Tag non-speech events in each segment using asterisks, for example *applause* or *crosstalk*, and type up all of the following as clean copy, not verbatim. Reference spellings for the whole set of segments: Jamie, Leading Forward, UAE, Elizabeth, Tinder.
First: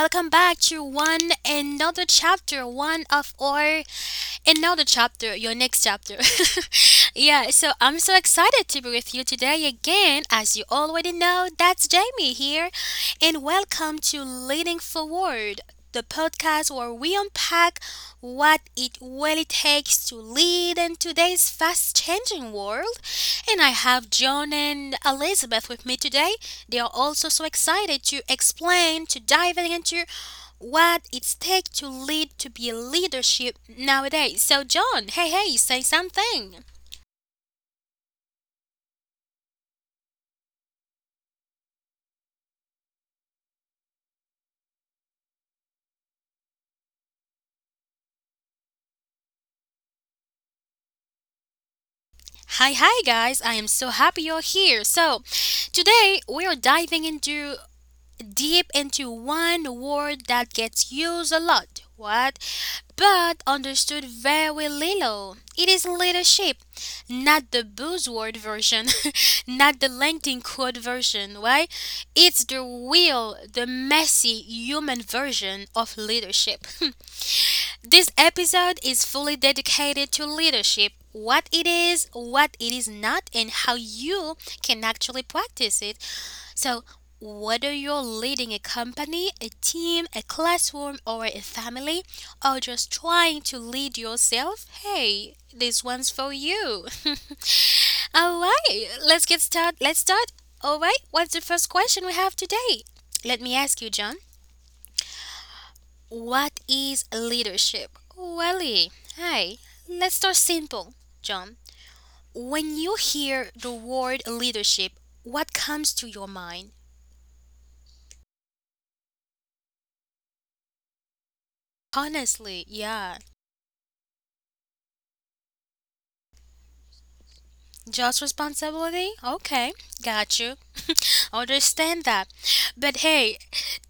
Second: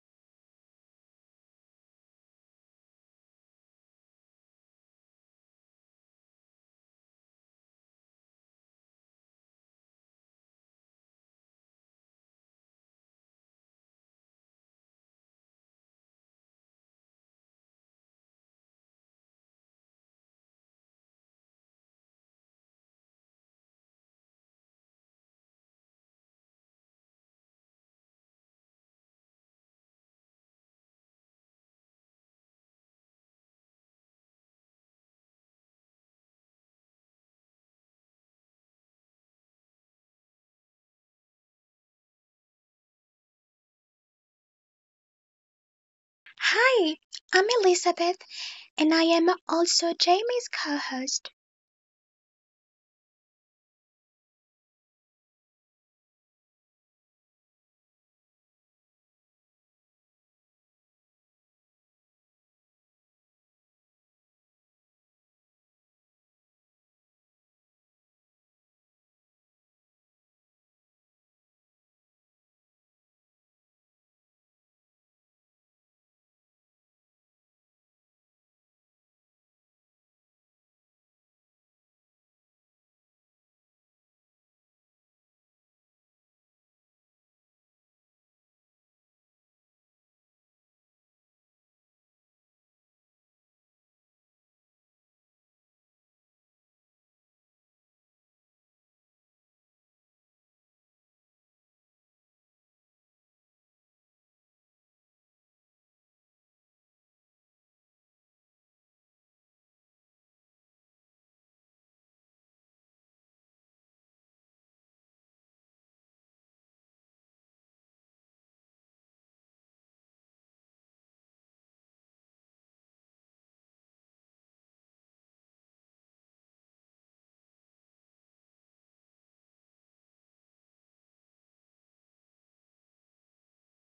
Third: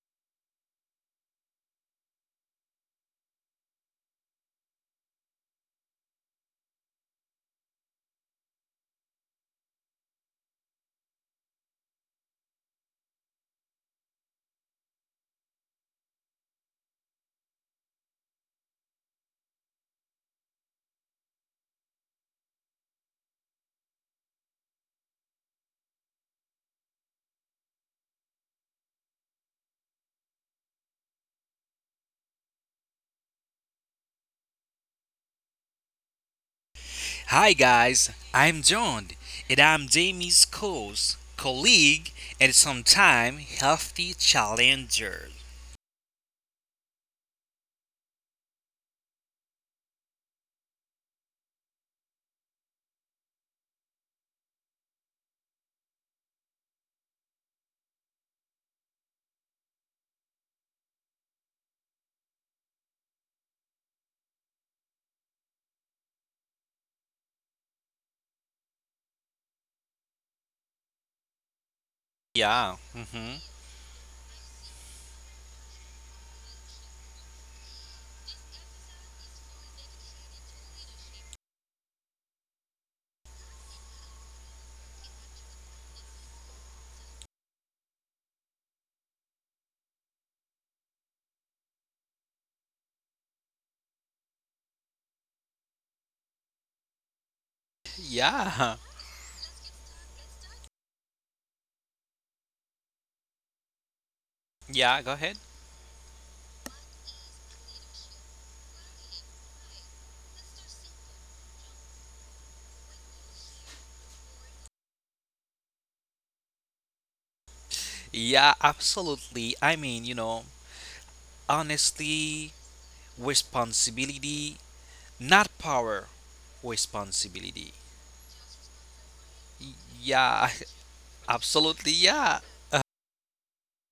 welcome back to one another chapter, one of our and now the chapter, your next chapter. *laughs* Yeah, so I'm so excited to be with you today again. As you already know, that's Jamie here. And welcome to Leading Forward, the podcast where we unpack what it really takes to lead in today's fast changing world. And I have John and Elizabeth with me today. They are also so excited to explain, to dive into what it takes to lead to be a leadership nowadays. So John, hey hey, say something. Hi guys, I'm John, and I'm Jamie's co-host, colleague, and sometime healthy challenger. Hi, I'm Elizabeth, and I am also Jamie's co host. Hi hi guys, I am so happy you're here. So today we are diving into deep into one word that gets used a lot, what? But understood very little. It is leadership, not the buzzword version, *laughs* not the LinkedIn quote version, right? It's the Yeah. Hmm. real, the messy human version of leadership. *laughs* This episode is fully dedicated to leadership, what it is not, and how you can actually practice it, so whether you're leading a company, a team, a classroom, or a family, or just trying to lead yourself, hey, this one's for you. *laughs* All Yeah. right, let's get started. Let's start. All right, what's the first question we have today? Let me ask you, John. Yeah. Go ahead. What is leadership? Welly, hi. Let's start simple, John. When you hear the word leadership, what comes to your mind? Yeah. Absolutely. I mean, honestly, Honestly, yeah. responsibility, not power. Responsibility. Just responsibility? Okay, got Yeah. you. *laughs* *laughs* Absolutely. Understand that. Yeah. But hey,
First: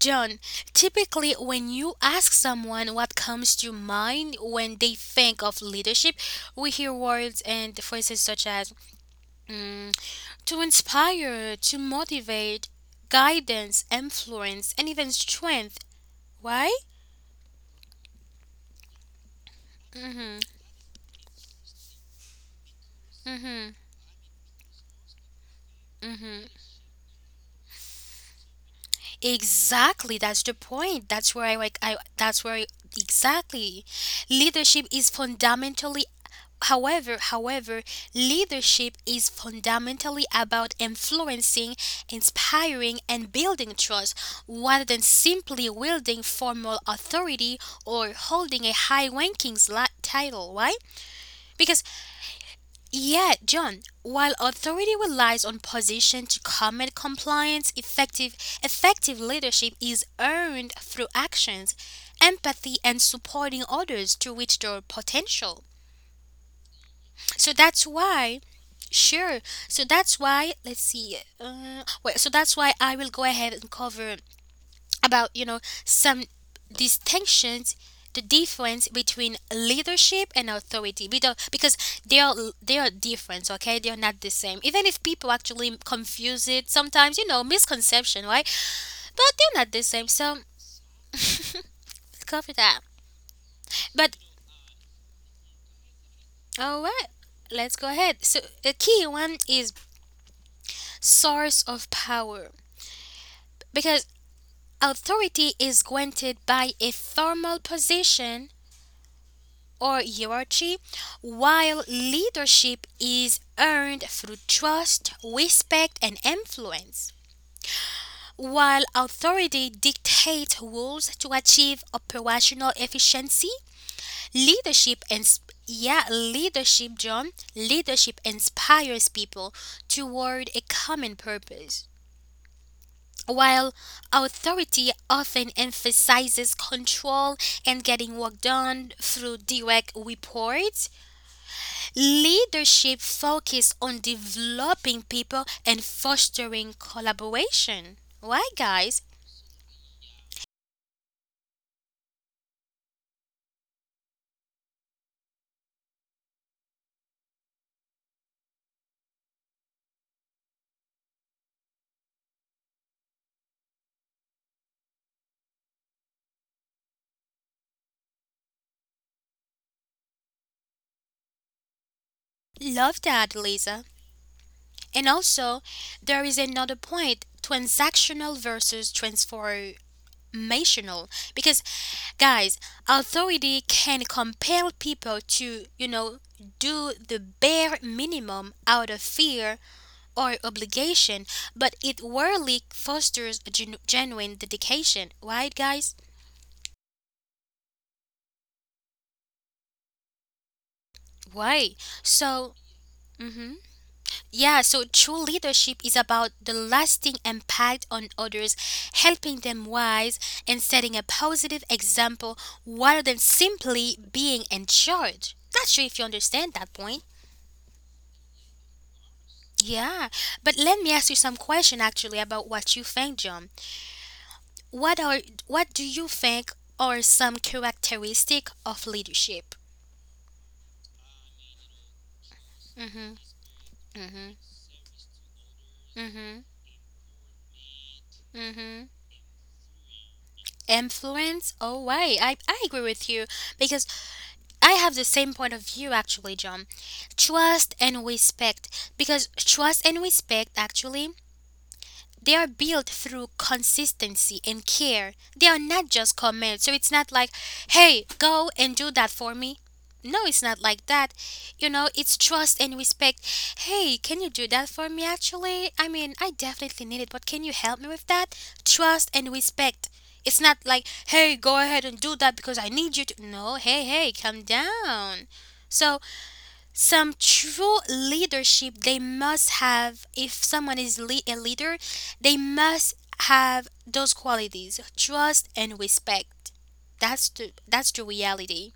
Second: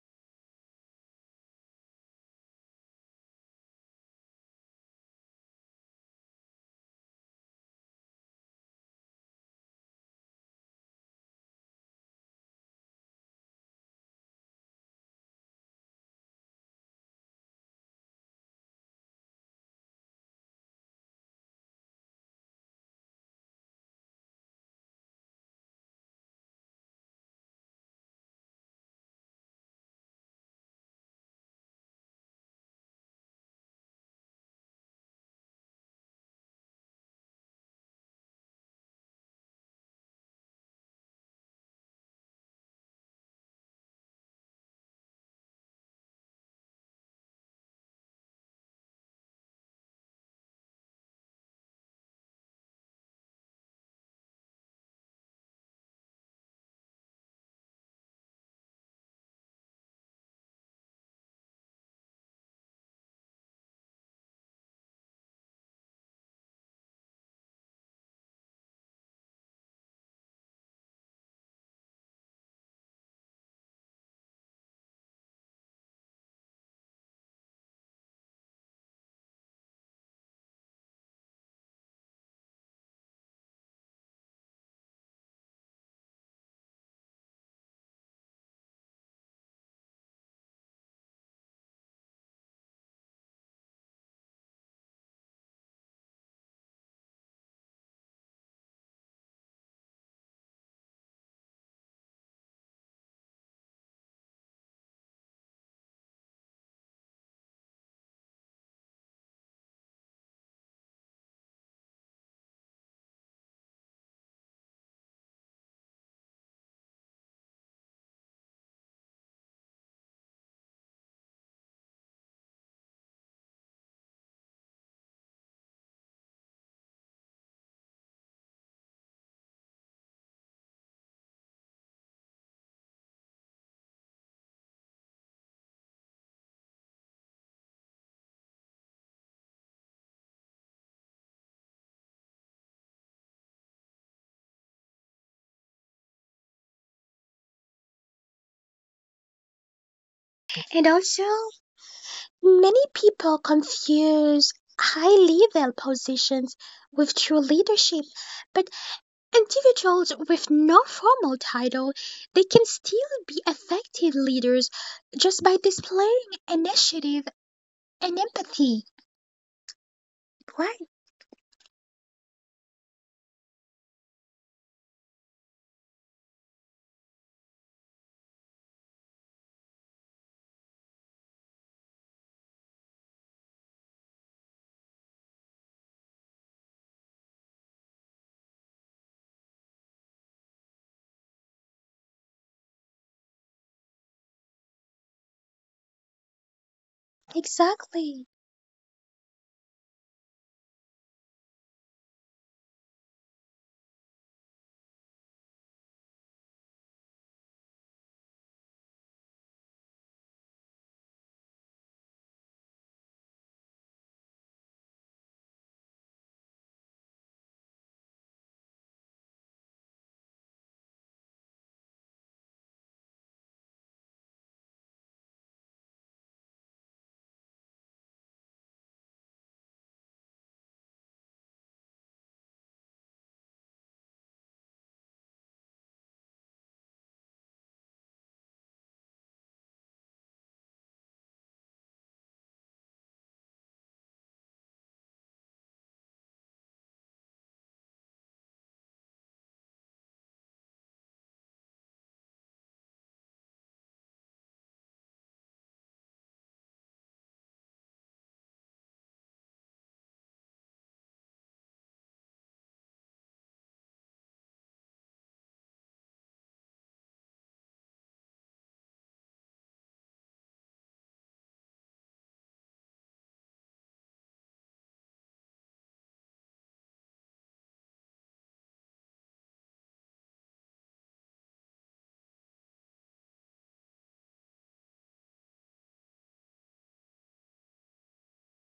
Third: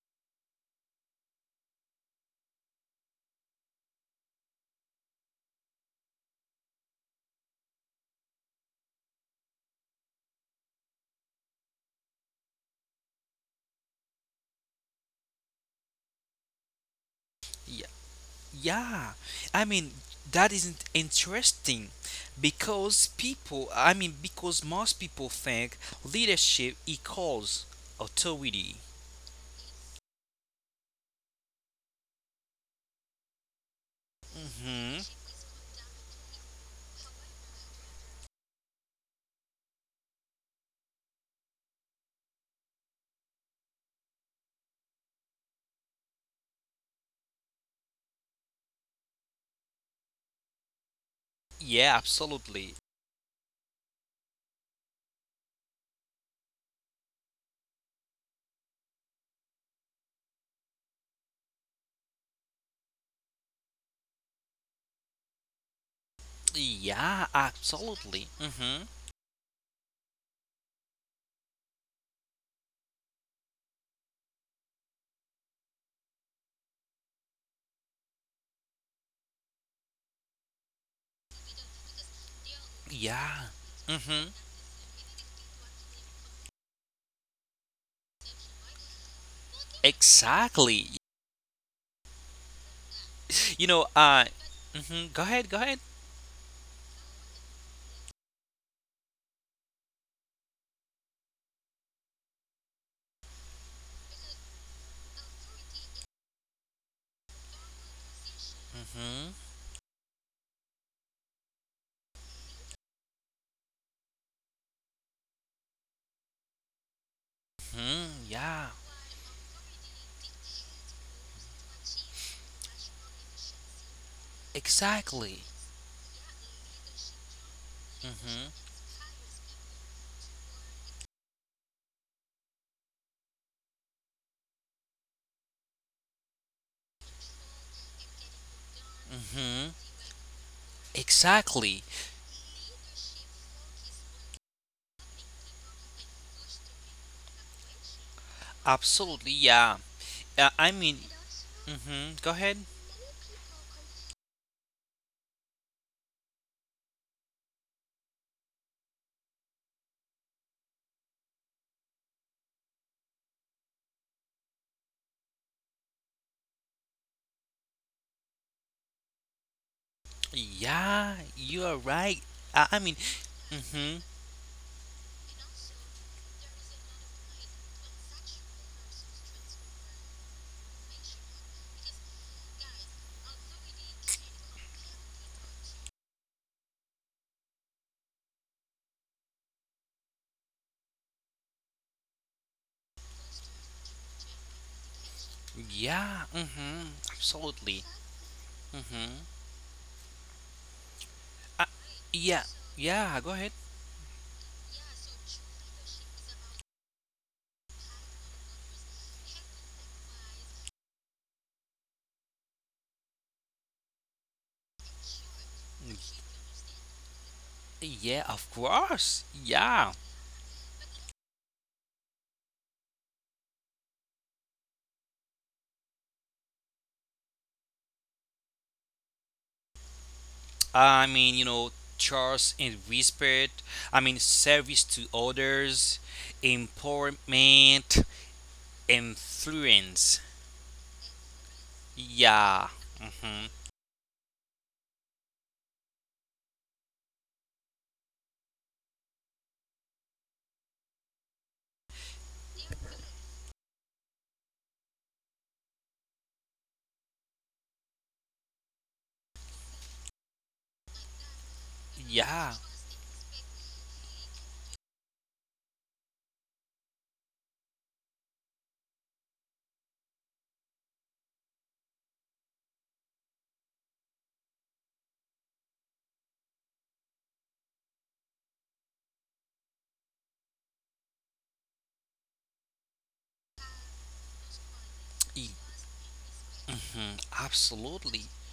John, typically when you ask someone what comes to mind when they think of leadership, we hear words and phrases such as mm, to inspire, to motivate, guidance, influence, and even strength. Why? Yeah, I mean Mm-hmm. that isn't interesting because people, Mm-hmm. I mean because most people think Mm-hmm. leadership equals authority. Exactly, that's the point. That's where I like I that's where I, Exactly. Leadership hmm is fundamentally, however, leadership is fundamentally about influencing, inspiring and building trust rather than simply wielding formal authority or holding a high rankings title, right? Because Yeah, absolutely. yet, John, while authority relies on position to combat compliance, effective leadership is earned through actions, empathy and supporting others to reach their potential. Yeah, So that's why, absolutely. Sure. So that's why let's see. So that's why I will go ahead and cover about, you know, some distinctions, the difference between leadership and authority we don't, because they are they are different, Yeah. okay, they are not the hmm same even if people actually confuse it sometimes, you know, misconception, right? But they're not the same, so Exactly. cover that. You But know, go ahead, go ahead. all right, let's go ahead. So a key one is source of power, because authority is granted by a formal position Hmm. or hierarchy, while leadership is earned through trust, respect, and influence. Hmm. While Yeah, authority dictates rules to achieve operational efficiency, leadership ins- exactly. yeah, leadership Hmm. inspires people toward a common purpose. While authority often emphasizes control and getting work done through Hmm. direct reports, Exactly. leadership focused on developing people and fostering collaboration. Why, guys? Absolutely, yeah. And I mean, also, Mm-hmm. Go ahead. many people confuse high level positions with true leadership, but individuals with no formal title, they can still be effective leaders just by displaying initiative and empathy. Right, Yeah, you are right. I Love mean, that, Lisa. mm-hmm. And also, there is another point, transactional versus transformational. Because, guys, authority can compel people to, you know, do the bare minimum out of fear or obligation, but it rarely fosters a genuine dedication. Right, guys? Yeah, mm-hmm. Absolutely. exactly. Mm-hmm. Why? Uh, yeah, So, yeah, go mhm. ahead. Yeah, so true leadership is about the lasting impact on others, helping them wise and setting a positive example rather than simply being in charge. Not sure if you understand that point. Yeah, of course. Yeah. Yeah, but let me ask you some question actually about what you think, John. What are what do you think are some characteristic of leadership? I mean, trust and Mhm. respect. I mean, Mhm. service to others, Mhm. empowerment, Mhm. influence. Influence? Oh, why? I Yeah. agree with you Mm-hmm. because I have the same point of view actually, John. Trust and respect because trust and respect actually they are built through consistency and care. They are not just commands. So it's not like, hey, go and do that for me. No, it's not like that. You know, it's trust Yeah. and respect. Hey, can you do that for me actually? I mean, I definitely need it, but can you help me with that? Trust and respect. It's not like, hey, go ahead and do that because I need you to. No, hey, hey, calm down. So some true leadership they must have, if someone is a leader they must have those qualities, trust e- and respect. That's the Absolutely. reality.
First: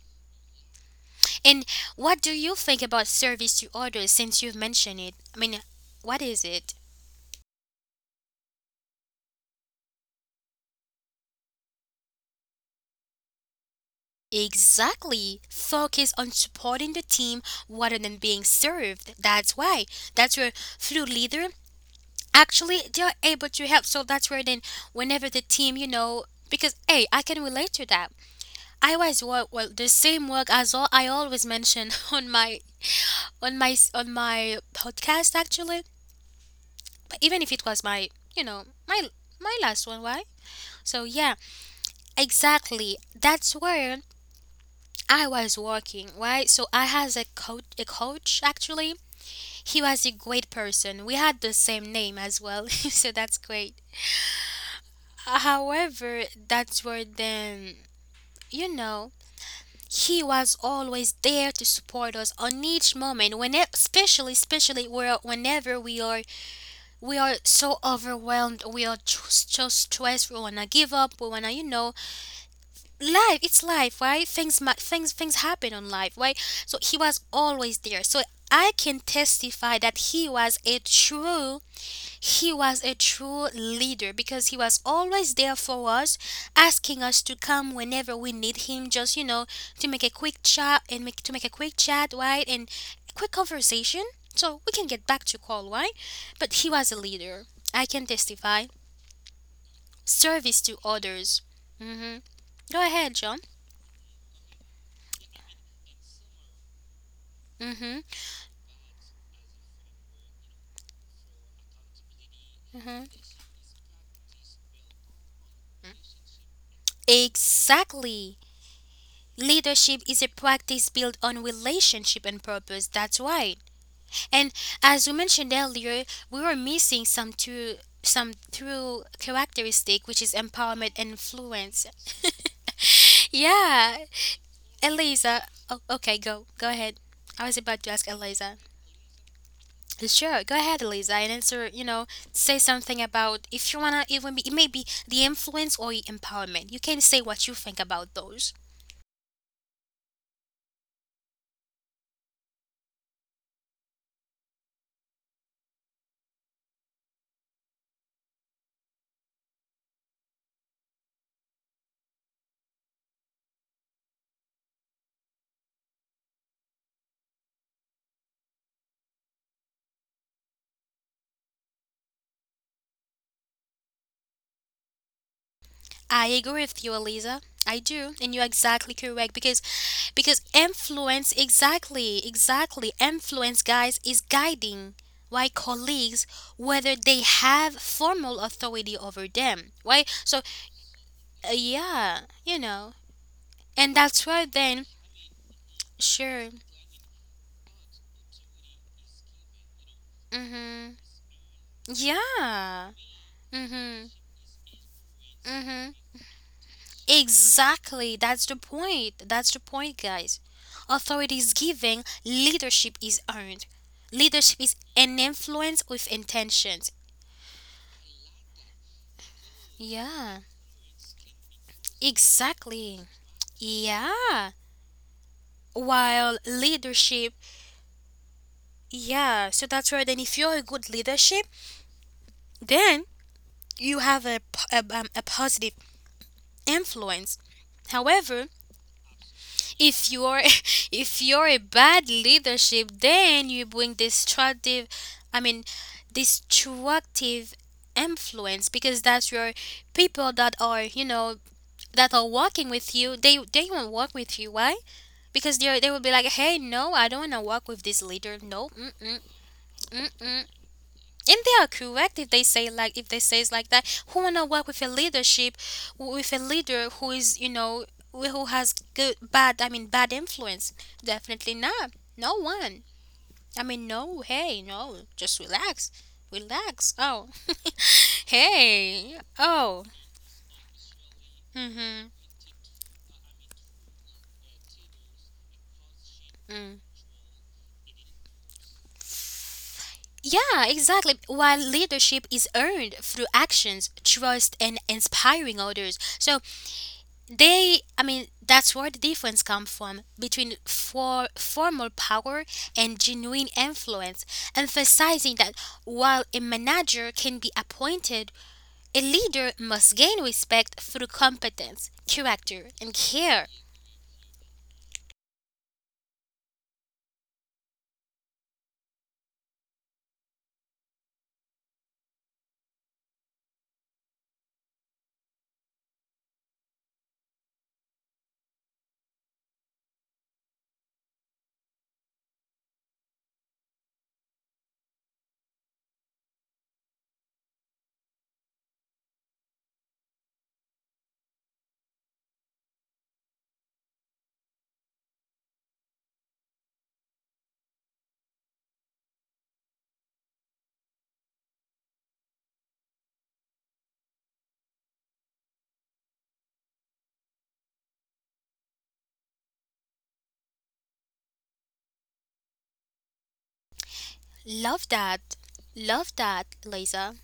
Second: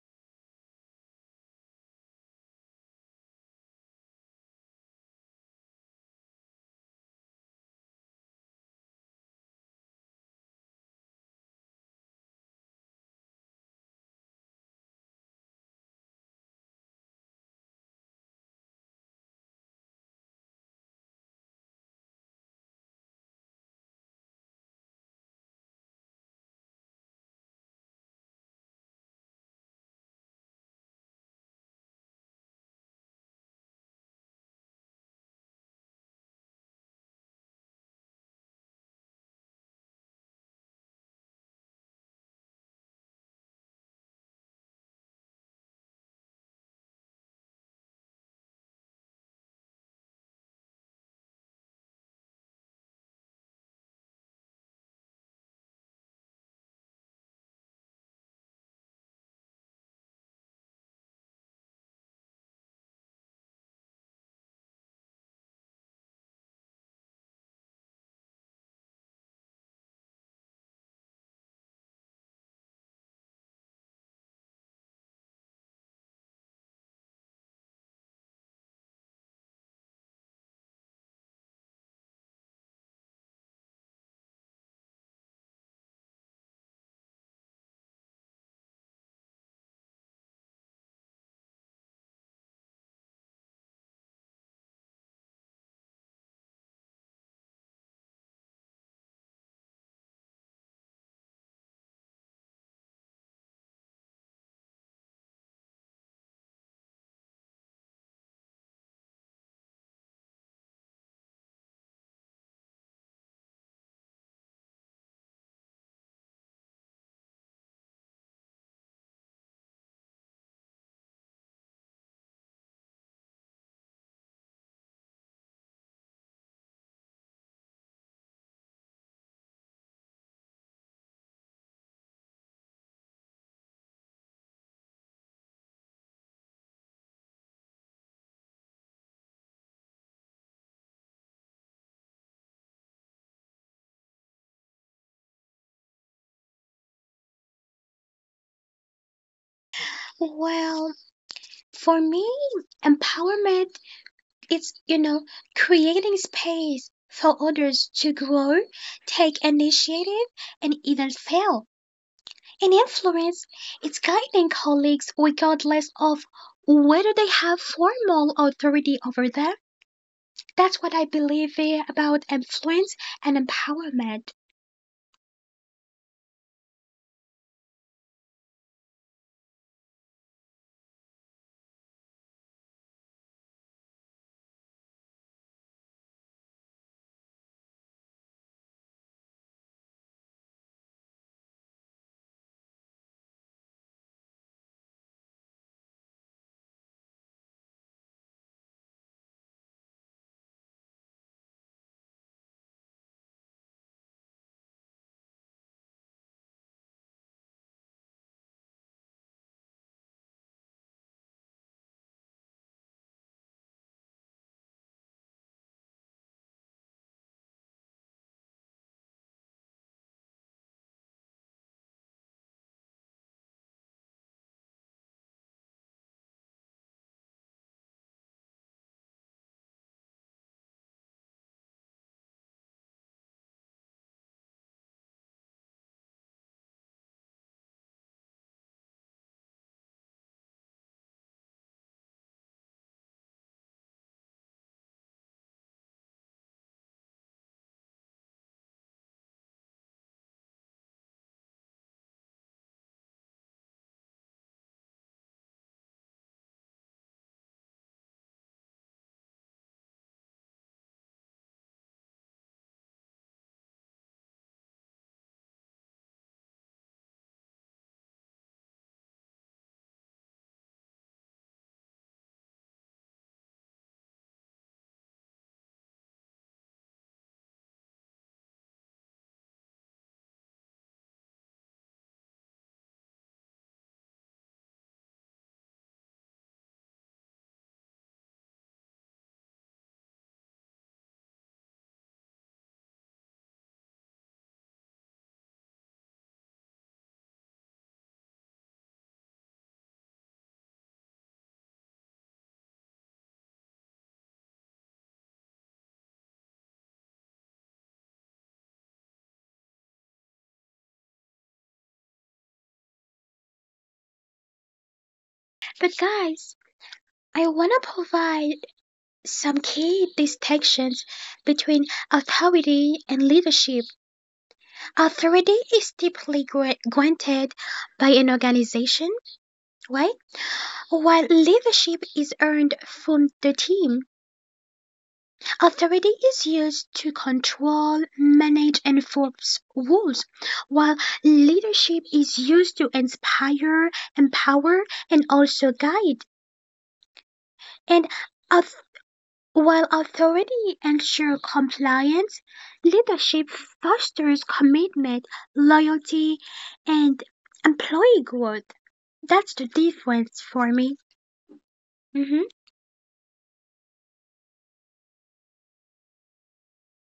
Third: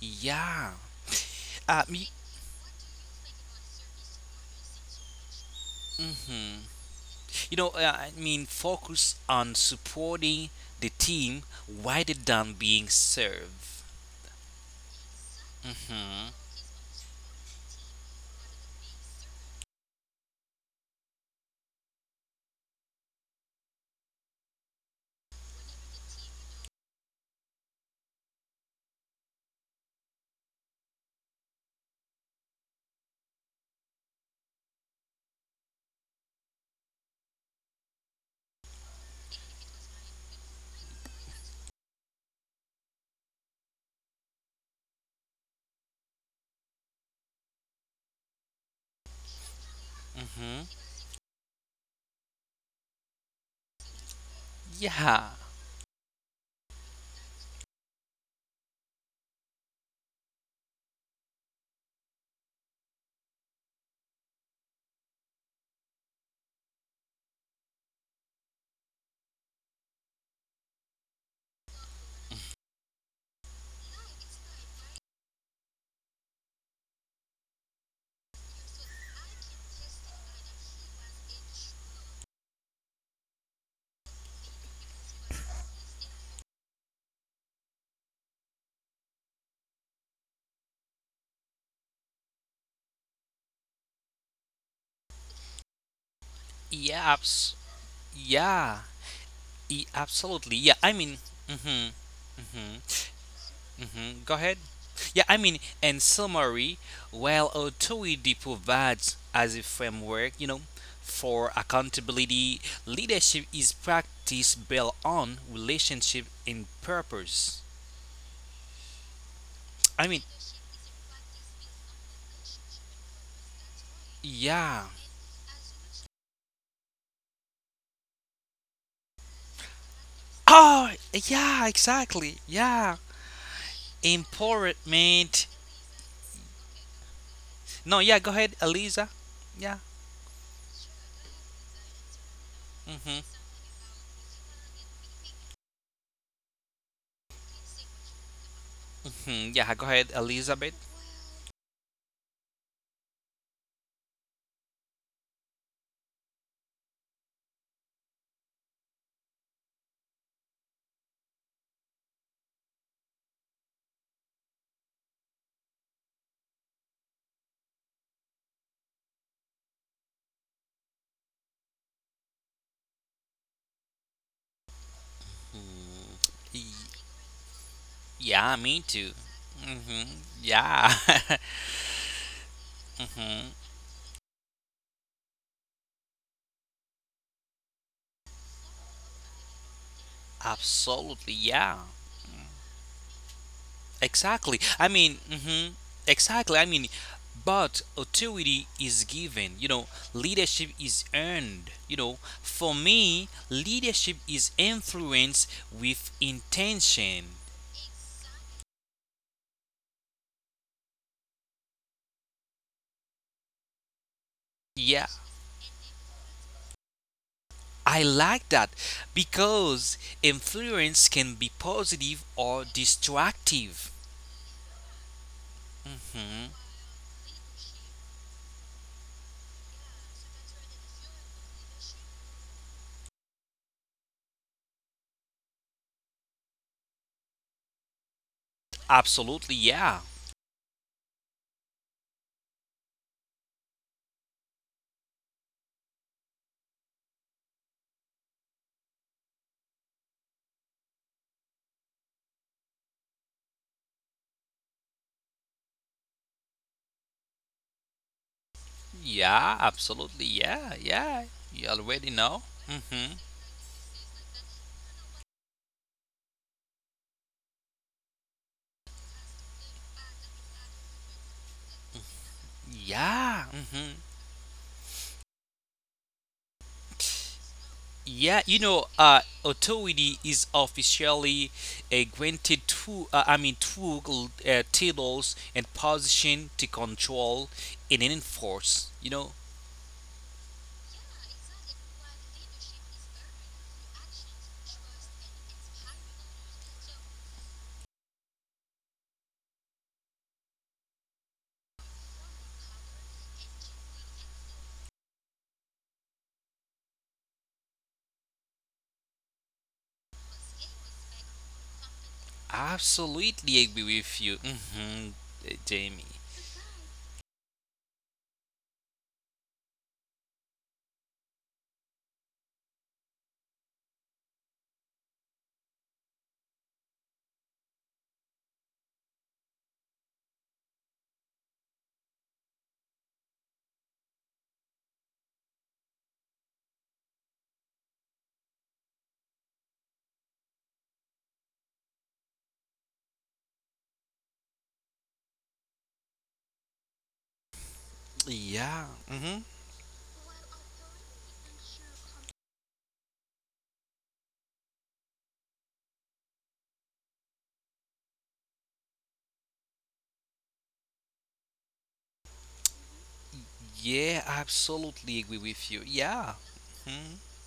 Yeah. And Me. what do you think about service to others since you've mentioned it? I mean, what is Mm-hmm. it? You know, I mean, focus on supporting the team rather than being served. Exactly, focus on Mm-hmm. supporting the team rather than being served. That's why, that's where, through leader, actually they're able to help. So that's where then, whenever the team, you know, because hey, I can relate to that. I always work well, the same work as all I always mention *laughs* on my, on my podcast actually. But even if it was my, you know, my last one, why, so yeah, exactly, that's where I was working, right? So I has a coach, a coach actually. He was a great Mm-hmm. person, we had the same name as well. *laughs* So that's great. Yeah. However, that's where then, you know, he was always there to support us on each moment, when especially, where whenever we are so overwhelmed, we are just stressed, we wanna give up, we wanna, you know, life. It's life, right? Things happen on life, right? So he was always there. So I can testify that he was a true, he was a true leader because he was always there for us, asking us to come whenever we need him, just you know, to make a quick chat and make a quick chat, right? And quick conversation. So we can get back to call, right? But he was a Yeah. leader. I can testify. Yeah. Service Absolutely. to Yeah. I mean. others. Mm-hmm. Hmm Go ahead, Mm-hmm. John. Mm-hmm. Go ahead. Yeah. I mean, in summary, while Hmm authority provides as a framework, for accountability, hmm leadership is practiced built on relationship and purpose. Exactly. Leadership I mean, is a practice built on relationship and purpose. That's right. And yeah. as we mentioned earlier, we were missing some true, some true characteristic which is empowerment Oh, and yeah, influence. exactly. Yeah. Yeah. Eliza, Empowerment. oh, okay, go. Go ahead. I was about to No, ask yeah, go ahead, Eliza. Eliza. Yeah. Sure, go ahead, Eliza, and answer, you know, say something Mm-hmm. about if you wanna, even be it may be the influence or the empowerment. You can say what you think about those. Hmm. Yeah, go ahead, Elizabeth. Well, for me, empowerment It's, you know, creating space for others to grow, take initiative, and even fail and influence. It's guiding colleagues regardless of whether they have formal authority over them. That's what I believe about influence and empowerment. Mm. I agree Y- with you, Eliza. I do, Yeah, and you're me too. exactly correct because Mm-hmm. because Yeah. influence exactly, *laughs* exactly hmm influence, guys, is guiding why colleagues whether they have formal authority over them. Why? So, Absolutely, yeah. yeah, you know. And that's why Exactly. I then, mean, mhm. sure. Exactly. I mean, but authority is given. You know, leadership Mhm. is earned. You know, for Yeah. me, leadership Mhm. is influence Mhm. with intention. Exactly, that's the point. That's the point, guys. Authority is given, leadership is earned. Leadership is Yeah, an influence with intentions. I like that because Yeah, influence can be positive or exactly. destructive. Yeah. Mhm. While leadership, yeah, so that's right. Then if you're a good leadership, then you have a positive influence. However, Absolutely, yeah. if you're *laughs* if you're a bad leadership, then you bring destructive, I mean, destructive influence, because that's your people that are, you know, that are working with you. They won't work with you. Why? Because they will be like, hey, no, I don't want to work with this leader. No, Yeah, absolutely, mm mm yeah, yeah. and You they are already correct know. if they say Hmm. like, if they says like that, who want to work with a leadership, with a leader who is, you know, who has good bad, I mean, bad influence, definitely not, no one, Yeah. I Mm-hmm. mean no, hey no, just relax, relax oh Yeah, *laughs* hey oh. authority is officially Mm-hmm. granted to, I mean, two titles and position to Mm. control and enforce. Yeah, exactly, while leadership is earned through actions, trust and inspiring others. So they, I mean, that's where the difference comes from between formal power and genuine influence, emphasizing that while a manager can be appointed, a leader must gain respect through competence, character, and Absolutely care. agree with you, Jamie. But, guys, I want to provide some key distinctions between authority and leadership. Authority is typically granted by an organization, right? While leadership is earned from the team, authority is used to control, manage, and enforce rules, while leadership is used to inspire, empower, and also guide. And Yeah, auth- while authority ensures compliance, leadership fosters commitment, loyalty, and employee growth. That's the difference for me. Mhm. yeah, Love absolutely agree that. with you. Yeah, Love that, hmm Lisa.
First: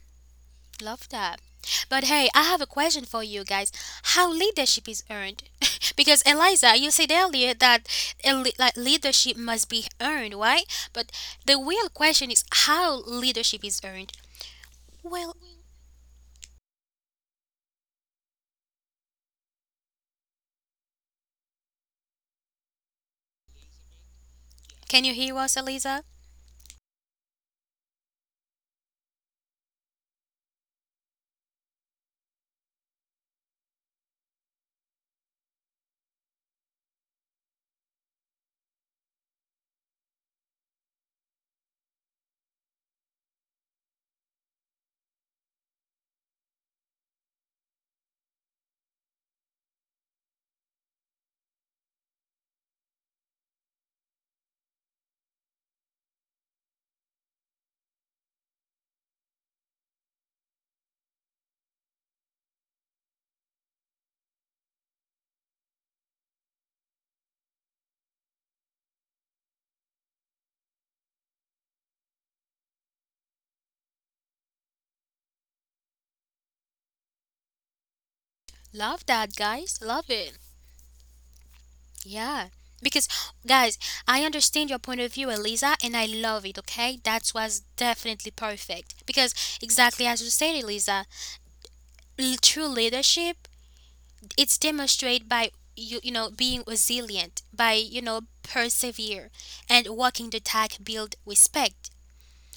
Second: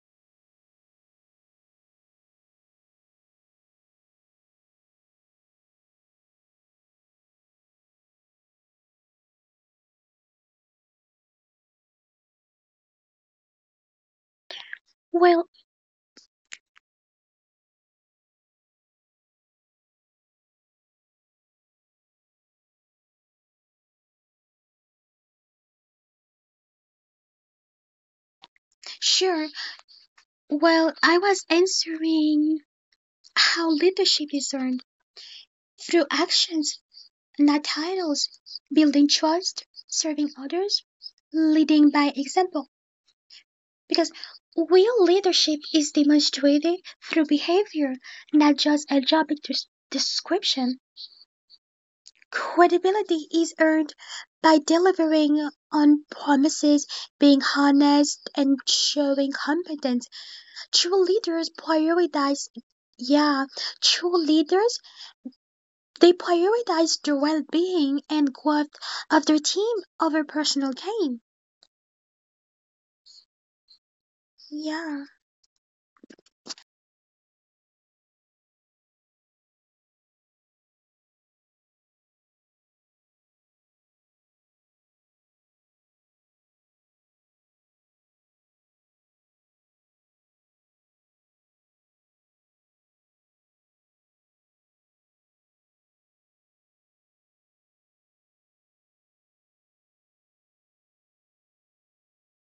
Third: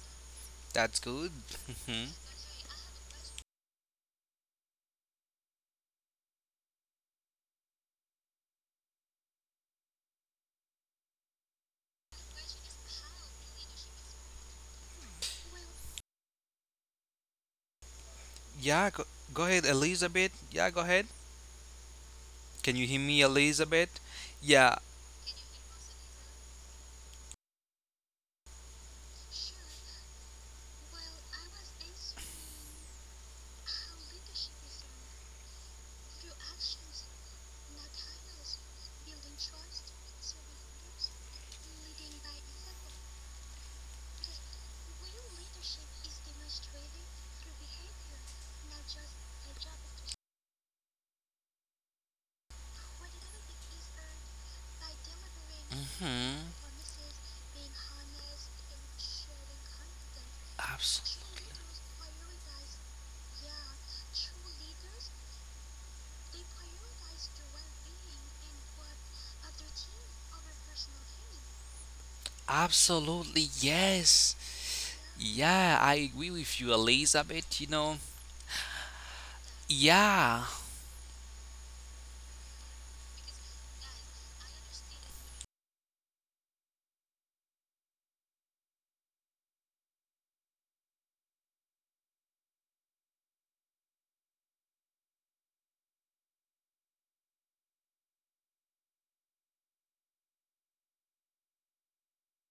that's Love good. that. But Hmm. hey, I have a question for you guys. How leadership is earned? *laughs* Because Eliza, you said earlier that a like leadership must be earned, right? But the real question is how leadership is earned. Well, Well, Yeah, go ahead, Elizabeth. Yeah, go ahead. Can you hear me, Elizabeth? Yeah. can you hear us, Eliza? sure. Well, I was answering how leadership is earned through actions, not titles, building trust, serving others, leading by example. Because real leadership is demonstrated through behavior, not just a job description. Credibility is earned by delivering on hmm promises, being honest, and showing competence. True Absolutely. leaders prioritize, yeah, true leaders, they prioritize the well being and growth of their team over personal gain. Absolutely, yes. Yeah, Yeah, I agree with you, Elizabeth. Love that, guys. Love it. Yeah. Yeah. Because, guys, I understand your point of view, Eliza, and I love it, okay? That was definitely perfect. Because, exactly as you said, Eliza, true leadership, it's demonstrated by you, you know, being resilient, by, you know, persevere and walking the talk, build respect.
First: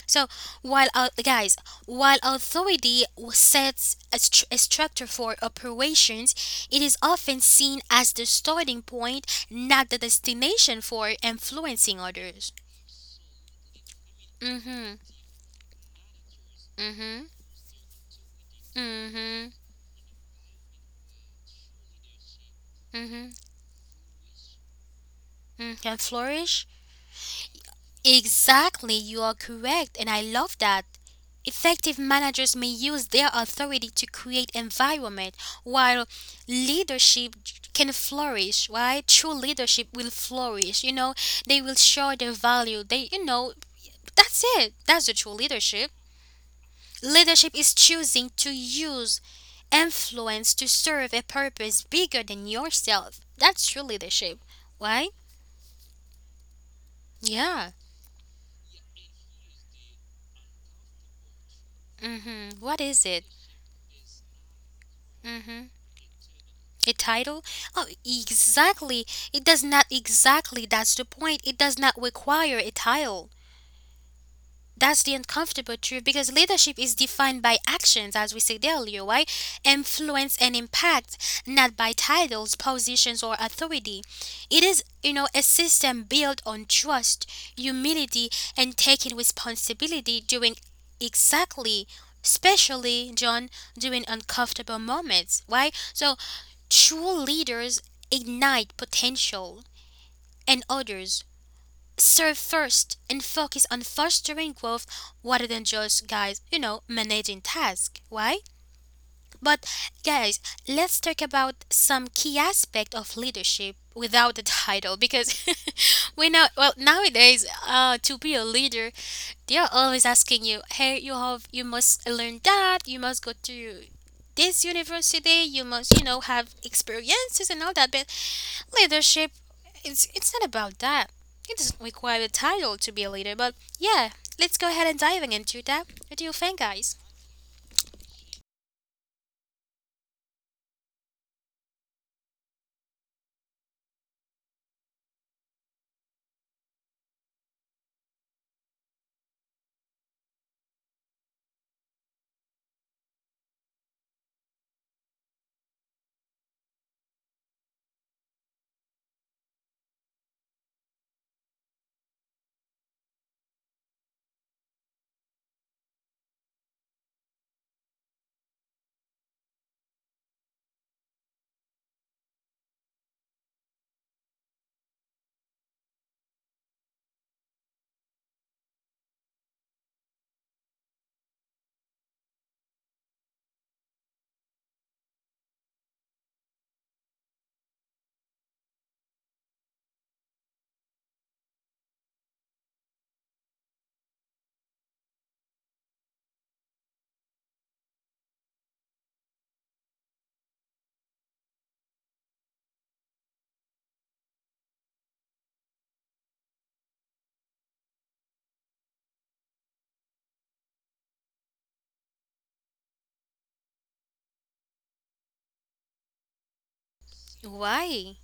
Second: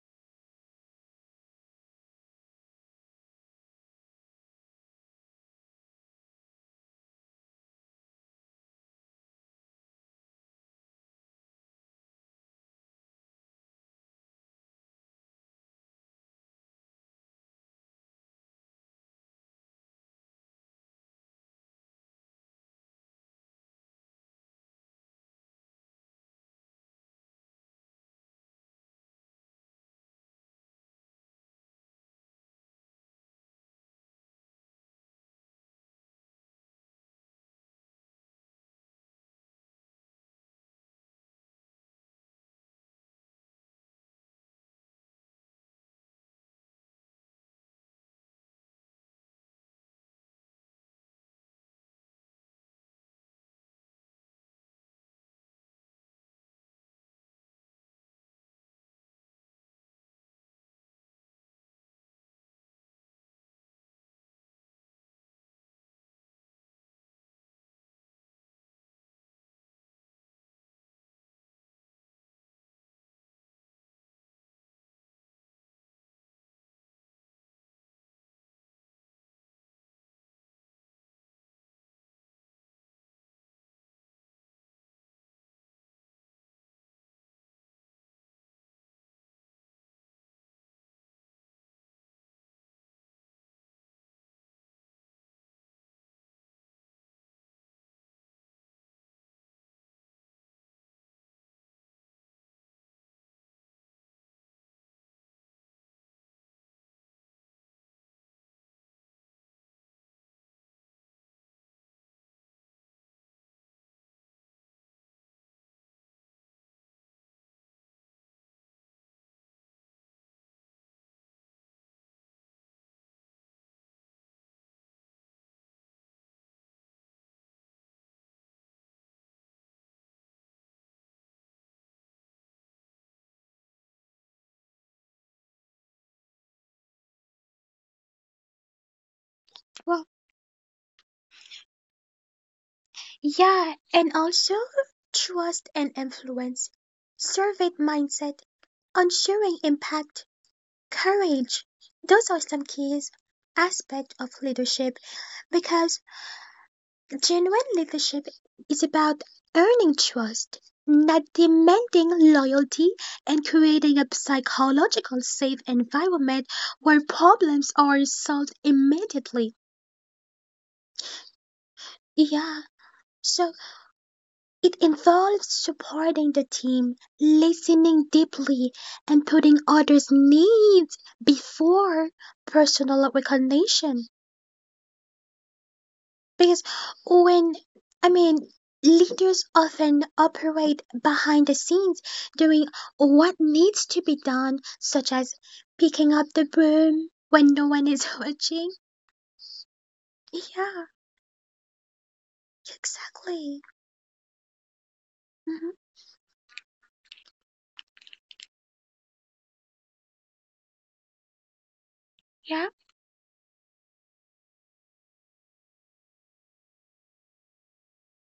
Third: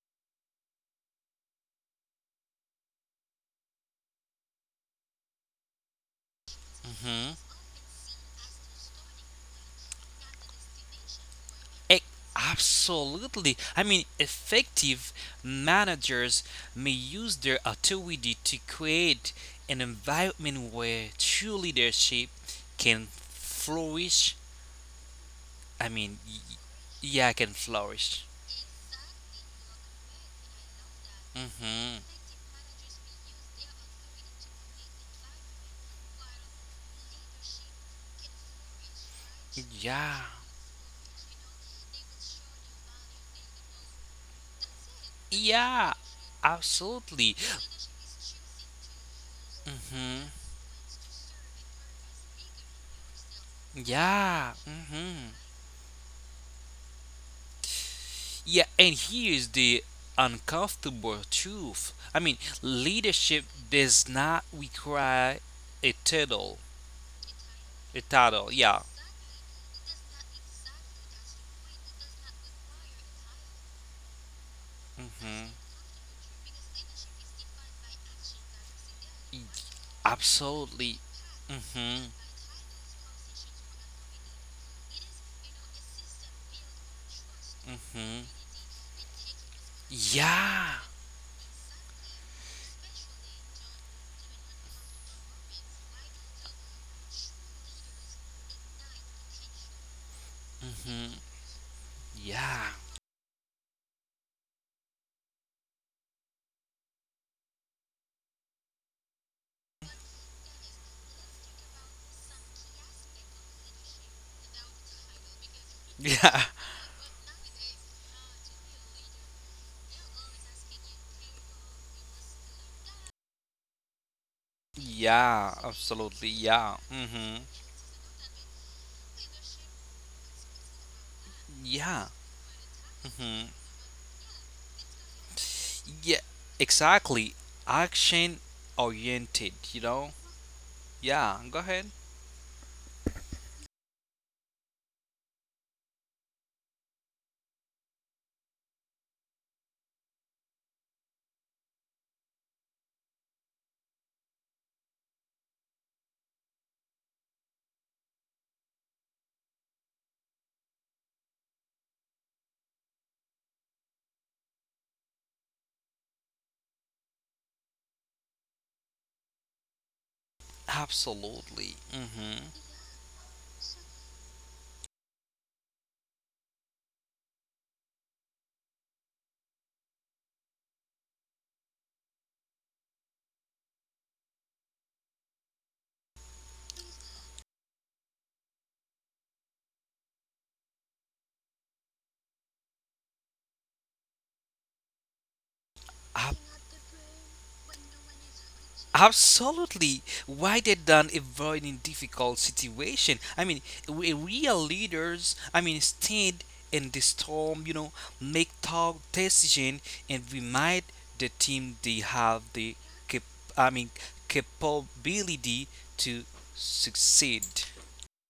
So while guys, while authority sets a structure for operations, it is often hmm seen as the starting point, not the destination for influencing others. Absolutely. I mean, Mm. effective managers may Mhm. use their authority to Mm. Mhm. Mm. create Mhm. an environment where true leadership can Mhm. flourish. Mhm. I Can mean, flourish. yeah, can flourish. Exactly, you are correct, and I love that. Effective hmm managers may use their authority to create environment while leadership can flourish, right? True leadership will Yeah. flourish, you know, they will show their value. They, you know, that's it. That's the true leadership. Yeah, absolutely. Leadership is choosing to use hmm influence to serve a purpose bigger than yourself. That's true leadership. Yeah. Why? Hmm. Yeah. Yeah, and here's the uncomfortable truth. I mean, Mhm. What is it? leadership does not require Mhm. a title. A title? Oh, A title. Yeah. exactly. It does not exactly. That's the point. It does not require a title. That's the hmm uncomfortable truth because leadership is defined by actions, as we said earlier, right? Influence and Absolutely. impact, not by Hmm. titles, positions, or authority. It is, you know, a system built on trust, Hmm. humility, and taking responsibility during Yeah. exactly, especially, John, during uncomfortable moments, right? So true leaders ignite potential, and Hmm. others serve Yeah. first and focus on fostering growth rather than just, guys, managing tasks. Why? But, guys, let's talk about some key aspect of leadership without the title because *laughs* *laughs* we Yeah. know, well, nowadays, to be a leader, they are always asking you, hey, you have, you must learn that, you must go to this university, Yeah. you must, you know, Absolutely. have Yeah. Hmm. experiences and all that. But. Leadership, it's not about that. It doesn't Yeah. require a title to be a leader, Hmm. but yeah, let's go ahead and diving into that. Yeah, What do you think, guys? exactly. Action oriented, you know? well, Yeah, go ahead. yeah, and also trust and influence, servant mindset, ensuring impact, courage. Those are some keys aspect of leadership because genuine leadership is about earning trust, not demanding loyalty, and creating a psychological safe environment where problems are solved immediately. Absolutely. Mm-hmm. Yeah, so it involves supporting the team, listening deeply, and putting others' needs before personal recognition. Because when, I mean, leaders often operate behind the scenes doing what needs to be done, such as picking up Ab- the broom when no one is *laughs* watching. Absolutely. Rather Yeah, than avoiding difficult situation. I mean, exactly. we real leaders, I mean, Hmm. stand in the storm, make tough decision and remind the team they have Yeah, the cap- I mean, capability to succeed. Why?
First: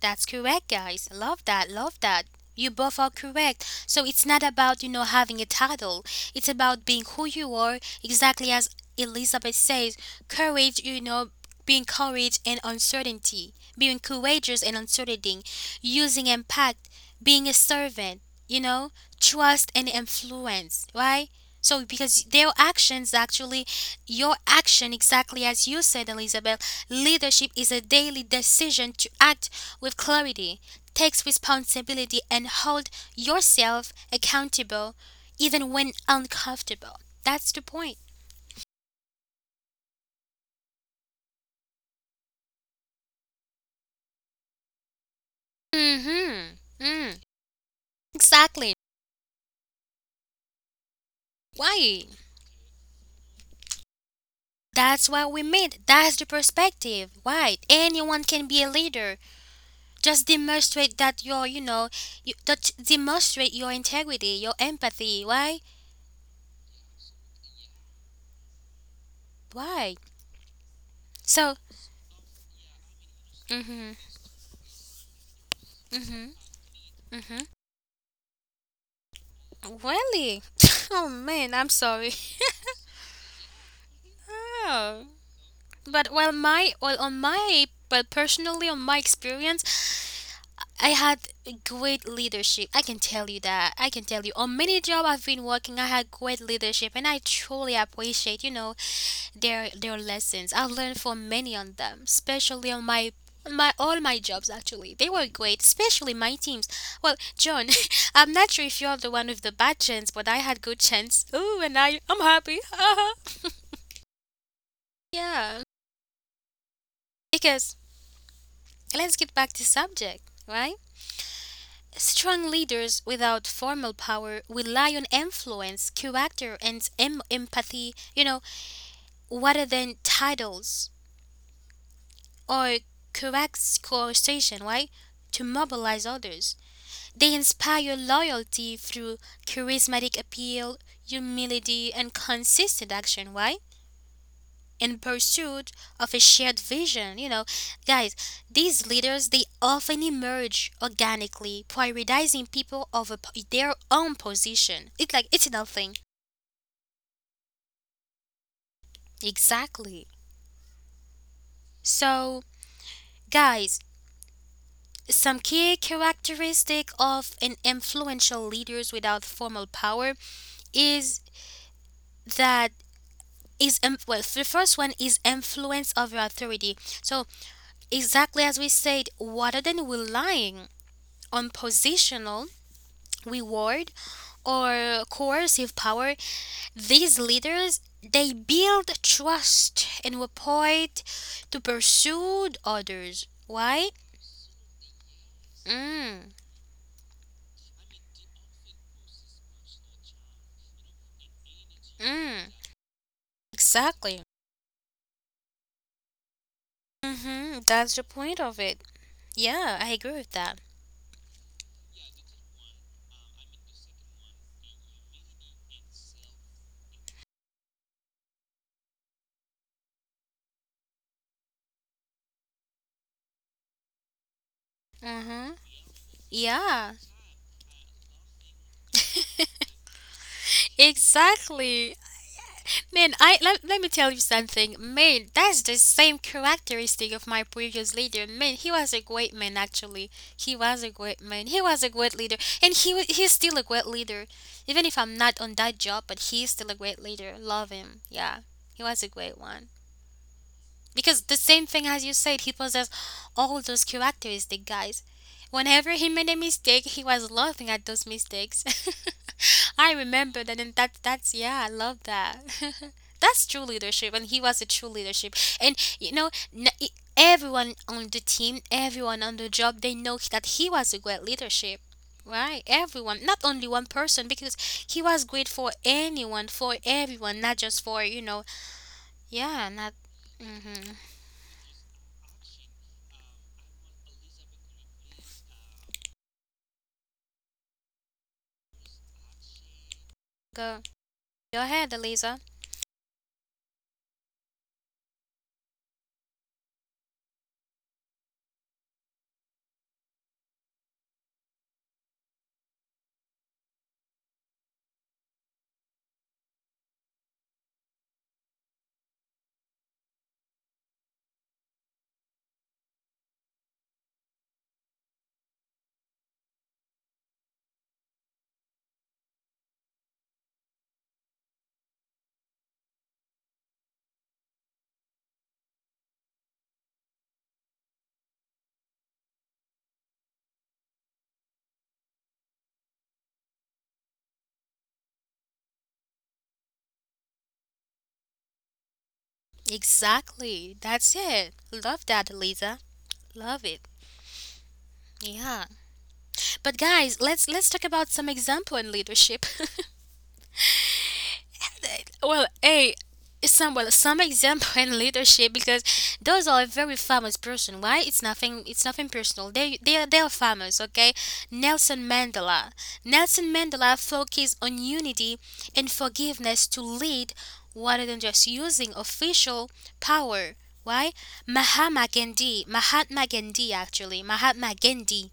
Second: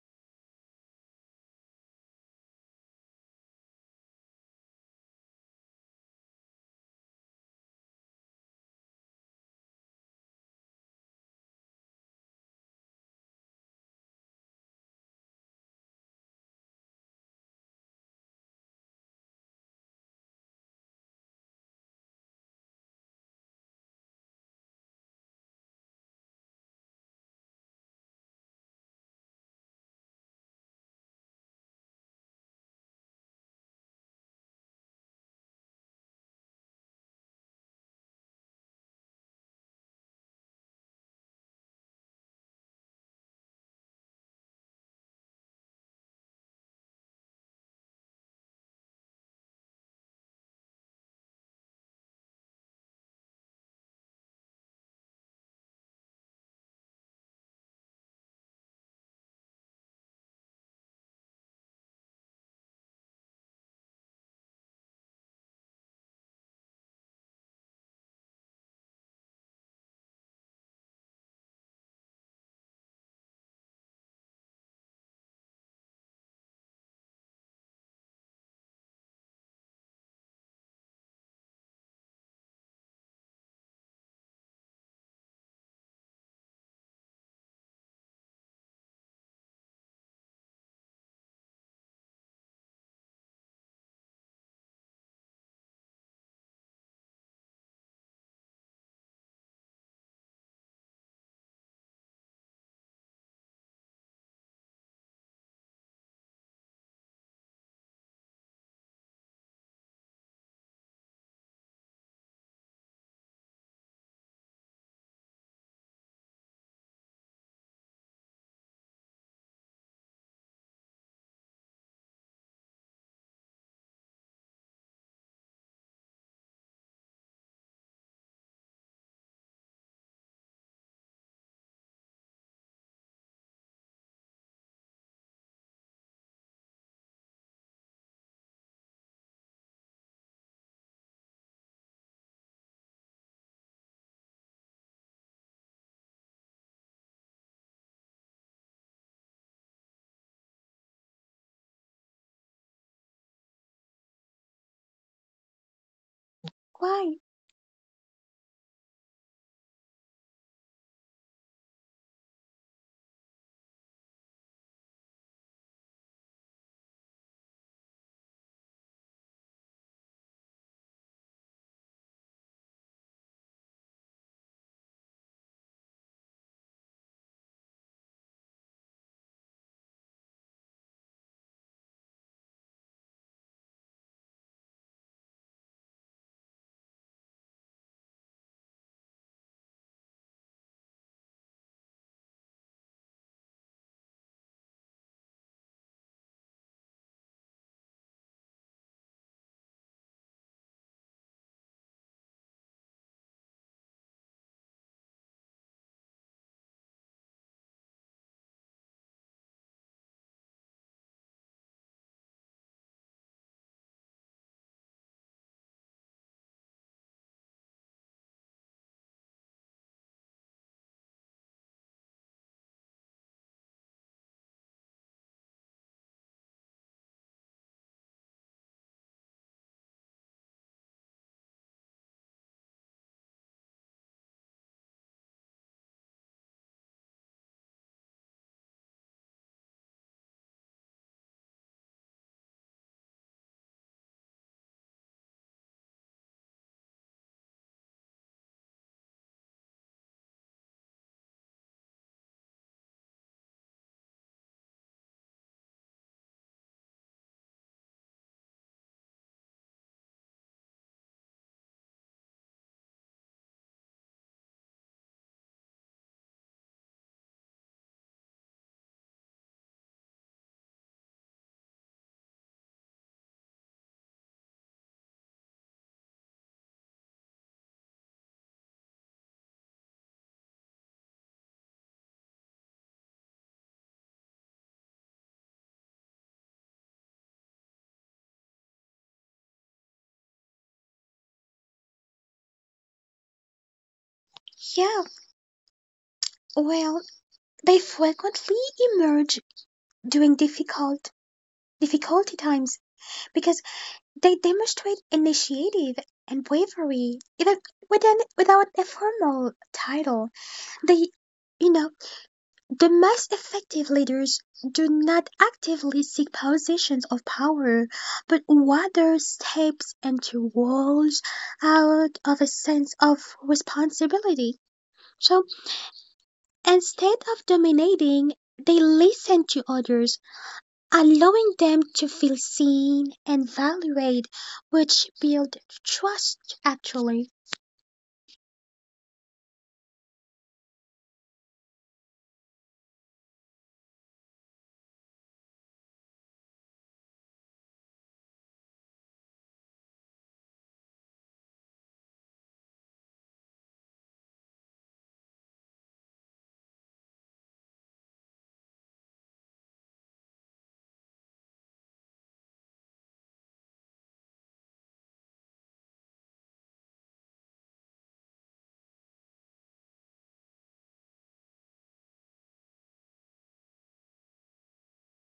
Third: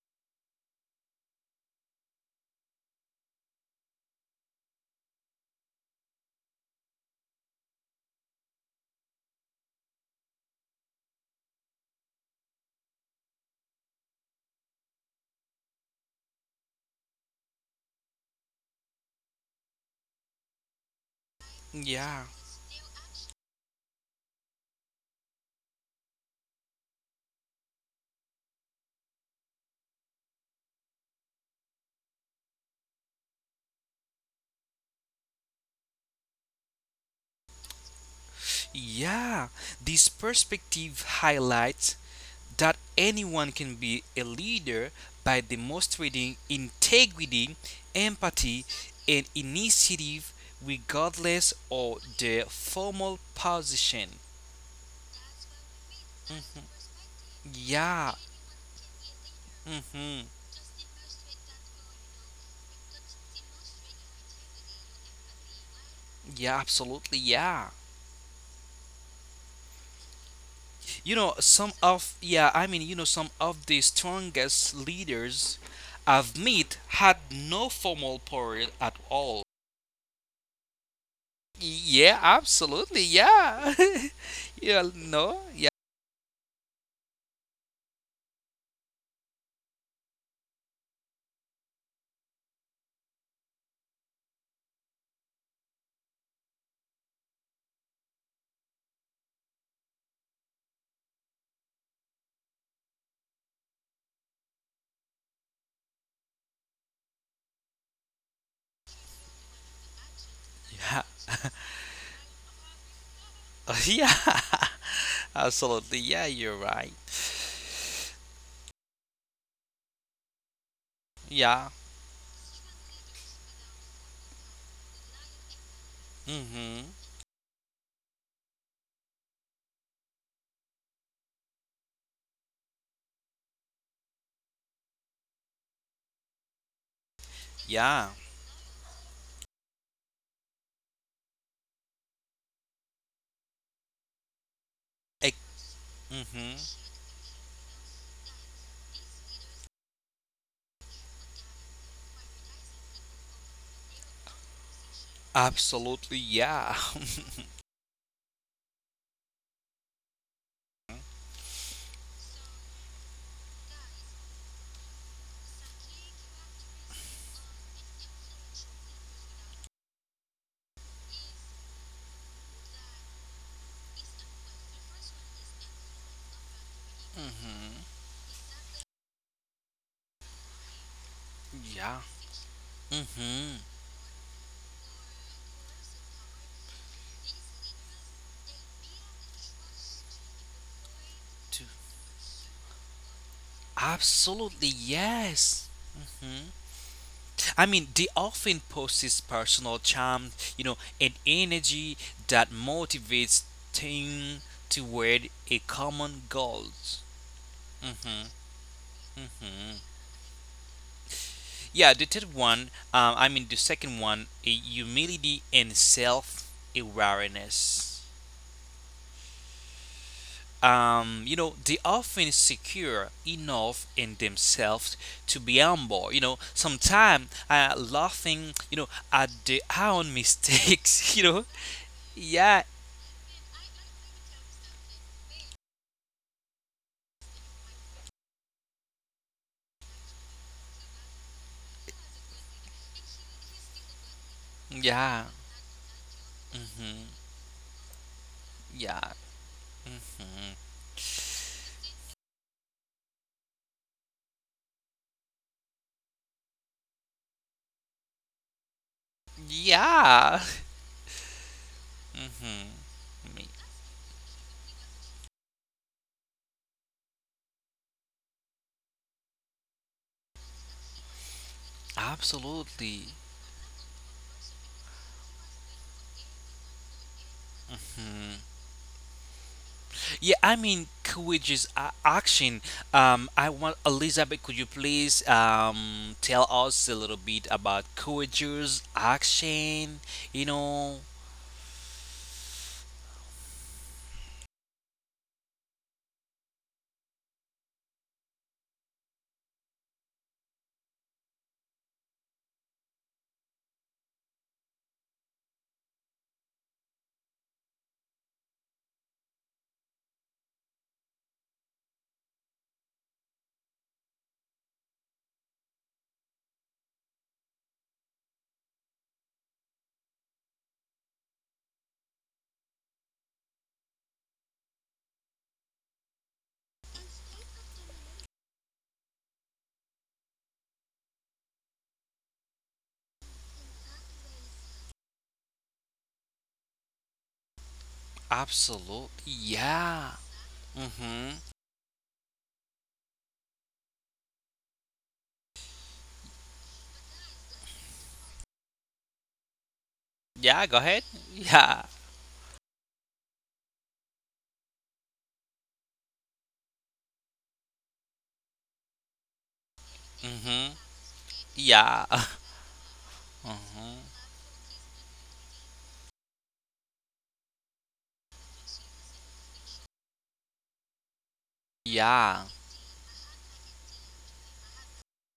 That's correct, guys. Love that. Love that. You both are correct. So it's not about, you know, having a title. It's about being who you are, exactly as Elizabeth says. Courage, you know, being courage and uncertainty. Being courageous and uncertainty. Using impact. Being a servant, you know, trust and influence, right? So because Yeah, their actions actually your action exactly as you said, Elizabeth, leadership is a daily decision to act with clarity, takes responsibility and hold yourself accountable even when uncomfortable. That's the point. yeah. This perspective highlights that anyone can be a leader by demonstrating Mhm. Mm. integrity, Exactly. empathy, and initiative regardless Why? of their formal position. That's what we meant. That's the perspective. Why? Yeah. Anyone can be a leader. Just Mm-hmm. demonstrate that you're, you know, you, that demonstrate your integrity, your empathy. Why? Yeah, absolutely. Yeah. Why? So, Some of, yeah, I mean, some of the mm-hmm, strongest leaders I've met had mm-hmm. no formal power at all. Really? *laughs* Oh man, I'm sorry. Yeah, absolutely. Yeah. *laughs* Yeah, Oh. no. Yeah. But well, my well on my but personally on my experience, I had great leadership. I can tell you that. I can tell you on many job I've been working, I had great leadership, and I truly appreciate you know their lessons. I've learned from many on them, especially on my my all my jobs actually. They were great, especially my teams. Well, John, *laughs* I'm not sure if you're the one with the bad chance, but I had good Yeah. chance. Ooh, and I I'm happy. *laughs* Yeah. *laughs* *laughs* Yeah, Absolutely. Yeah, you're right. because let's get back to subject, right? Yeah. Strong leaders without formal power rely on influence, character, and Mhm. Empathy, you know, rather than titles or correct coercion, right? To mobilize others. They inspire Yeah. loyalty through charismatic appeal, humility, and consistent action, why? In Ex- pursuit of a mhm. shared vision. You know, guys, these leaders they often emerge organically, prioritizing people over their own position. It's like it's nothing. Absolutely. Yeah. why? *laughs* Exactly. So, guys, some key characteristic of an influential leaders without formal power is that is well the first one is influence over authority. So, Mhm. exactly as we said, rather than relying on Yeah. positional Mhm. reward or coercive power, these leaders they build trust and rapport to pursue others. Why? Absolutely. Yes. Mm, Mhm. I mean, they often post his personal charm, and energy that mm, motivates exactly. team toward a common goal. Mm-hmm, that's the Hmm. point of it. Hmm. Yeah, I agree with that. Yeah, the third one, I mean, the second one, a humility and self awareness. They often secure enough in themselves to Mm-hmm. be humble. Yeah, Sometimes laughing, at their own mistakes. *laughs* Exactly. yeah, Man, let me tell you something. Man, that's the same characteristic of my previous leader. Man, he was a great man actually. He was a great man. He was a great leader, and he's still a great leader, even if I'm yeah. not on that job. But he's still a great Mhm. leader. Love him. Yeah, he was Yeah. a great one. Mhm. Because the same thing as you said, he possessed all those characteristics, guys. Whenever he made a mistake, he was laughing at those mistakes. *laughs* I Yeah. remember that, and that's yeah, I love *laughs* that. Mhm. *laughs* I mean, That's true leadership, and he was a true leadership. And you know, n- e- everyone on the team, everyone on the job, they know that he was a great leadership. Right, absolutely. everyone, not only one person, because he was great for anyone, for everyone, not just for you Mhm. know, yeah, not. Yeah, I mean, Mm-hmm. could we just action? I want Elizabeth. Could you please tell us a little bit about courageous action? You Go, know, go ahead, Eliza. Yeah, well, they frequently emerge during difficulty times because they demonstrate initiative and bravery, even without a formal title. They, you know, the most effective leaders do not actively seek positions of power, but rather steps into roles out of a sense of responsibility. So instead of dominating, they listen to others, allowing them to feel seen and valued, which build trust actually. absolutely. Yeah. Exactly. That's Mhm. it. Love that, Eliza. Love it. Yeah. But guys, let's talk about some example in leadership. *laughs* Yeah. Go ahead. Yeah. Well, a some well some example *laughs* in leadership because those are a very famous person. Why? It's nothing. It's nothing personal. They are Mhm. famous. Okay, Yeah. Nelson *laughs* Mandela. Nelson Mhm. Mandela focused on unity and forgiveness to lead, rather than just using official power. Why? Mahatma Yeah. Gandhi. Mahatma Gandhi actually. Mahatma Gandhi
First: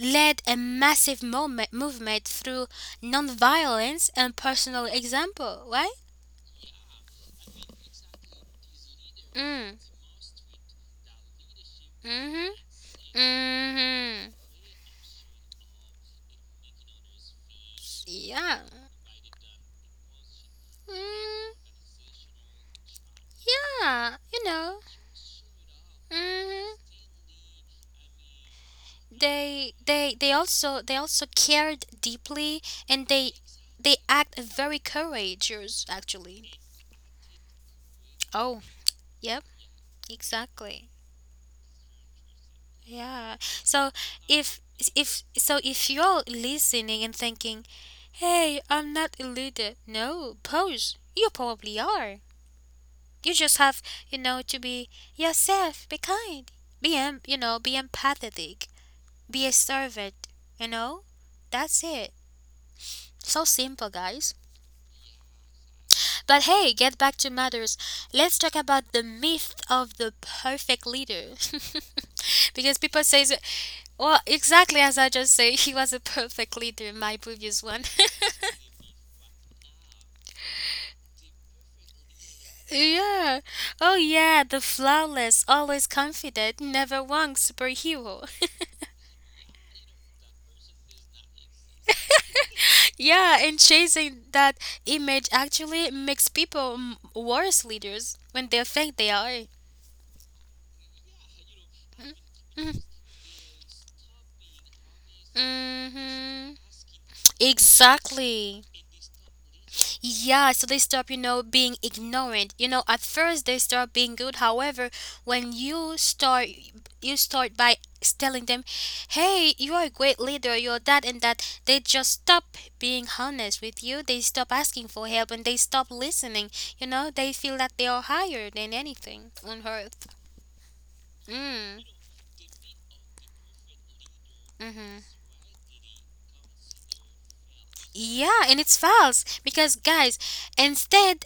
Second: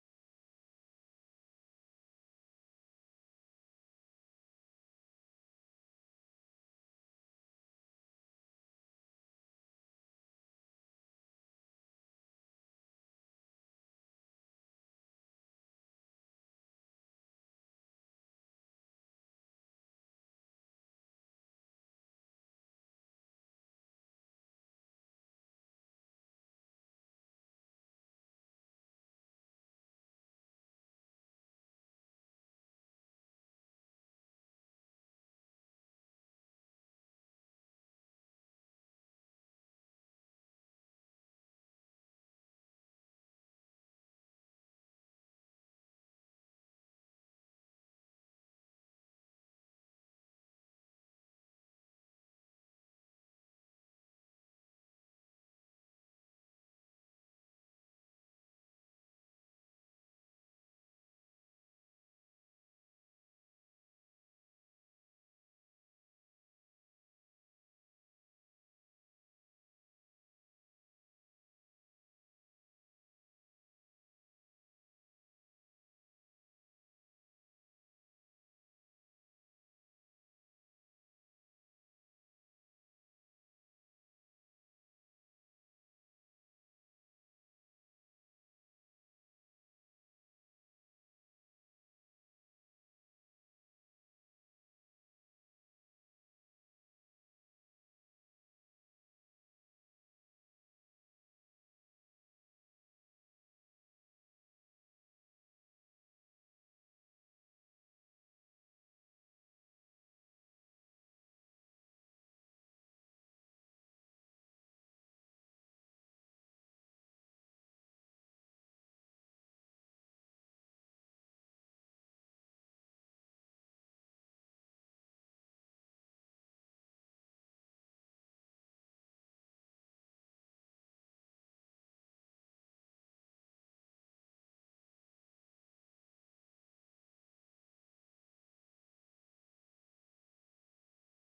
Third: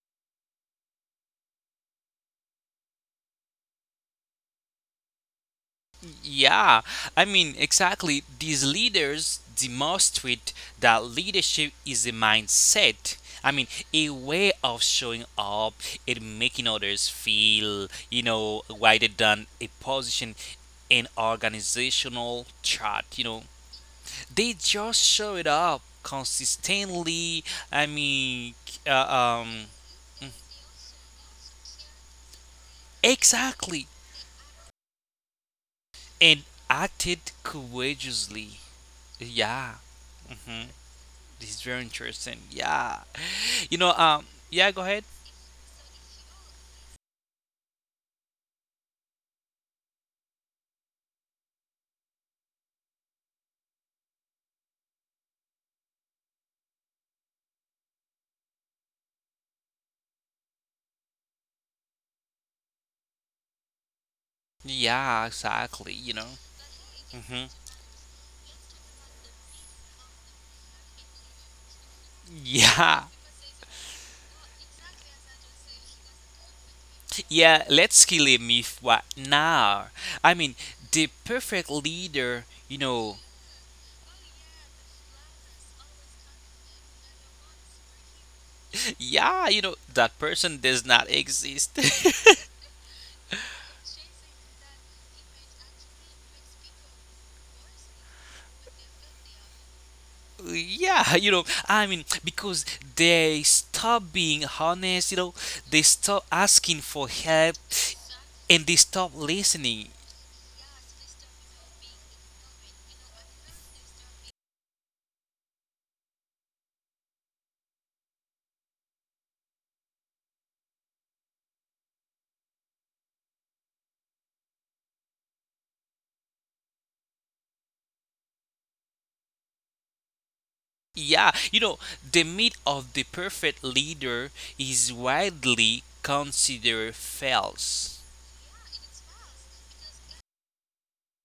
led a massive moment, movement through nonviolence and personal example, why? Yeah, I mean, exactly. These leaders Mm. demonstrate that leadership is a Mhm. mindset. I mean, a Mhm. way of showing up and making others feel, Yeah. Rather than a position in Mm, organizational chart. Yeah. You They know. just show it up Mhm. consistently. I mean, uh, um, They also cared deeply and they exactly, they act very courageous and actually. acted courageously. Oh, yep. Yeah. Mm-hmm. Exactly. This is very interesting. Yeah. Yeah. So if Yeah, go ahead. If you're listening and thinking, "Hey, I'm not a leader." No, pose. You probably are. You just have, you know, to be yourself, be kind, be, you know, be empathetic, be a servant, you know? That's it. So simple, guys. Yeah, exactly. But hey, get back to hmm matters. Let's talk about the myth of the perfect leader. *laughs* Because people yeah. say, well, exactly as I just say, he was a perfect leader in my previous Yeah, one. *laughs* let's kill a myth what now? I mean, the perfect leader, Yeah. Oh, yeah. The flawless, always confident, never wrong superhero. yeah, that person does not exist. *laughs* Yeah, and chasing that image actually makes people worse leaders when they think they are. Yeah, I mean, because *laughs* they stop being honest, they stop Mm-hmm. asking for help and Exactly. they stop listening. Yeah, so they stop, you know, being ignorant. You know, at first they start being good. However, when you start by telling them, "Hey, you are a great leader. You're that and that." They just stop being honest with you. They stop asking for help and they stop listening. You know, they feel that they are higher than anything on earth. Yeah, Mm. the myth of the perfect leader is Mhm. widely considered false. Yeah, and it's false because guys, instead,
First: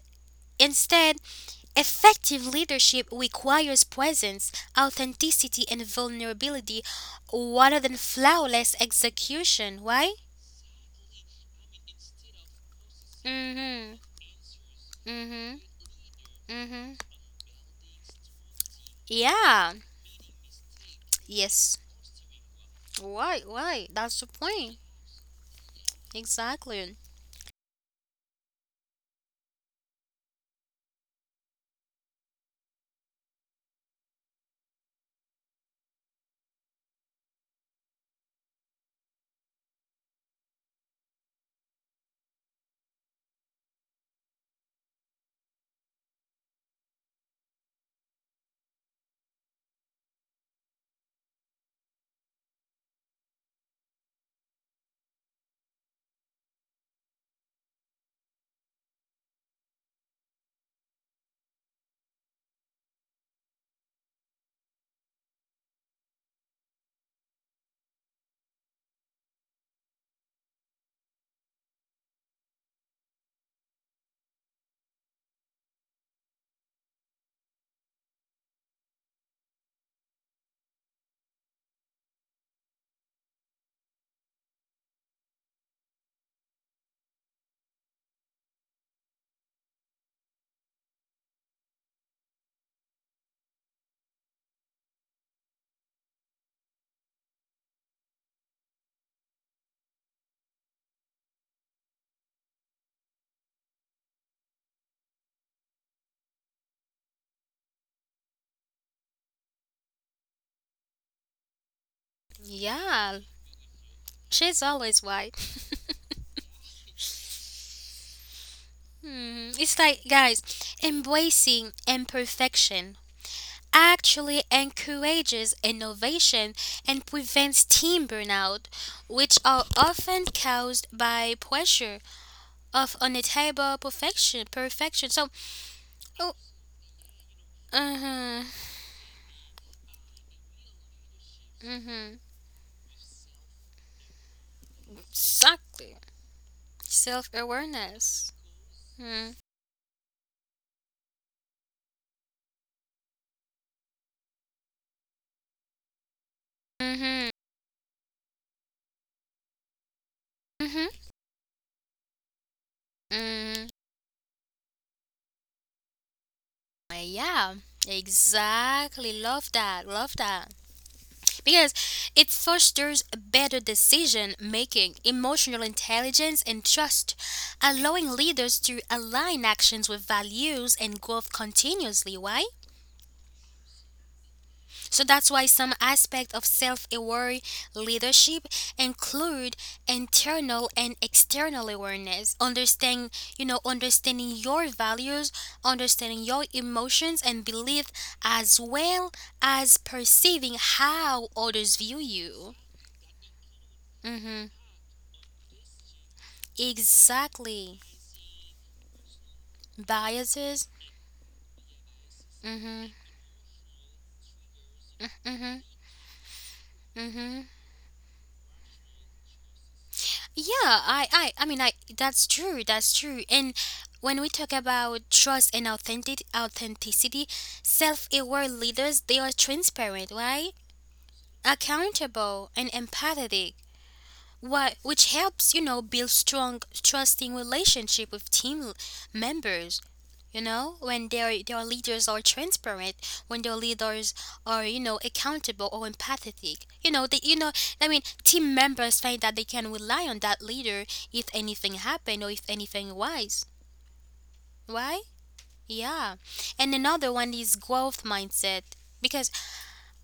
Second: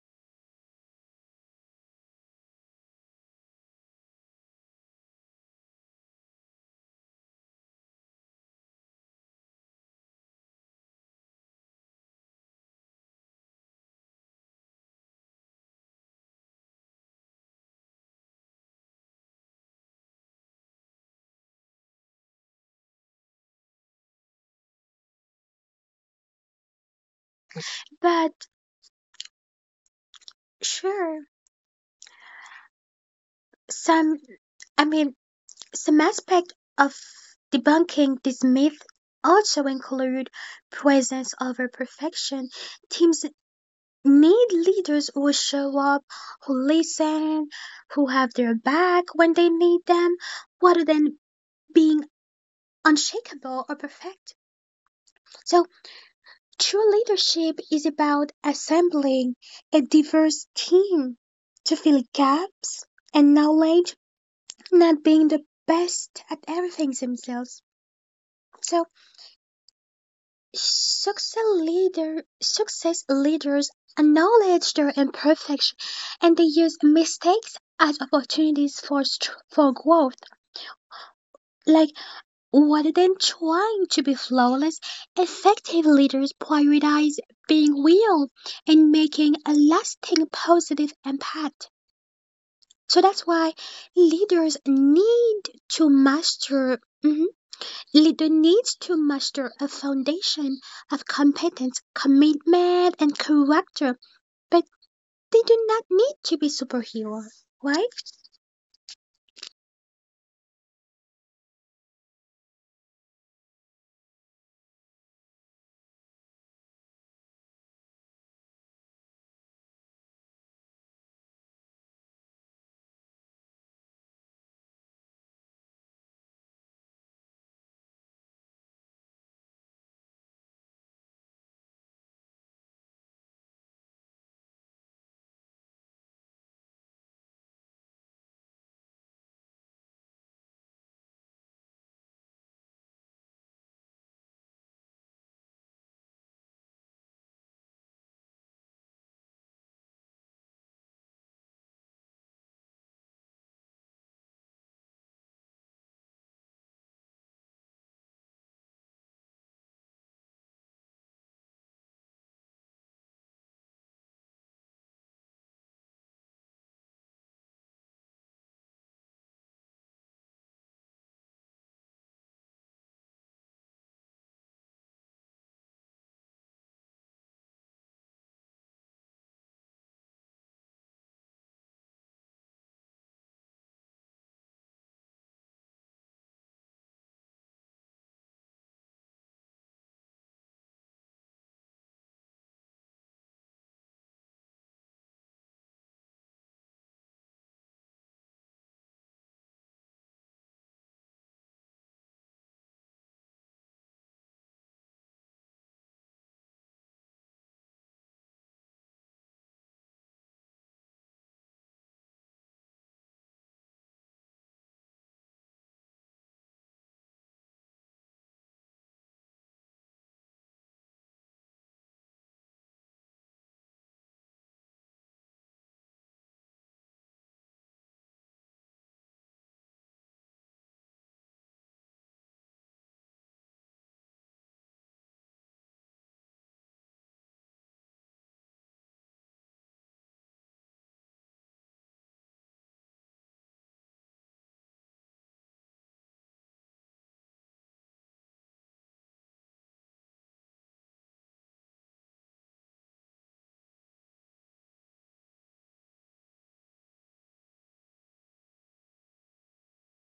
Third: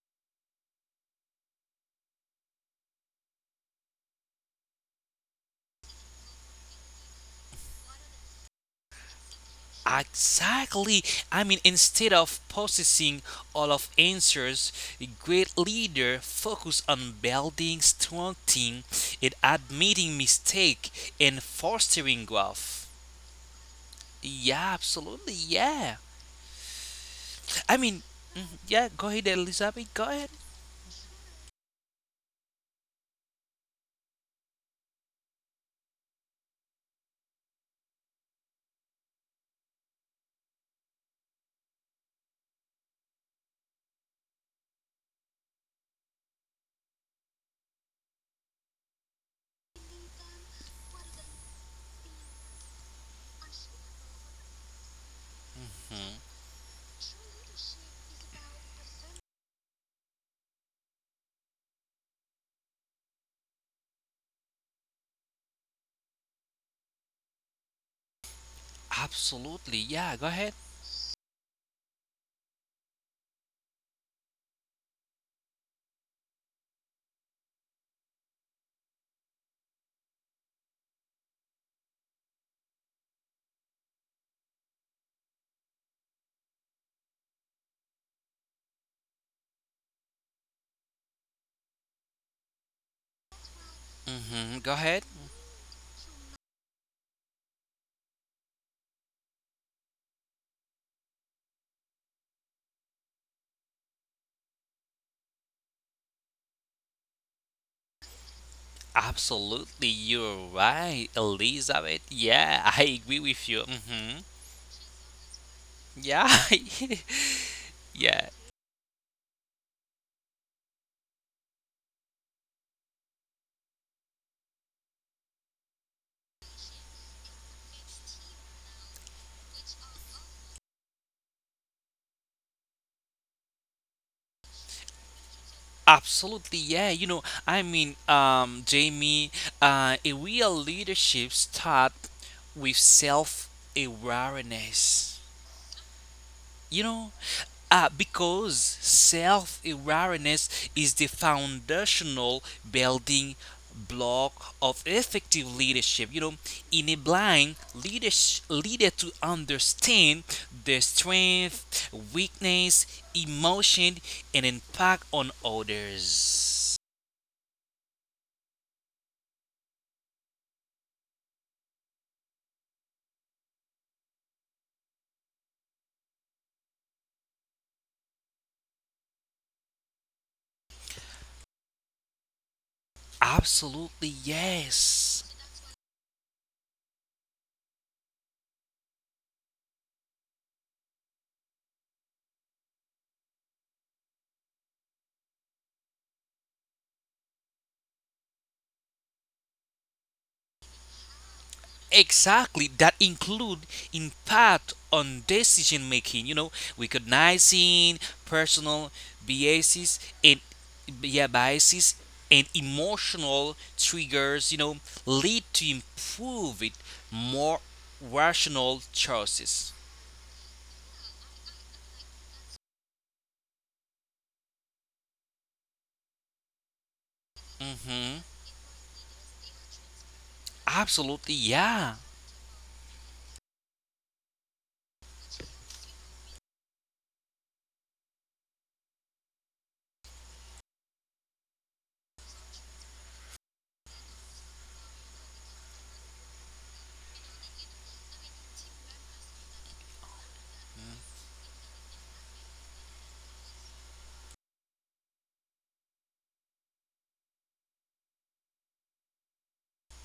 instead effective leadership requires presence, authenticity, and vulnerability rather than flawless execution. Why? Exactly. I mean, instead of possessing all of Mm answers, a hmm. Mm great hmm. leader Mm focus hmm. on building strong team and Yeah. admitting mistake and Yes. fostering growth. Why? Why? That's the Yeah, point. absolutely. Yeah. Exactly. I mean, But mhm, yeah, go ahead, Elizabeth. Go ahead. sure, some I mean, some aspects of debunking this myth also include presence over perfection. Teams need leaders who show up, who listen, who have their back when they need them, rather than being unshakable or perfect. So, Mhm, true leadership is about assembling a diverse team to fill gaps and knowledge, not being the best at everything themselves. So, absolutely. Yeah, go ahead. Success leaders acknowledge their imperfection and they use mistakes as opportunities for for growth. Like rather than trying to be flawless, effective leaders prioritize being real and making a lasting positive impact. So that's why leaders Go ahead. need to master mm-hmm, Leader needs to muster a foundation of competence, commitment, and character, but they do not need to be superhero, right? Absolutely, you're right, Elizabeth. Yeah, *laughs* I Yeah. agree with you. Hmm. She's always right. *laughs* Yeah, *laughs* yeah, Hmm, it's like, guys, embracing imperfection actually encourages innovation and prevents team burnout, which are often caused by pressure of unattainable perfection. Perfection. So, oh, absolutely. Yeah, I uh mean, huh, Jamie, a real leadership uh start huh, with self awareness. exactly. you know Self awareness. because Mm self-awareness is the foundational building block of effective leadership, hmm, enabling leader to understand mm their hmm, strength weakness mm. emotion and impact on others. Yeah, exactly. Love that. Love that. Because it fosters better decision making, emotional intelligence, and trust, allowing leaders to align actions with values and growth continuously. Why? Absolutely, So yes. that's why some aspects of self aware leadership include internal and external awareness, understanding, you know, understanding your values, understanding your emotions and beliefs, as well as perceiving how others view you. Exactly, that include Mhm. impact on decision making, Exactly. recognizing personal biases and Biases. yeah, biases and Mhm. emotional triggers, lead Mhm. to improve it Mhm. more rational choices. Yeah, I mean I that's true. That's true. And when we talk about trust and authentic authenticity, Mhm. self-aware leaders, they are transparent, right? Absolutely, yeah. Accountable and empathetic. What which helps, you know, build strong trusting relationship with team members. You know when their leaders are transparent, when their leaders are you know accountable or empathetic, you know they you know I mean team members find that they can rely on that leader if anything happened or if anything wise. Why? Yeah, and another one is growth mindset because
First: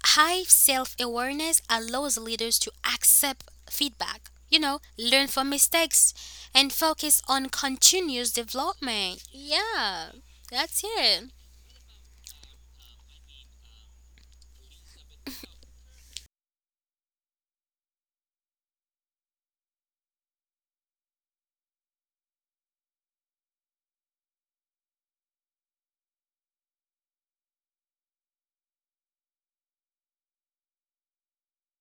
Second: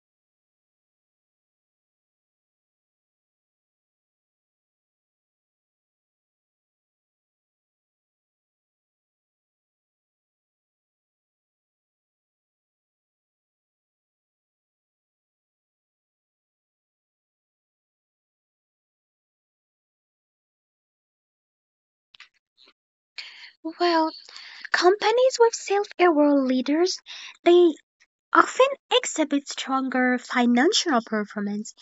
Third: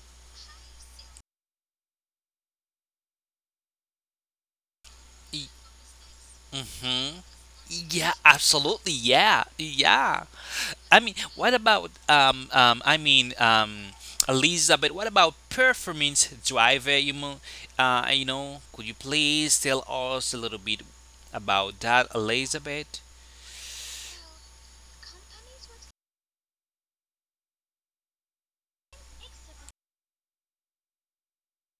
high self-awareness allows leaders to accept feedback, you know, learn from mistakes and Mhm. focus on Yeah, continuous absolutely, development. yeah. Yeah, Yeah. that's I mean, it. what about Elizabeth, what about performance driver? You mo- you know, Could you please tell us a little bit about that, Elizabeth? Well, companies with self-aware leaders, they often exhibit stronger financial performance.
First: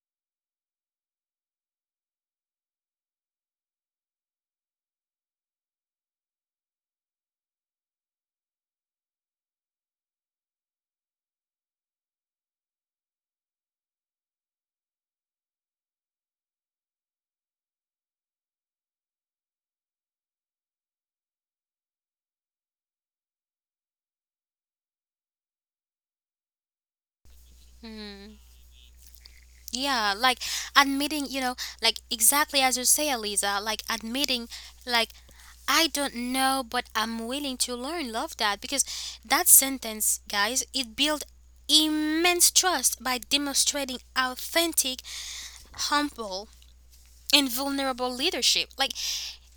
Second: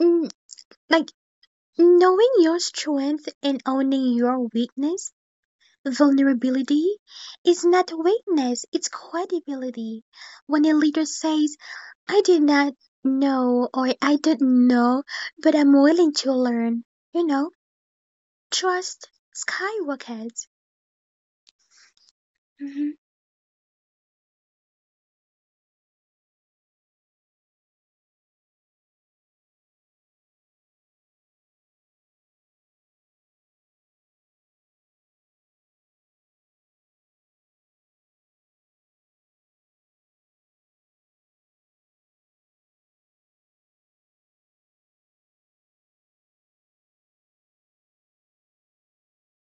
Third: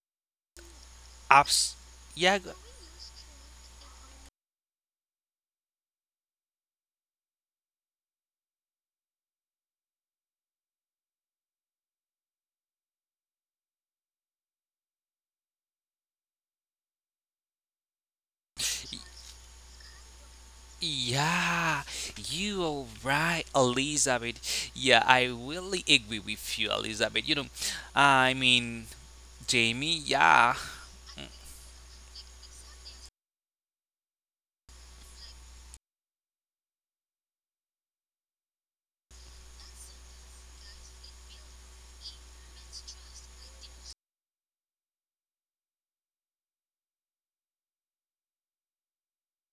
Mm. Like Abs knowing Yeah, your strength and owning your weakness, vulnerability, is not weakness, it's credibility. When a leader says, I did not know, or I do not know, but I'm willing to learn. You know, trust skywalkers. yeah, you are Mhm. right, Elizabeth. Yeah, I really agree with you, Elizabeth. I Mm, mean, Jamie, yeah, like yeah. admitting, you know, like exactly as you say, Aliza, like admitting, like, I don't know, but I'm willing to learn. Love that because that sentence, guys, it builds immense trust by demonstrating authentic, humble, and vulnerable leadership. Like,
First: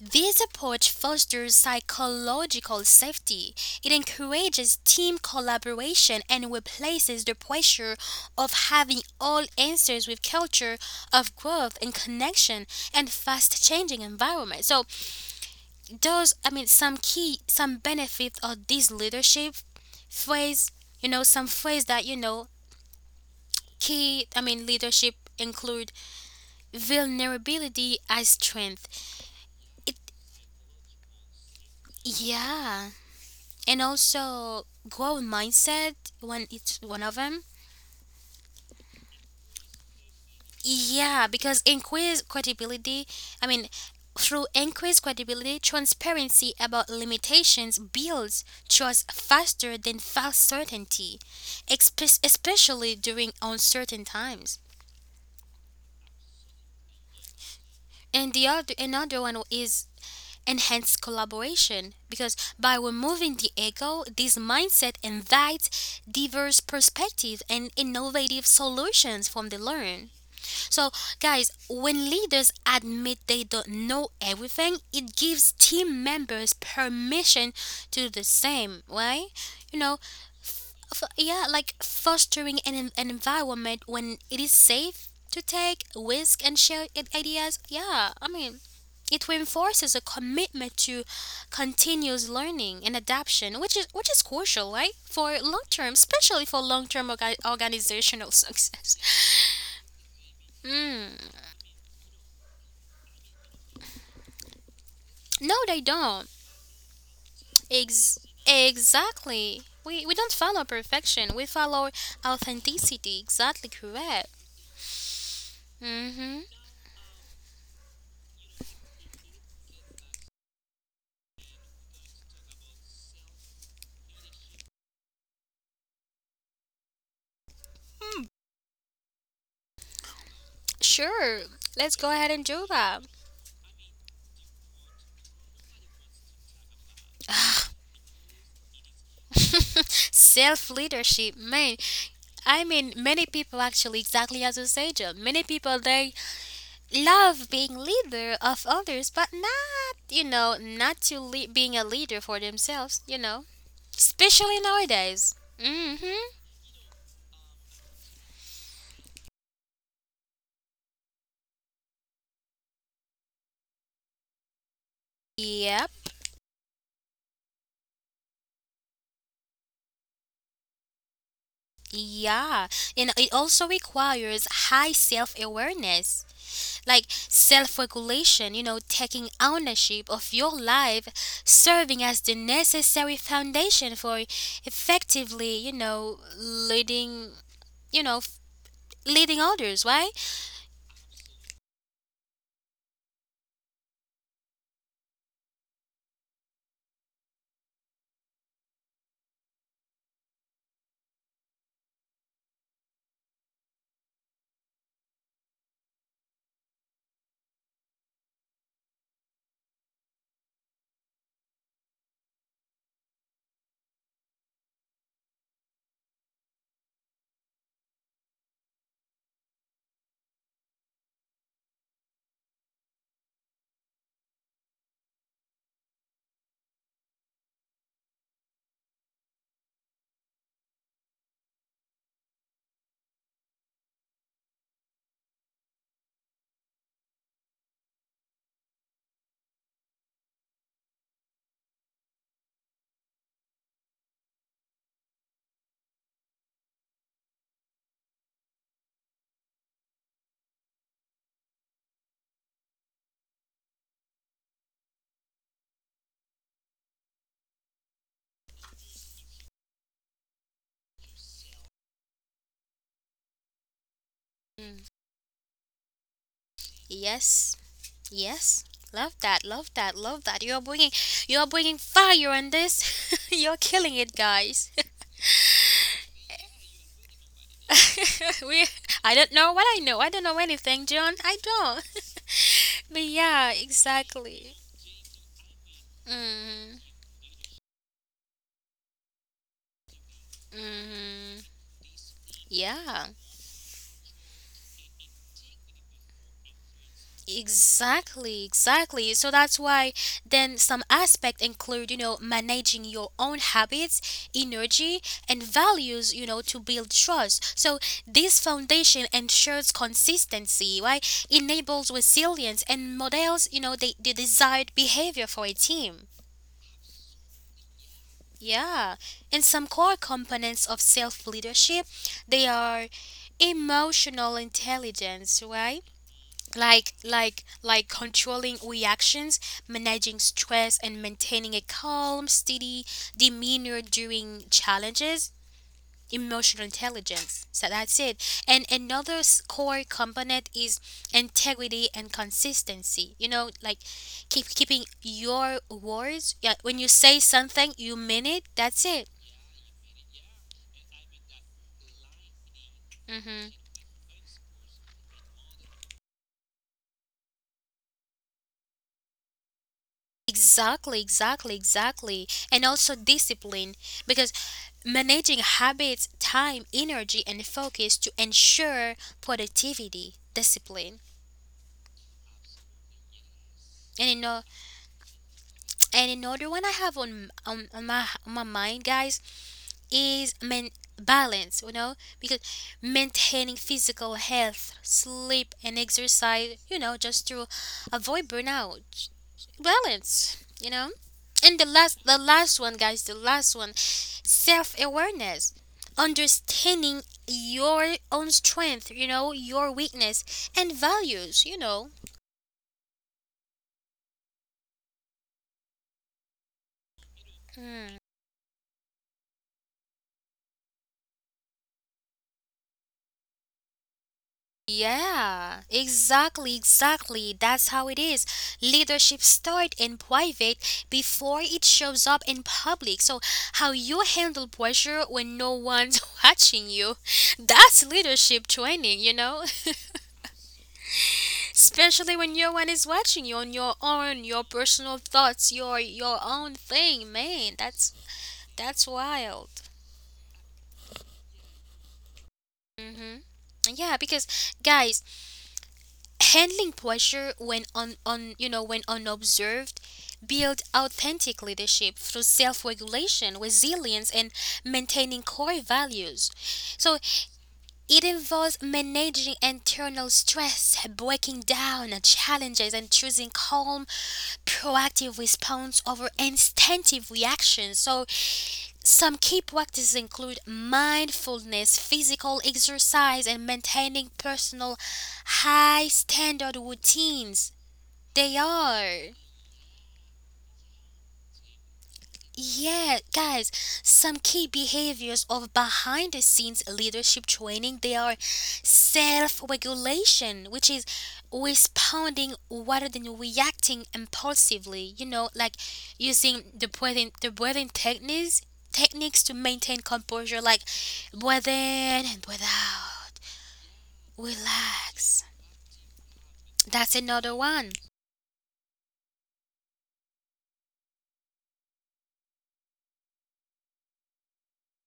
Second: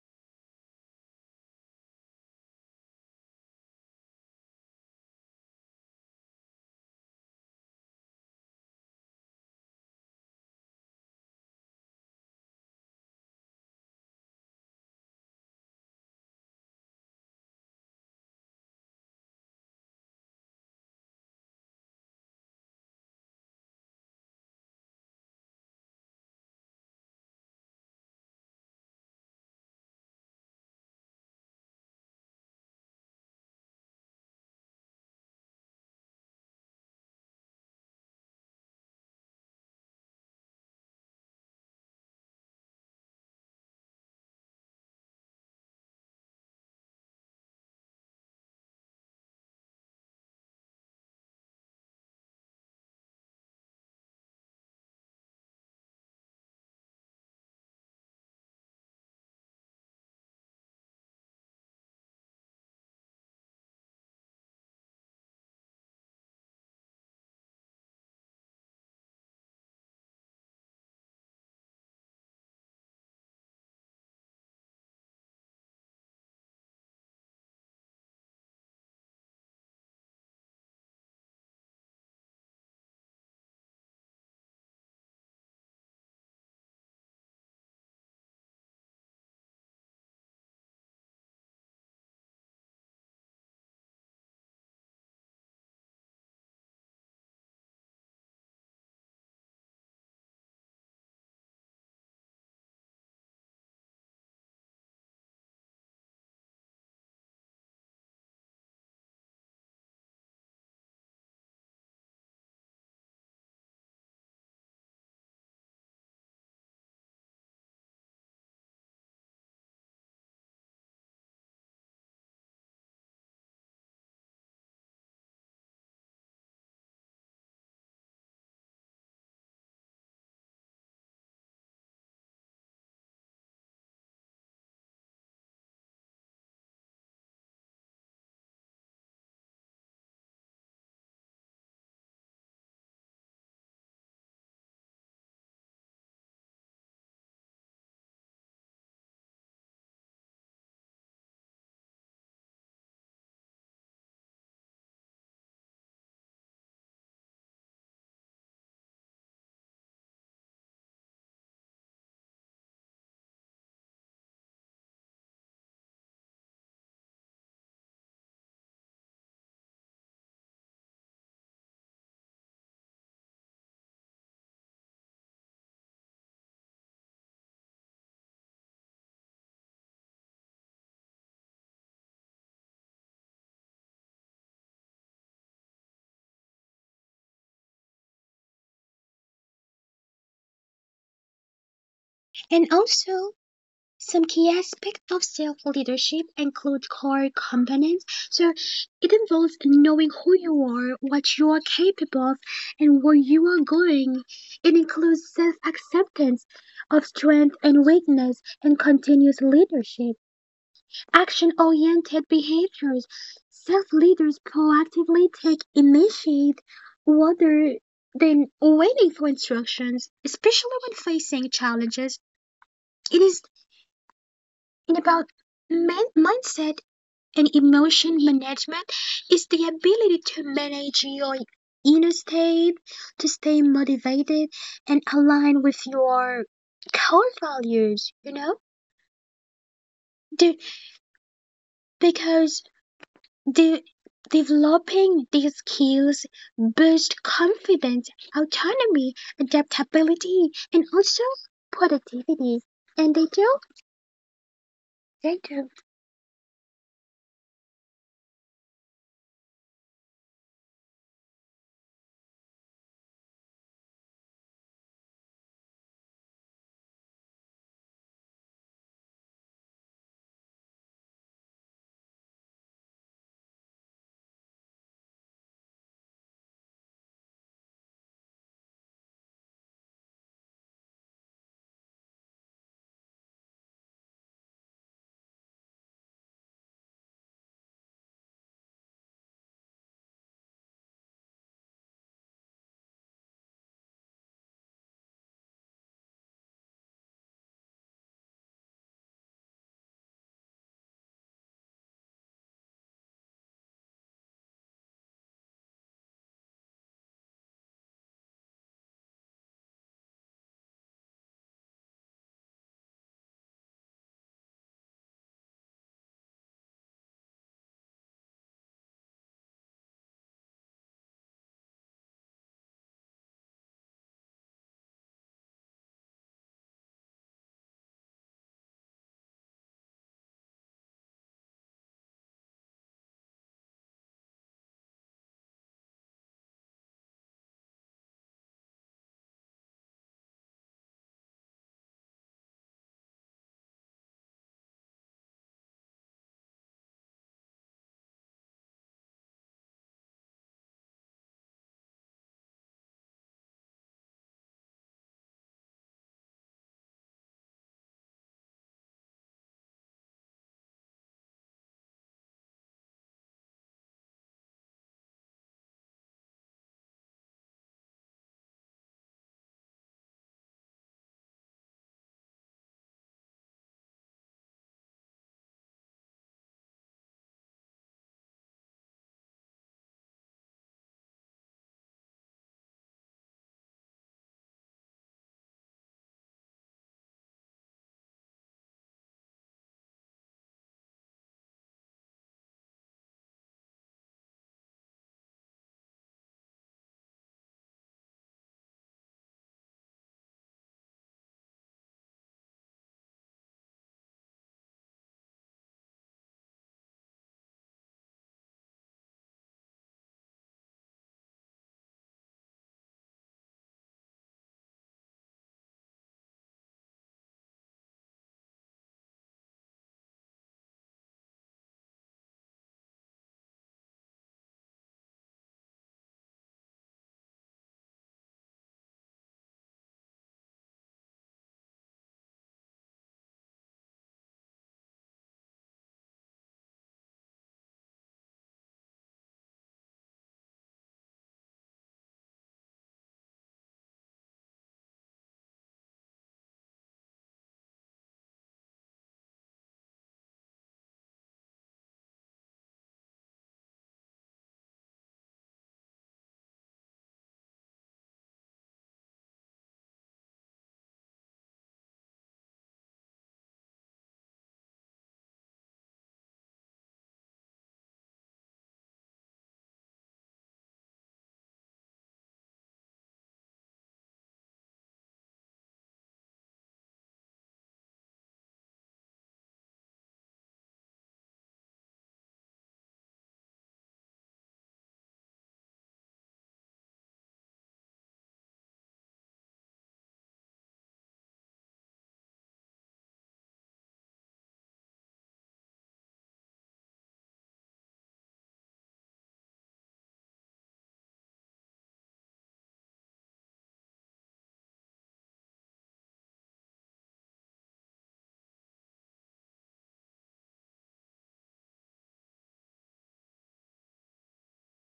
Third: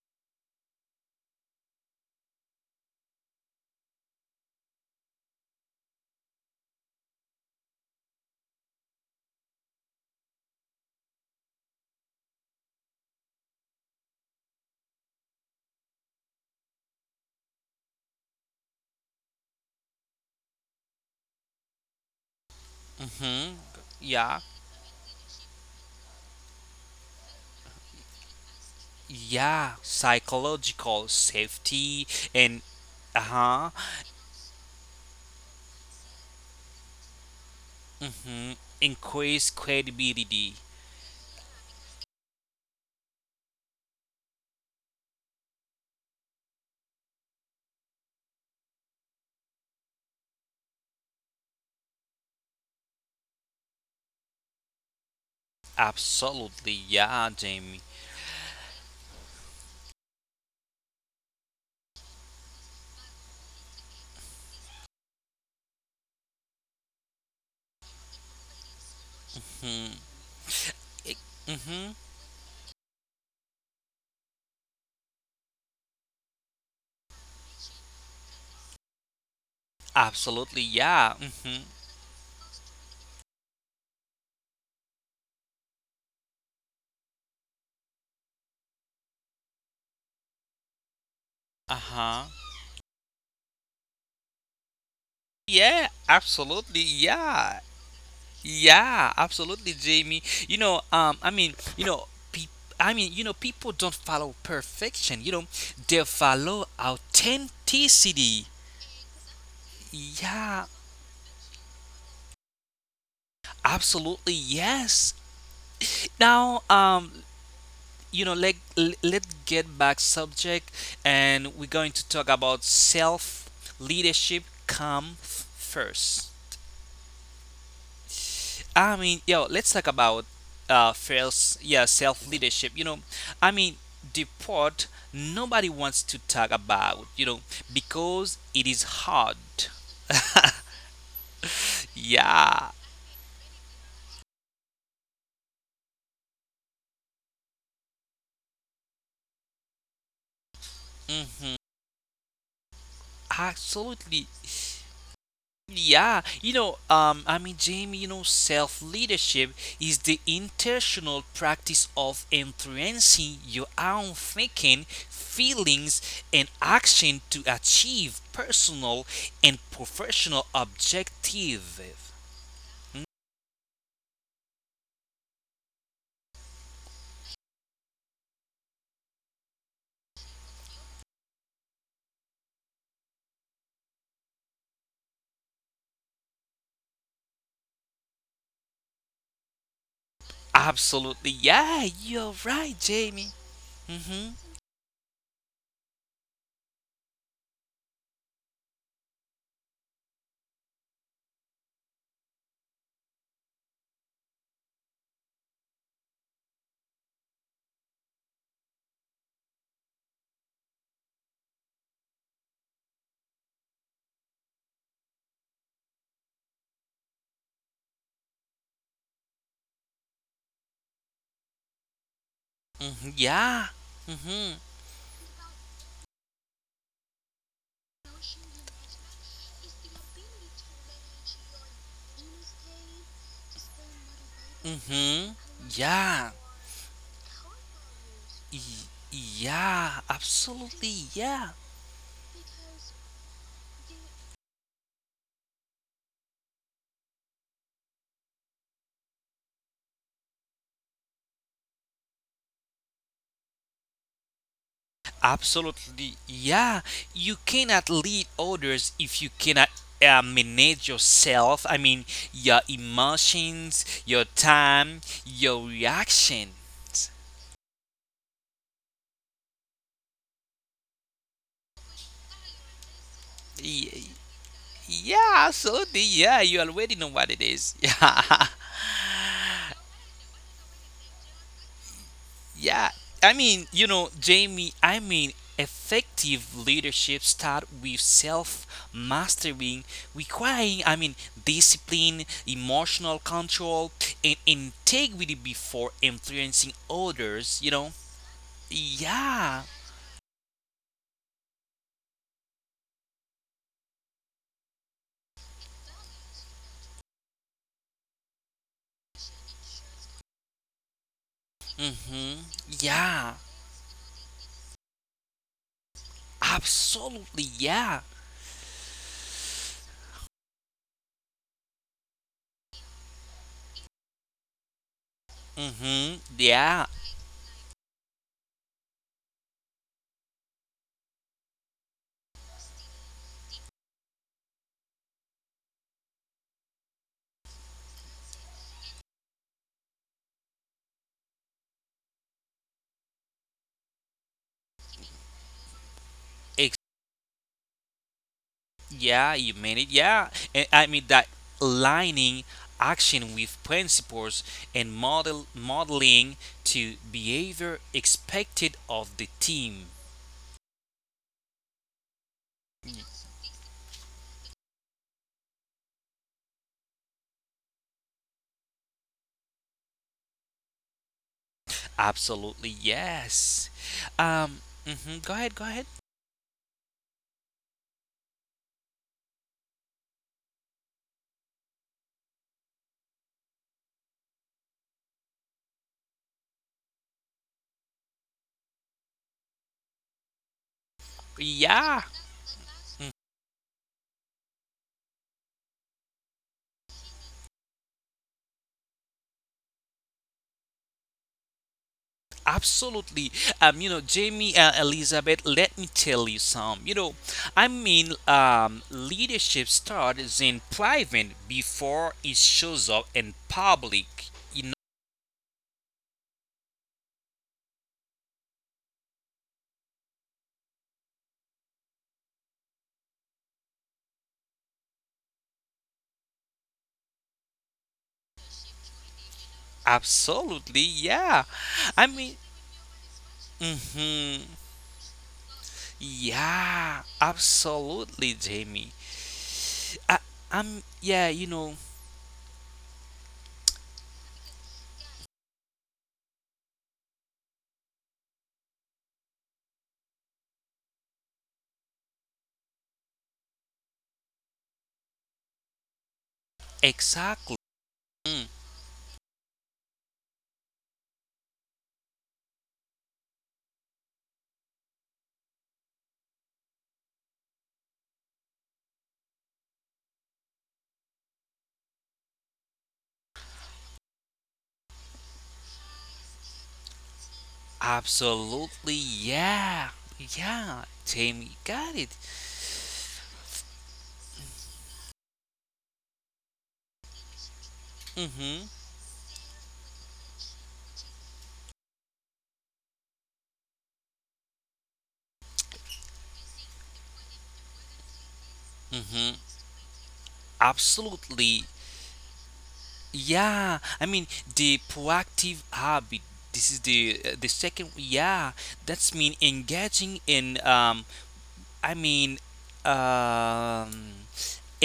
this approach fosters psychological safety. It encourages team collaboration and replaces the pressure of having all answers with culture of growth and connection and fast changing environment. So those I mean some key some benefits of this leadership phrase, you know, some phrase that you know Mm-hmm. key I Yeah. mean leadership include vulnerability as strength. Yeah, It psychological safety and yeah. uh-huh, And also growth mindset when it's one of them, hmm increased credibility. yeah, because increased credibility I mean through increased credibility transparency about limitations builds trust faster than false certainty especially during uncertain times. Absolutely, yeah, Jamie. And the other another one is enhanced collaboration because by removing the ego, this mindset invites diverse perspectives and innovative solutions from the Hmm. learn. So, e, guys, Mm-hmm. when leaders admit they don't know everything, it gives team members permission to do the same, right? You know, Absolutely, yeah. yeah, Mm-hmm. like fostering an, an environment when it is safe to take risk and share ideas. Yeah, I mean, it reinforces a commitment to Uh-huh. continuous learning and adaptation, which is crucial, right? For long Yeah, term, especially for absolutely, long term yeah. organizational success. Yeah, absolutely, Jamie. You know, I mean, you know, pe, I mean, you know, people don't follow perfection. No, they They don't. follow Ex- authenticity. exactly. We don't Yeah, follow perfection. We follow authenticity. Exactly absolutely, correct. yes. Mm-hmm. Now, let let's get back subject, and we're going to talk about self leadership. First. I mean, let's talk about Sure. first, yeah, Let's go self ahead and leadership. do that. I mean, the part nobody wants to talk about. Because it is hard. *laughs* Self leadership, man. Yeah. I mean, many people actually, exactly as you say, John. Many people they love being leader of others, but not, you know, not to le- hmm being a leader for themselves. You know, Absolutely. especially nowadays. Yeah, Mm-hmm. I mean, Jamie, self leadership is the intentional practice of influencing your own thinking, Yep. feelings, and action to achieve personal and professional objectives. Yeah, and it also requires high self awareness, like self regulation, you know, taking ownership of your life, serving as the necessary foundation for effectively, you know, leading, you know, f- leading others, right? Absolutely, yeah, you're And right, also, Jamie. some Mm-hmm. key aspects of self leadership include core components. So, it involves knowing who you are, what you are capable of, and where you are going. It includes self acceptance of strength and weakness and continuous leadership. Action oriented behaviors. Self leaders proactively take initiative rather than waiting for instructions, especially when facing challenges. Hmm. It is Yeah. Mm-hmm. about mindset and emotion management, is the ability to manage your inner state, to stay motivated and Mm-hmm. align with Yeah. your core values, you know? Y- Yeah, The- absolutely. Yeah. Because De- developing these skills boosts confidence, autonomy, adaptability, and also productivity. And they do. Absolutely. Yeah. You cannot lead others if you cannot manage yourself. I mean, your emotions, your Mm, time, your reactions. Yes, yes. Love that, love that, love that. You're bringing fire on this. *laughs* you're killing Y- it, guys. Yeah, absolutely. Yeah, you already know what it is. *laughs* *laughs* we, Yeah. I don't know what I know. I don't know anything, John. I don't. *laughs* But Yeah, yeah, I mean, exactly. Jamie, I mean, Mm, effective leadership start with self mastering, requiring, I mm, mean, discipline, yeah. emotional control, and integrity before influencing others, you know? Exactly, exactly. So that's Yeah. why then some aspect include, you know, managing your own habits, energy, and values, you know, to build trust. So this foundation ensures consistency, right? Enables Mhm. resilience and models, Yeah. you know, the desired behavior for a team. Absolutely. Yeah. Yeah, and some core components of self leadership, they are emotional intelligence, right? Mhm. Like Yeah. like like controlling reactions, managing stress and maintaining a calm, steady demeanor during challenges, emotional intelligence. So that's it. And another core component is integrity and consistency. You know, like keeping your words. Yeah, when you say something, you mean it. That's it. Yeah, you mean it. Yeah, and I mean that aligning action Mm-hmm. with principles and modeling to behavior expected of the team. Exactly, exactly, exactly. And also discipline, because managing habits, time, energy and focus to ensure productivity, discipline. Absolutely, yes. And you know Mhm, go ahead, go ahead. and another one I have on my mind guys is balance, you know, because maintaining physical health, sleep, and exercise, you know, just to avoid burnout. Balance, you know. And Yeah, the last one, guys, the last one, self awareness, understanding your own strength, you know, your weakness and values, you know. absolutely. Jamie, Elizabeth, let me tell you some. I Mm. mean, leadership starts in private before it shows up in public. You Yeah, exactly, exactly. That's how it is. Leadership starts in private before it shows up in public. So, how you handle pressure when no one's *laughs* watching you, that's leadership training, you know? Absolutely, *laughs* yeah. I Especially when mean, no one is watching you on your own, your hmm personal thoughts, your own thing, yeah, man. Absolutely, That's Jamie. wild. I, I'm, yeah, Yeah, because guys, handling pressure when un, un you know when unobserved build authentic leadership through self-regulation, resilience and maintaining core values. So exactly. it Mm, involves managing internal stress, breaking down challenges and choosing calm, proactive response over instinctive reactions. So some key practices include mindfulness, physical exercise, and maintaining personal high standard routines. They absolutely, are. yeah, yeah, Jamie, got it. Yeah, guys, some key behaviors of behind the scenes leadership training they are Mm-hmm. self-regulation, which is responding rather than reacting impulsively, you know, like using the breathing techniques to Mm-hmm. maintain composure like breathe Absolutely. in and breathe out. Yeah. I mean, the Relax. proactive habit. This is That's the another uh, the one. second. Yeah. That's mean engaging in I mean, um,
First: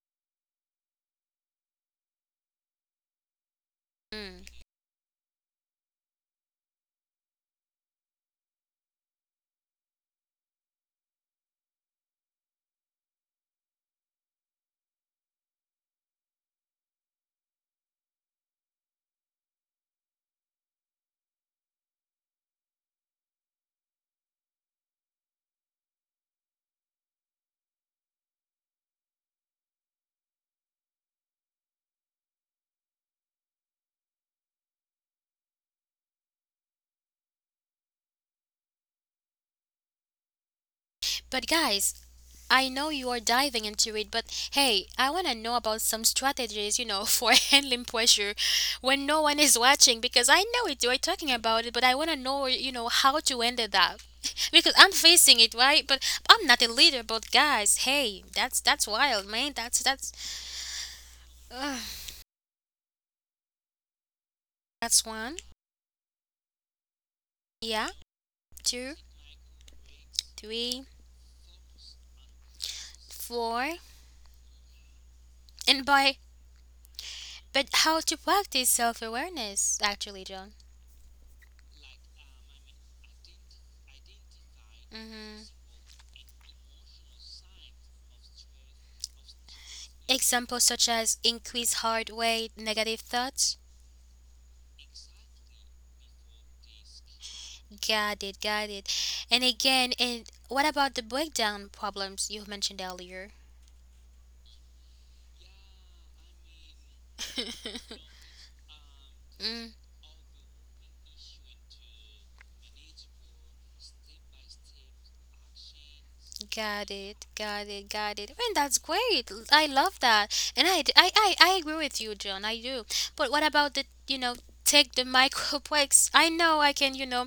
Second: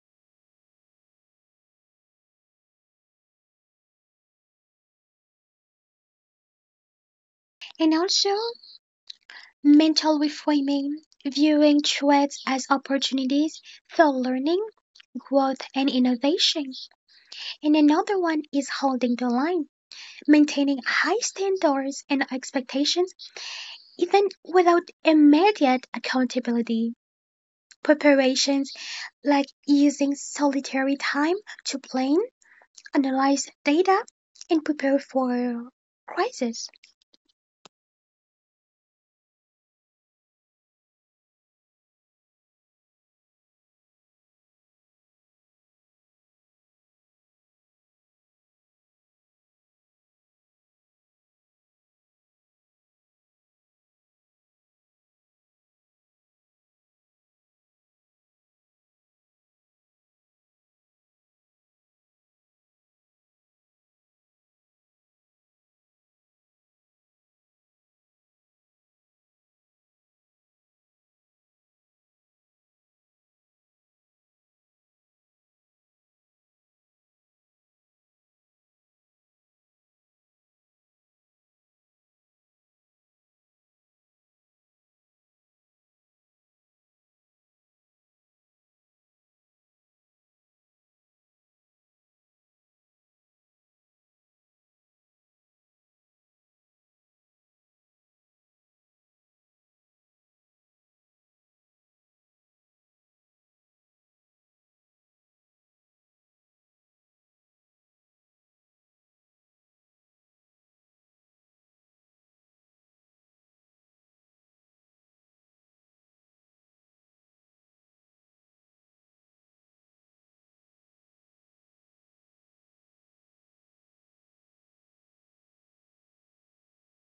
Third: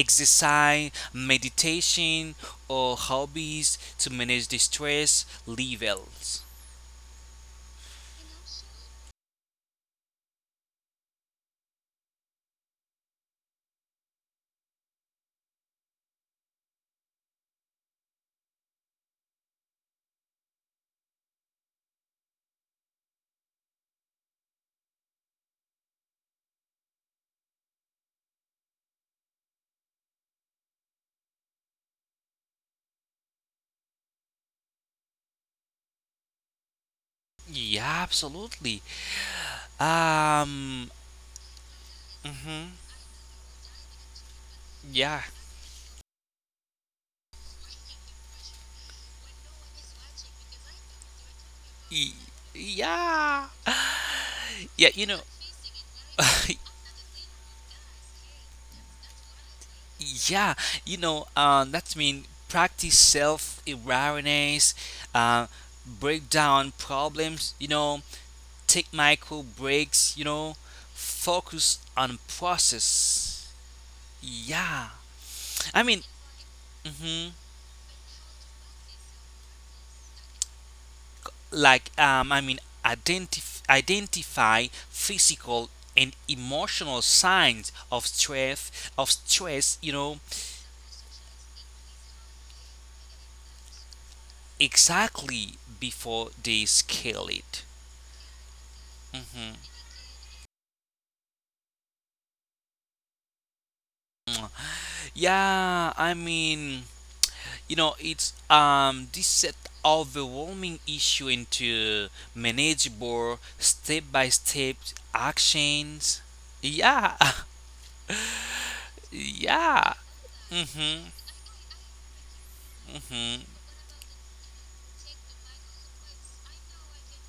exercise, meditation, or hobbies to Hmm. manage the stress levels. And also mental reframing, viewing threats as opportunities for learning, growth, and innovation. And another one is holding the line, maintaining high standards and expectations even without immediate accountability. Preparations like using solitary time to plan, analyze data, and prepare for crisis. Yeah, absolutely. Um, But guys, mhm, I know you are diving into it, but hey, I yeah, want to know about some strategies, you know, *laughs* for handling pressure when no one is watching because I know it, you're talking about it, but I want Y- to know, you know, how to yeah, handle *laughs* that. *laughs* Because yeah. I'm facing it, right? But I'm not a *laughs* leader, but guys, hey, that's wild, man. That's yeah. That ugh. means practice self awareness, That's one. uh, break down problems. Yeah, Take two, micro breaks, three, focus on process. four. Yeah. I And mean, by mhm. but how to practice self-awareness actually, John. Like I mean identify Mhm. physical and emotional signs of stress, Examples such as increase hard weight, negative thoughts. exactly before they scale it. Got it, got it. And Mhm. again, and what about the breakdown problems you mentioned earlier? *laughs* Yeah, I mean, it's this set Mm, overwhelming issue into manageable step-by-step actions. got Yeah. it, got it, got it. And that's *laughs* great. I Yeah. love that. And Hmm. I agree with you, John. I do. But Hmm. what about the, you know, take the micro *laughs* breaks? I know I can, you know,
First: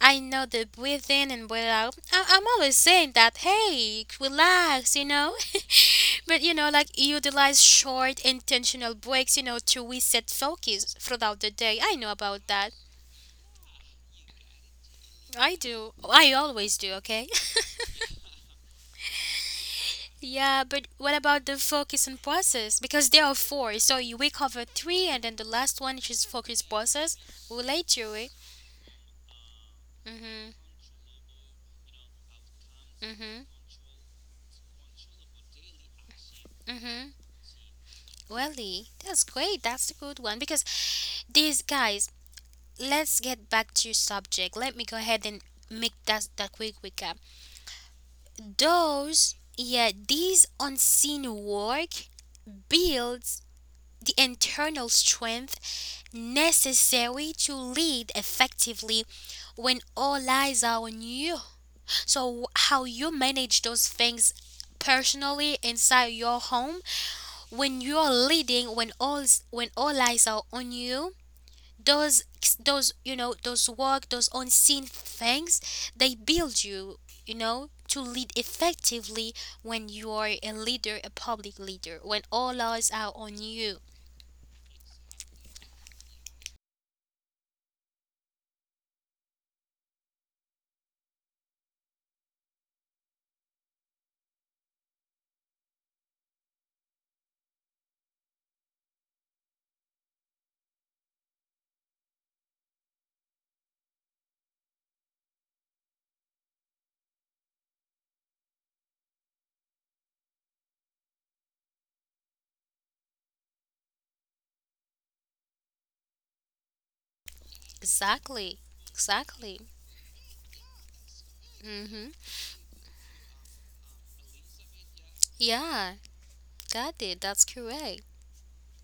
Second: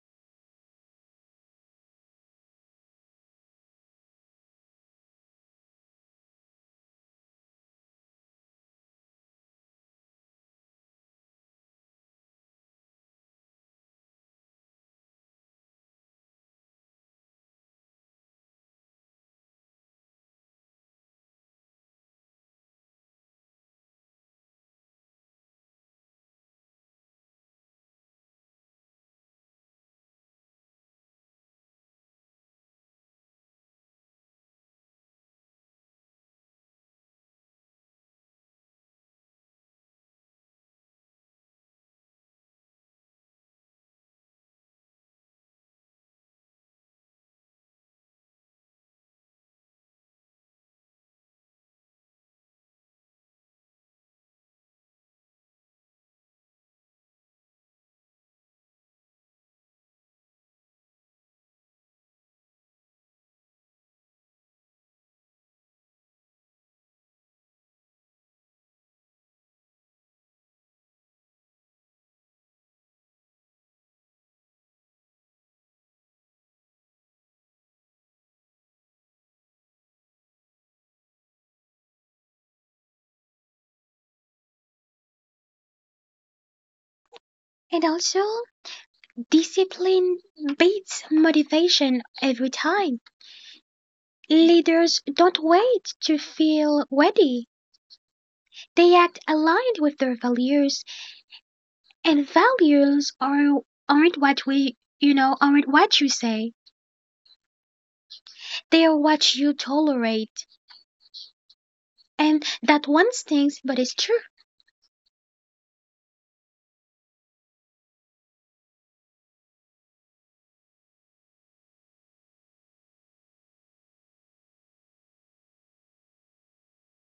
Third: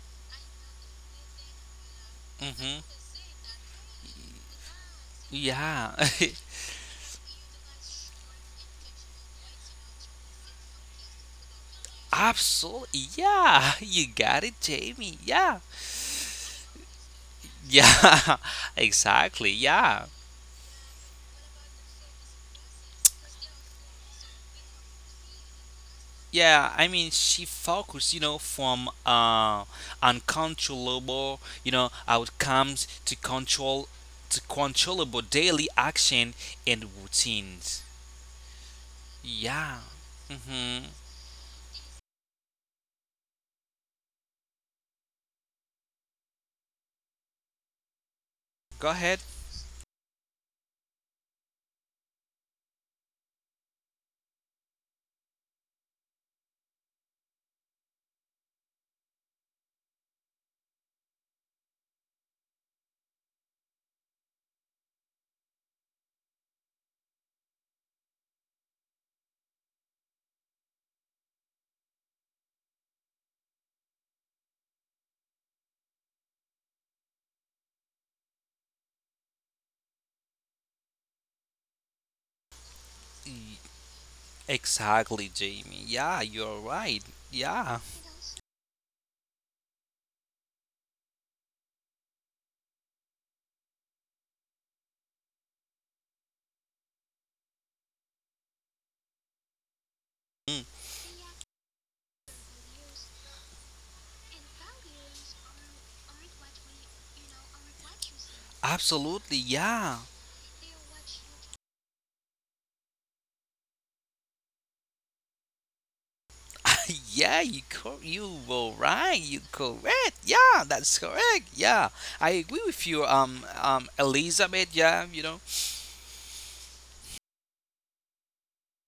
I know the breathe in and breathe out. I'm always Hmm. saying that, hey, relax, you know? *laughs* Yeah. But you *laughs* know, like utilize short intentional breaks, you know, to reset focus throughout the day. I know about that. Absolutely, yeah. *laughs* You got it, Jamie. I Yeah, do. I always do, okay? yeah. *laughs* Exactly, yeah. *laughs* Yeah, but what about the focus and process? Because there are four. So you we cover three and then the last one which is focus Yeah, I mean, process. she Relate to focused, it. From Mhm. uncontrollable, outcomes to Mhm. control to controllable daily action and Mhm. routines. Welly, that's great. Yeah. That's a good one because Mm-hmm. these guys, let's get back to subject. Let me go ahead and make that quick recap. Go ahead. Those, yeah, these unseen work builds the internal strength necessary to lead effectively when all eyes are on you. So, how you manage those things personally inside your home when you're leading, when all eyes are on you, those those you know those work those unseen things they build you you know to lead effectively when you are a leader a public leader when all eyes are on Y- you. Exactly, Jamie. Yeah, you're right. Yeah. And also, discipline beats motivation every time. Leaders don't wait to feel ready. Mm, They act aligned with their values, and values are aren't what we you know aren't what you say. absolutely. Yeah. They are what you tolerate, and that one stings, but it's true. *laughs* Yeah, you Exactly, were right. You exactly. correct. Yeah, that's correct. Yeah, Mm-hmm. I agree with you, Elizabeth. Yeah. Yeah, got it, that's correct.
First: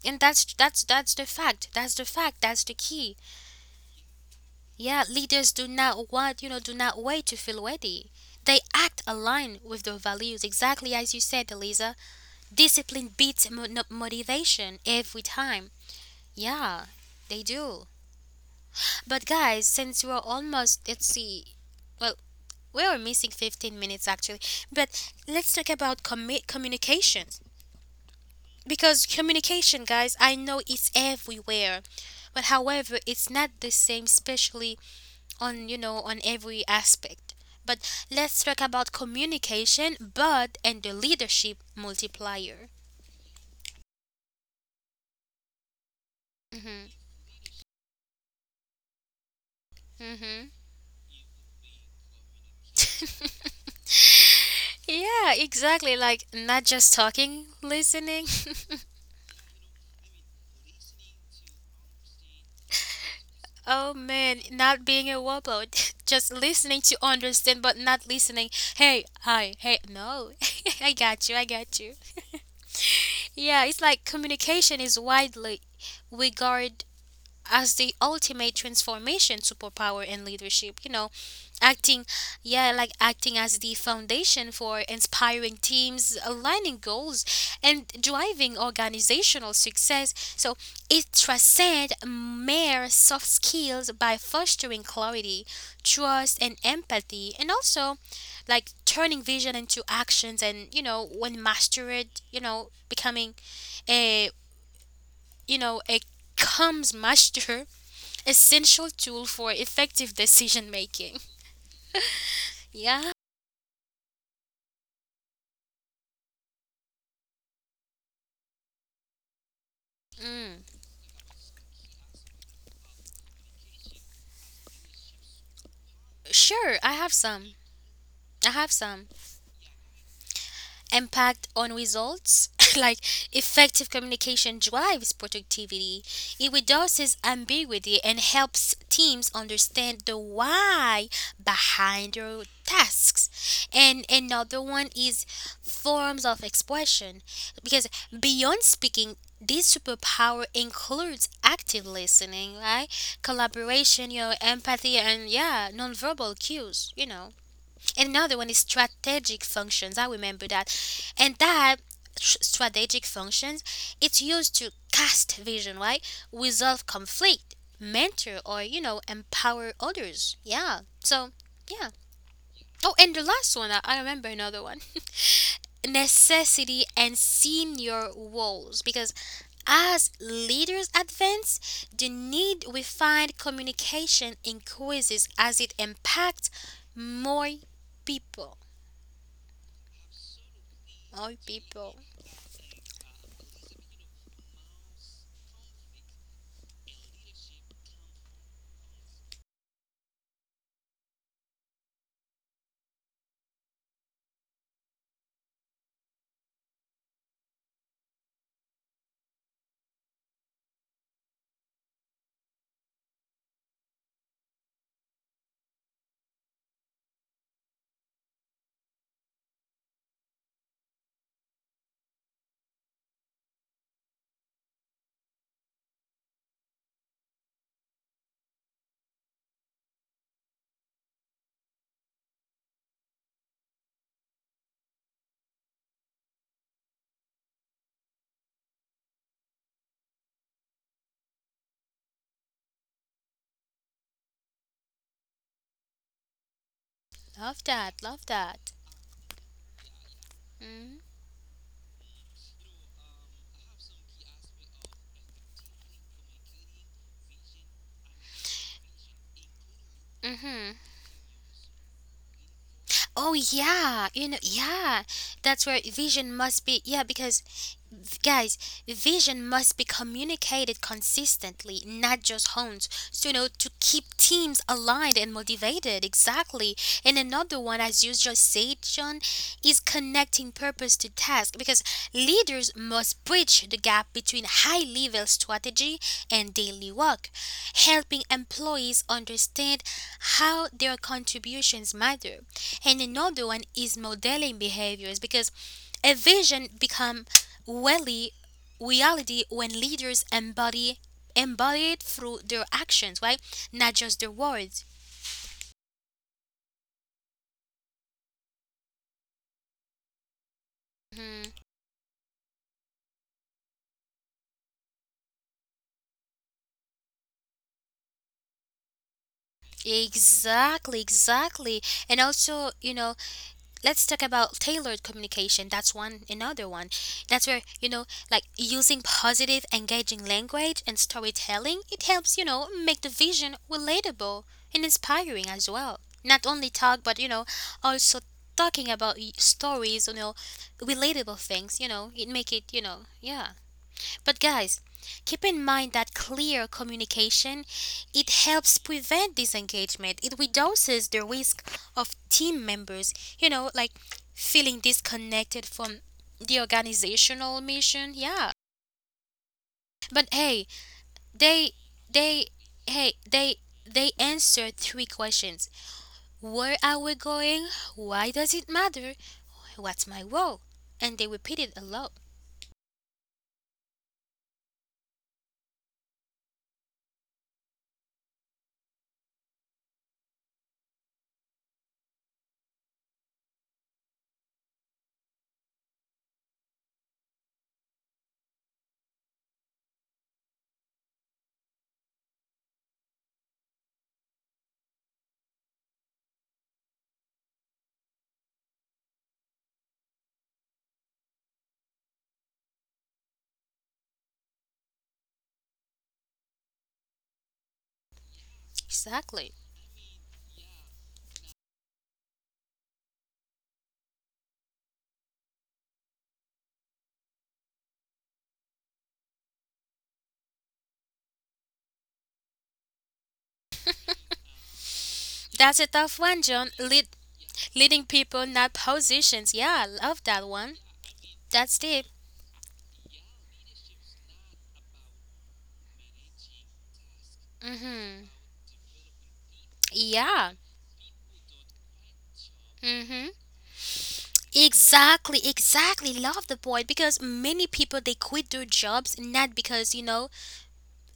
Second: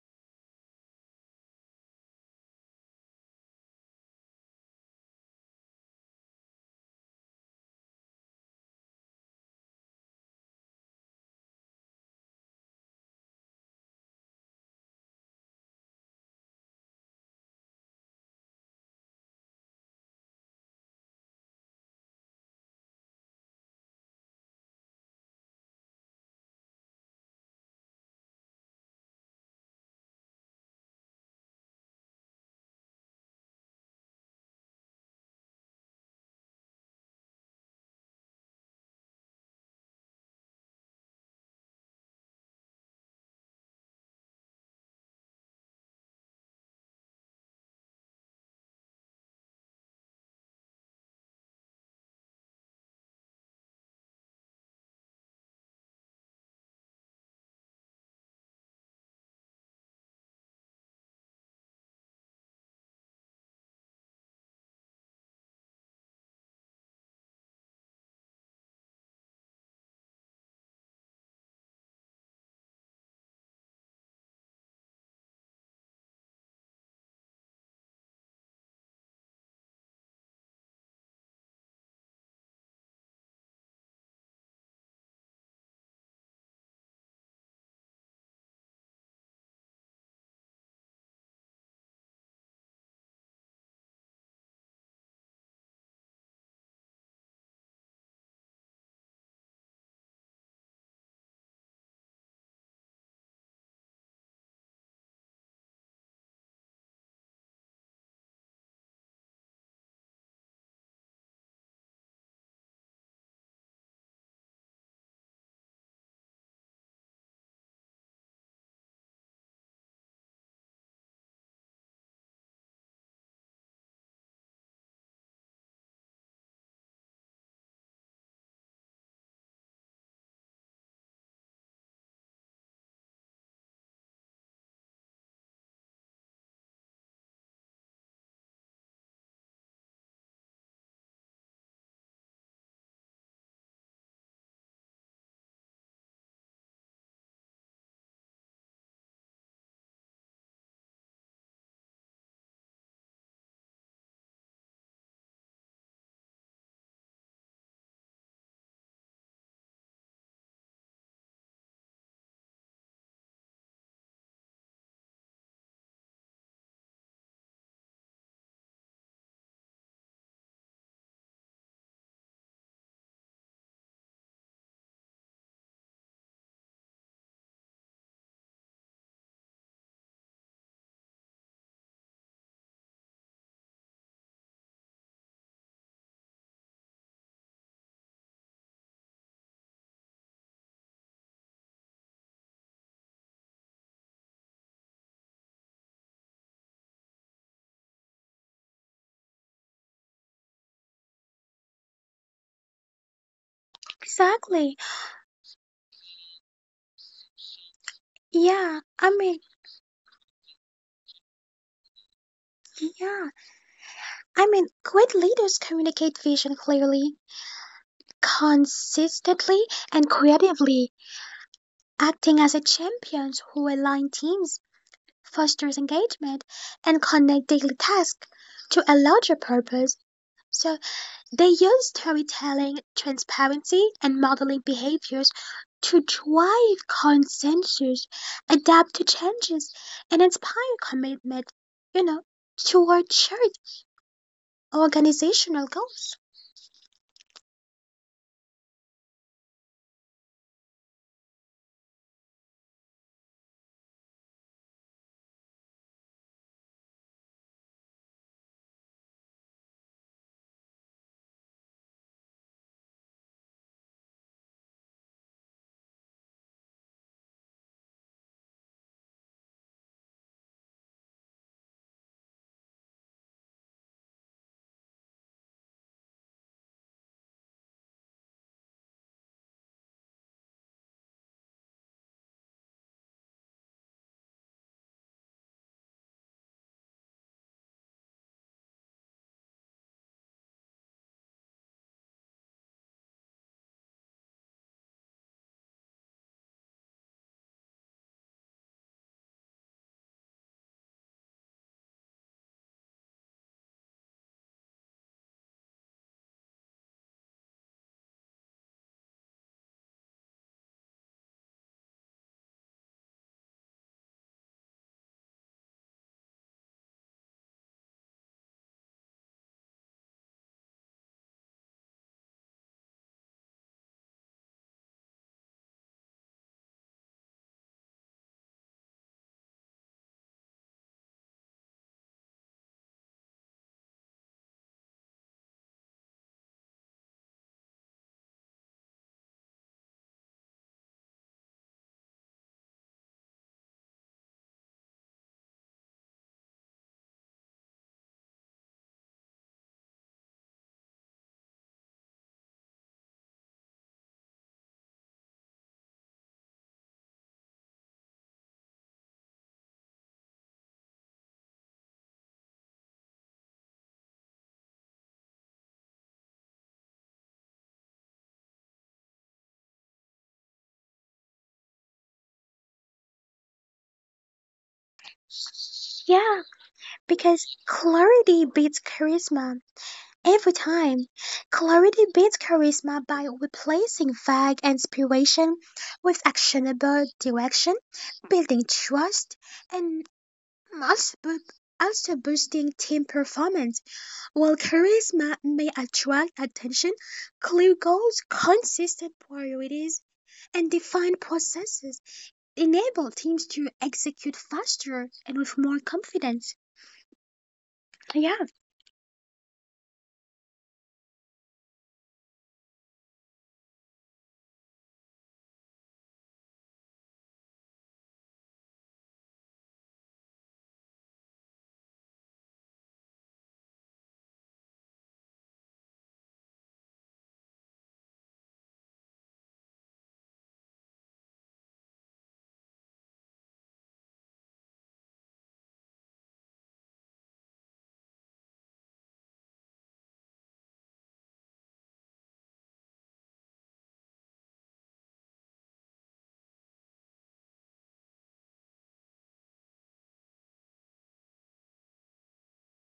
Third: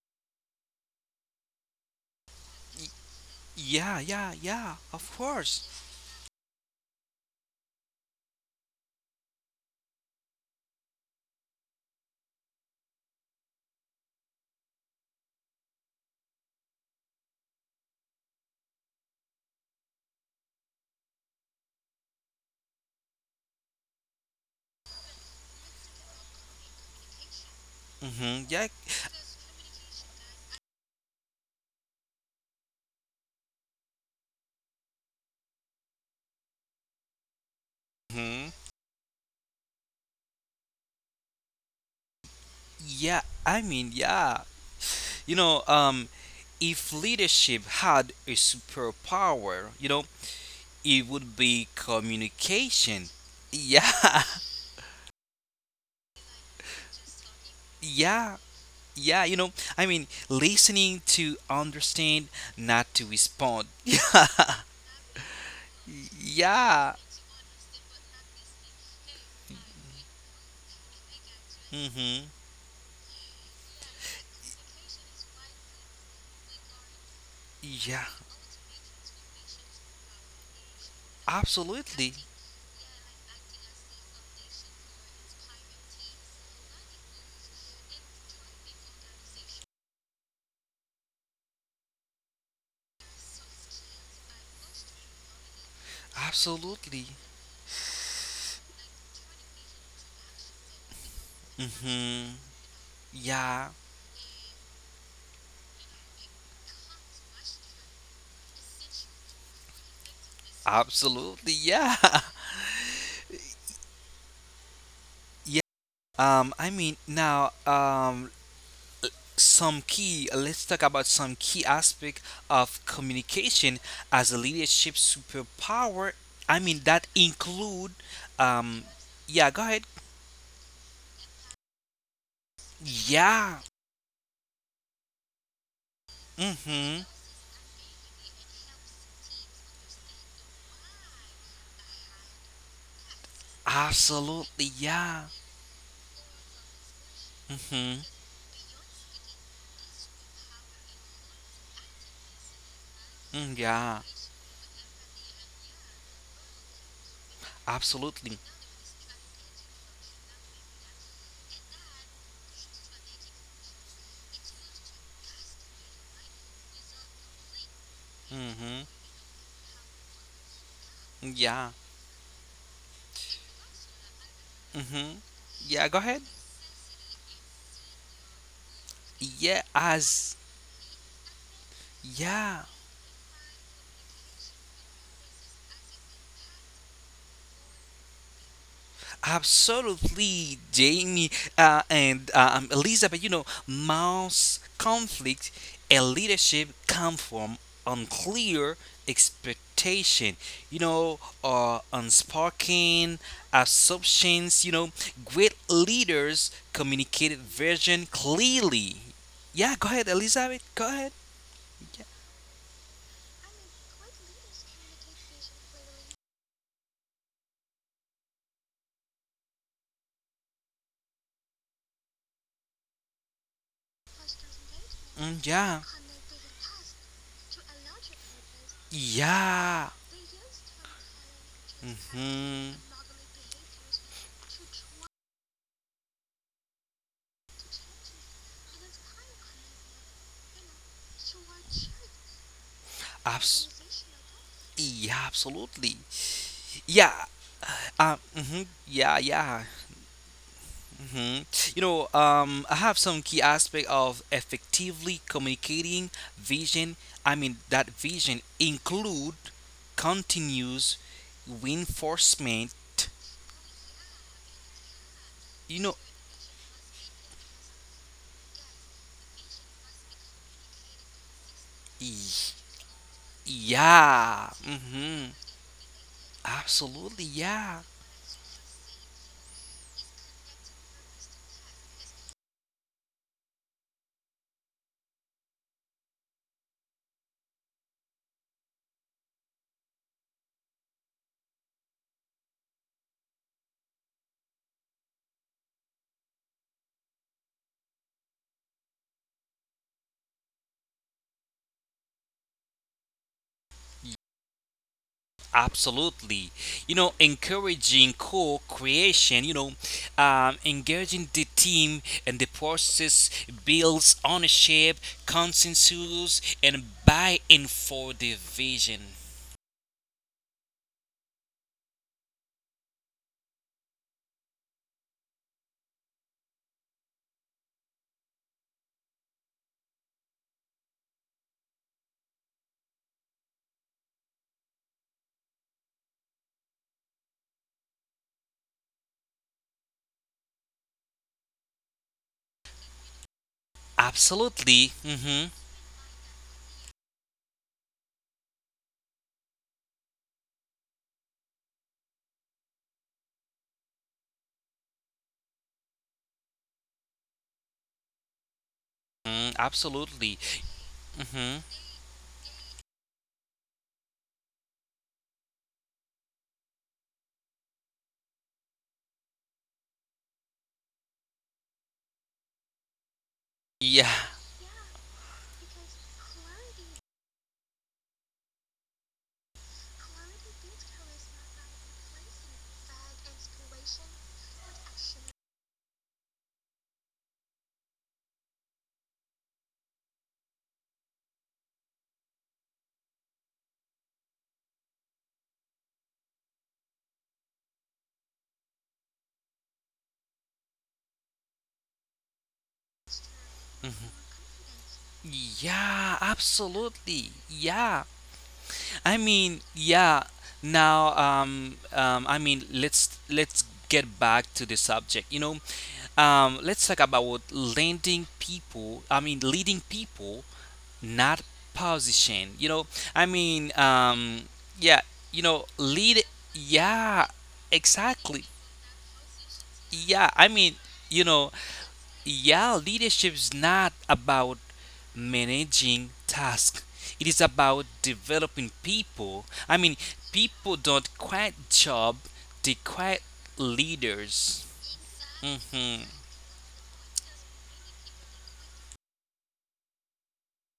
And that's that's the fact, that's the fact, that's the key. Yeah, yeah, yeah, Yeah, of leaders do course. not want, you know, do not wait to feel ready, they act aligned with their values exactly as you said, Eliza. Discipline beats motivation every time. Yeah, they do. But guys, since we're almost, let's see, well, we are missing 15 minutes actually. But let's talk about communication. Mm-hmm, yeah, Because communication, guys, I know it's everywhere. But however, it's not the same, especially on you know on every aspect but let's hmm talk about communication but and the leadership multiplier. yeah, I mean, yeah. You know, um, Mm-hmm. if leadership had a superpower, Hmm. it would be communication. Yeah, Yeah, exactly. Like, not just talking, *laughs* listening. yeah, *laughs* yeah, I mean, listening to understand, not to respond. Oh *laughs* man, not being a wobbler, *laughs* just listening to Yeah, understand, but not listening. Hey, hi, hey, no. *laughs* I got you, I got you. mm-hmm, Yeah, it's like communication is widely regarded as the yeah, ultimate transformation superpower in leadership, you know, acting absolutely, yeah, like acting as the foundation for inspiring teams, aligning goals and driving organizational success. So it transcends mere soft skills by fostering clarity, trust and absolutely, empathy, and also like turning vision into actions. And you know when mastered, mm-hmm, you know, becoming yeah. a, you know, a comes master, essential tool for effective decision making. Absolutely, yeah, Yeah. *laughs* yeah. I mean, now, some key. Mm. Let's talk about some key aspect of communication as a leadership superpower. I Sure, mean, I that have some. include, I have um, some. yeah. Go ahead. Impact on results *laughs* like Yeah. effective communication drives productivity, it Mm-hmm. reduces ambiguity and helps teams understand the why behind their tasks. And another Absolutely, one is yeah. forms of expression, because Mm-hmm. beyond speaking this superpower includes active listening, right, Mm, collaboration, yeah. your empathy and yeah nonverbal cues, you know. And another one is Absolutely. strategic functions. I remember that. And that strategic functions, it's used to cast vision, right? Resolve conflict, mentor, or, you know, Mm-hmm. empower others. Yeah. So, yeah. Yeah. Oh, and the last one, I remember another one, Mm-hmm. Yeah. Go ahead. necessity and senior roles, because Yeah. as As. leaders advance the need we Yeah. find communication increases as it impacts more people. Absolutely, All Jamie, people. And Elizabeth. Mouse conflict and leadership come from unclear expectation. Or Exactly. unspoken assumptions. Great leaders Yeah, I mean, communicated vision clearly. Yeah, go ahead, Elizabeth. Go yeah, ahead. Great leaders communicate vision clearly, consistently, and creatively, acting as a champions who align teams, fosters engagement, and connect daily Mm, yeah. tasks to a larger purpose. So they use Yeah. storytelling, transparency, and modeling Mhm. behaviors to drive consensus, adapt to changes, and inspire commitment, you know, toward shared organizational Abs- goals. yeah, absolutely. Love Yeah. that. Love that. Mhm, yeah. Yeah. hmm You know. I have some key aspect of effectively communicating vision. I mean that vision include Mm-hmm. continuous Oh reinforcement. yeah, you know, yeah. That's where vision You know. must be. Yeah, because guys, vision must be communicated consistently, not just honed. So you know, to keep teams aligned Yeah. and motivated, exactly. And another one, Absolutely. as you Yeah. just said, John, is connecting purpose to task, because leaders must bridge the gap between high-level strategy and daily work, helping employees understand how their contributions matter. And another one is modeling behaviors, because a vision become really reality when leaders embody it through their actions, right, not just their words. Absolutely. Encouraging co-creation, Mhm. engaging the team and the process builds ownership, consensus, and buy-in for the vision. Exactly, exactly. And also, you know, let's talk about tailored communication. That's one another one. That's where, you know, like using positive, engaging language and storytelling, it helps, you know, make the vision relatable and inspiring as well. Not only talk, but, you know, also talking about stories, you know, relatable things, you know, it make it, you know, yeah. But guys, keep in mind that clear communication, Absolutely. it Hmm. helps prevent disengagement. It reduces the risk of team members, you know, like feeling disconnected from the organizational mission. Yeah. But hey, they Mm, they absolutely. they hmm they answered three questions. Where are we going? Why does it matter? What's my role? And they repeated a lot. Yeah, because Yeah. clarity beats charisma every time. Clarity beats charisma by replacing vague inspiration with actionable direction, building trust, and also, bo- also boosting team performance. While charisma may attract attention, clear goals, consistent priorities, and defined processes It enabled teams to execute faster and with more confidence. Mm. Yeah. Yeah, absolutely. Yeah. Exactly. I mean, yeah. Now, I mean, let's get back to the subject. Let's talk about leading people. I mean, leading people, not position. I mean, yeah. That's a tough one, Lead. John. Lead. Yeah, Leading people, not exactly. positions. Yeah, I love that Yeah, one. I mean, you That's know, deep. yeah, leadership is not about managing tasks. It is about Mm-hmm. developing people. I mean, Yeah. people don't quit job; they Mm-hmm. quit leaders. Exactly, exactly. Hmm. Love the point, because many people they quit their jobs not because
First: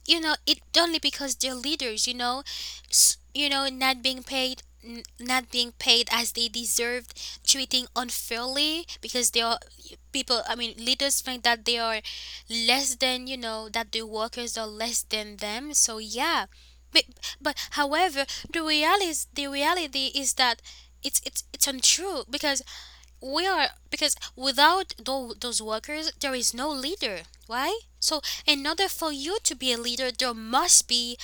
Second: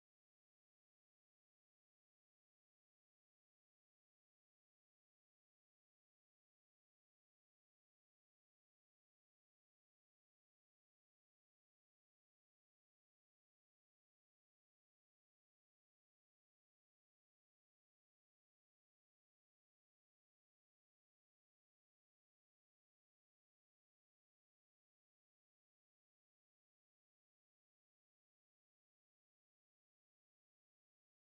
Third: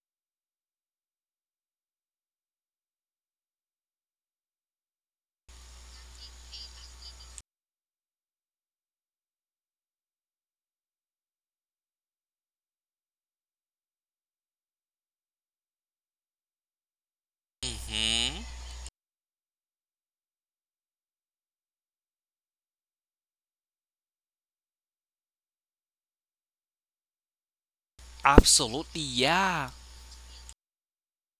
you know it only because they're leaders, you know. You know, not being paid, not being paid as they deserved, treating unfairly because they are people. I mean leaders think that they are less than, you know, that the workers are less than them, so yeah. but, but however Hmm. the reality, the reality is that it's it's untrue, because we are, because without those workers there is no leader, right? So in Absolutely, order for you yeah. to be a leader there must be